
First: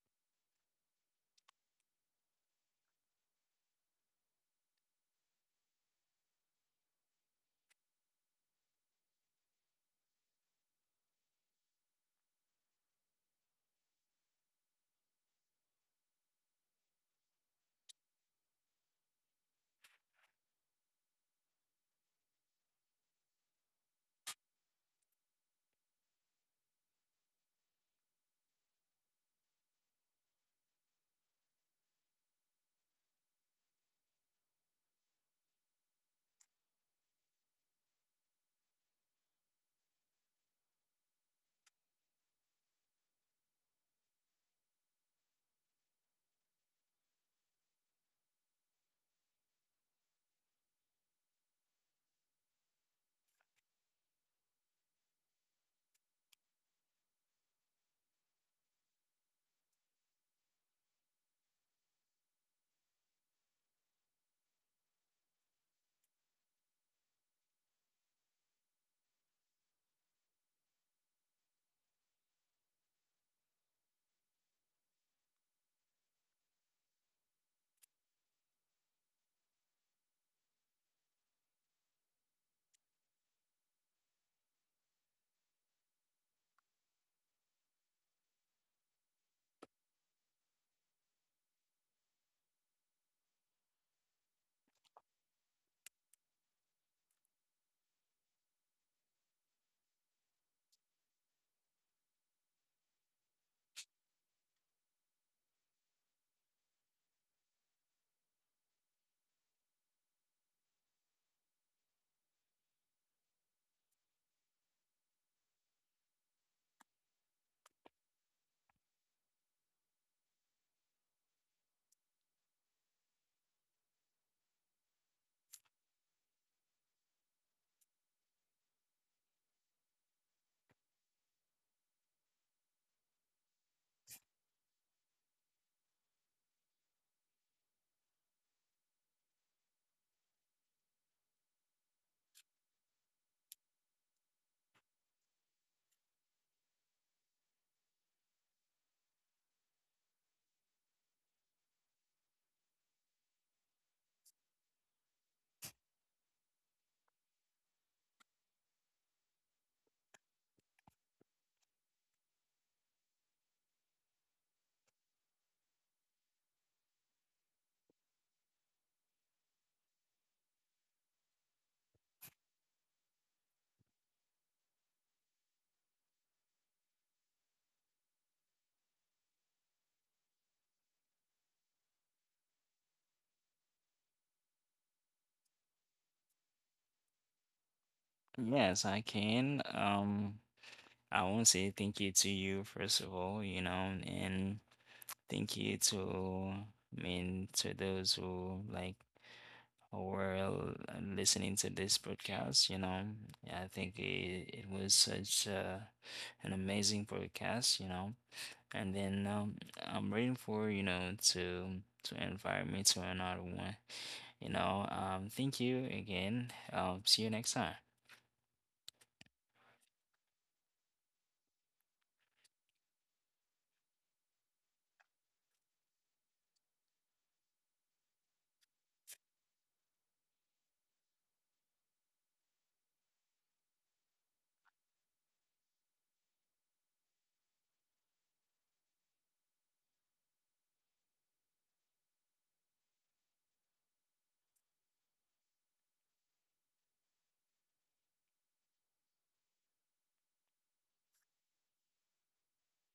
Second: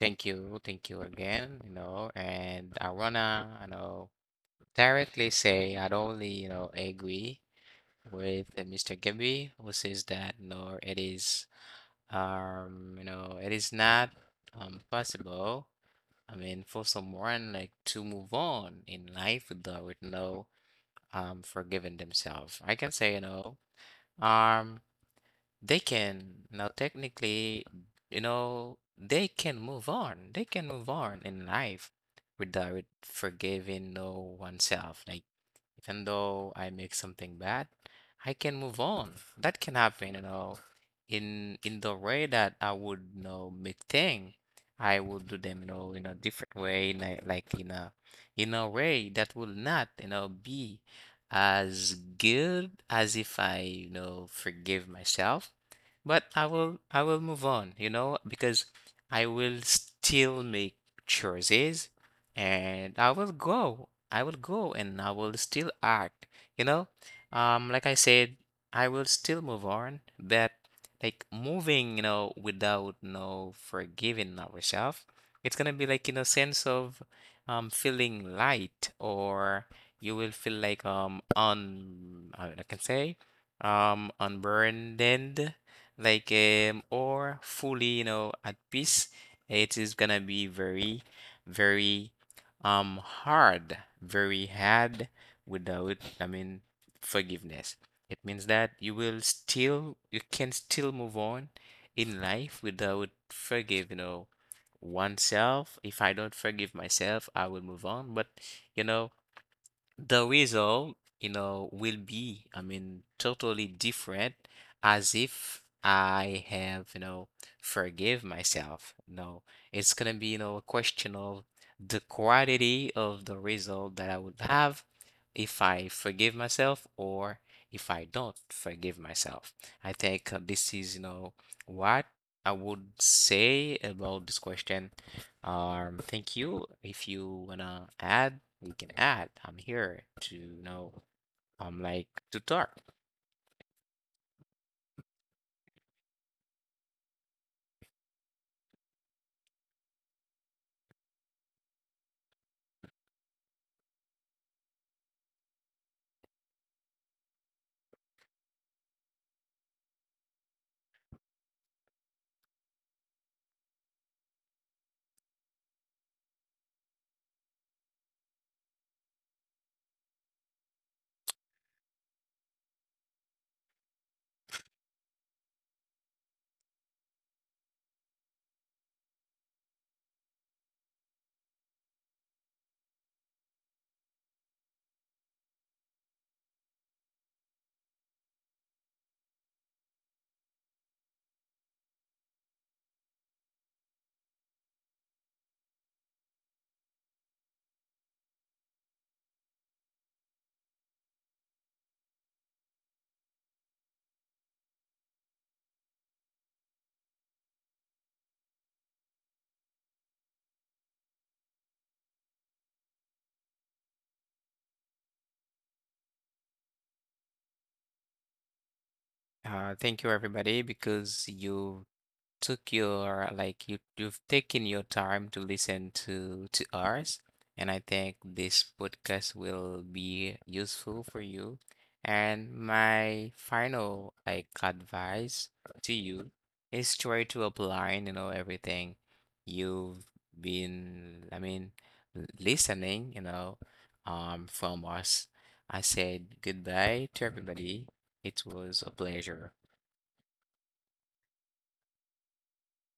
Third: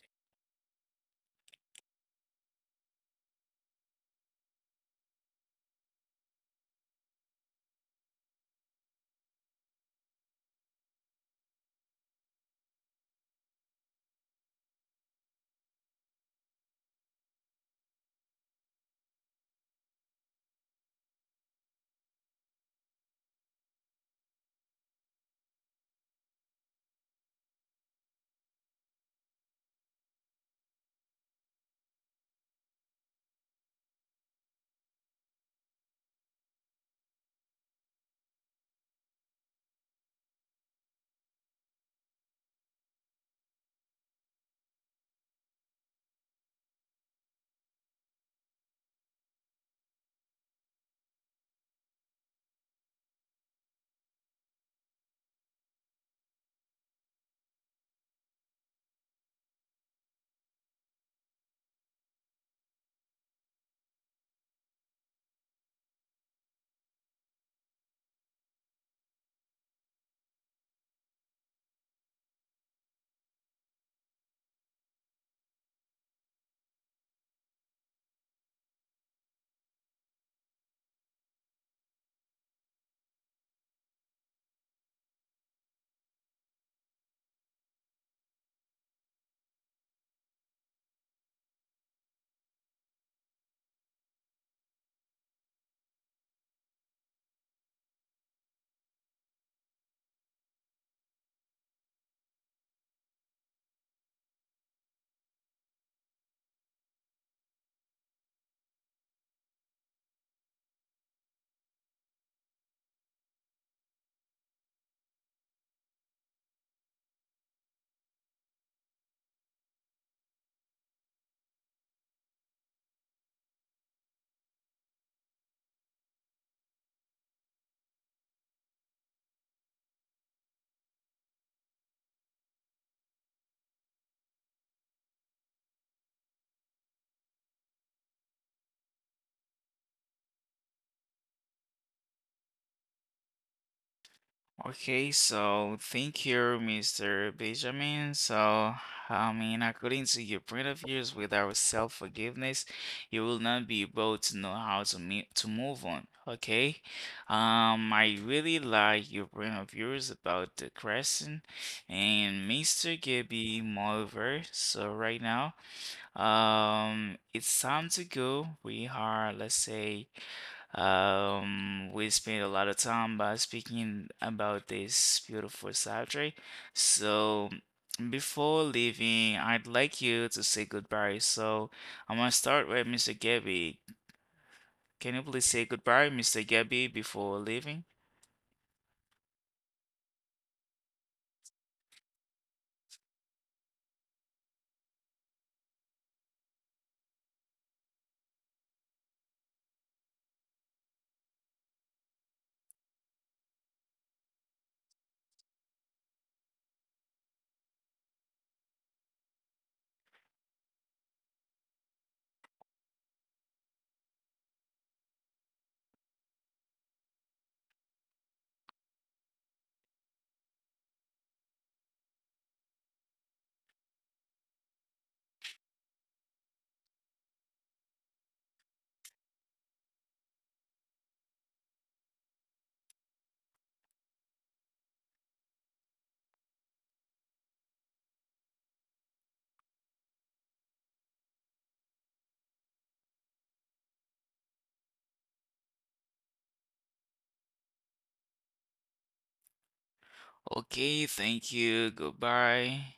C: Thank you, thank you again, you know, and I wanna, you know, directly say, I don't only, you know, agree with, uh, mister Gabby, who says that no, it is, um, you know, it is not um possible. I mean, for someone like to move on in life without, you know, um forgiven themselves. I can say, you know, um they can now technically, you know, they can move on. They can move on in life without forgiving no oneself. Like, even though I make something bad, I can move on. That can happen, you know, in in the way that I would, you know, make thing. I would do them, you know, in a different way, in a- like in a in a way that will not, you know, be as good as if I, you know, forgive myself. But I will I will move on, you know, because I will still make choices, and I will go. I will go, and I will still act. You know, um, like I said, I will still move on. But, like, moving, you know, without no forgiving ourselves, it's gonna be like in a sense of um feeling light, or you will feel like, um un, how I can say, um unburdened, like, um or fully, you know, at peace. It is gonna be very, very um hard, very hard, without, I mean, forgiveness. It means that you will still, you can still move on in life without forgive, you know oneself. If I don't forgive myself, I will move on, but, you know the result, you know, will be, I mean, totally different, as if I have, you know, forgive myself. No, it's gonna be, you know, a question of the quality of the result that I would have if I forgive myself, or if I don't forgive myself. I think, uh, this is, you know, what I would say about this question. Um, thank you. If you wanna add, we can add. I'm here to, you know, I'm, um, like, to talk.
A: Okay, so thank you, mister Benjamin. So, I mean, according to your point of views, without self-forgiveness, you will not be able to know how to me to move on. Okay, um, I really like your point of views about the question, and mister Gibby, moreover. So right now, um, it's time to go. We are, let's say. Um, we spent a lot of time by speaking about this beautiful subject. So before leaving, I'd like you to say goodbye. So I'm gonna start with mister Gabby. Can you please say goodbye, mister Gabby, before leaving?
B: Yes, I can. Um, I want to say thank you to you, first of all, you know, and thank you to, I mean, to those who like were l- listening to this podcast, you know. Yeah, I think it, it was such a, an amazing podcast, you know. And then um, I'm waiting for, you know, to to invite me to another one, you know. Um, thank you again. Um, see you next time.
C: Uh, thank you everybody, because you took your, like, you you've taken your time to listen to to ours, and I think this podcast will be useful for you. And my final, like, advice to you is, try to apply, you know everything you've been, I mean, l- listening, you know um from us. I said goodbye to everybody. It was a pleasure.
A: Okay, thank you. Goodbye.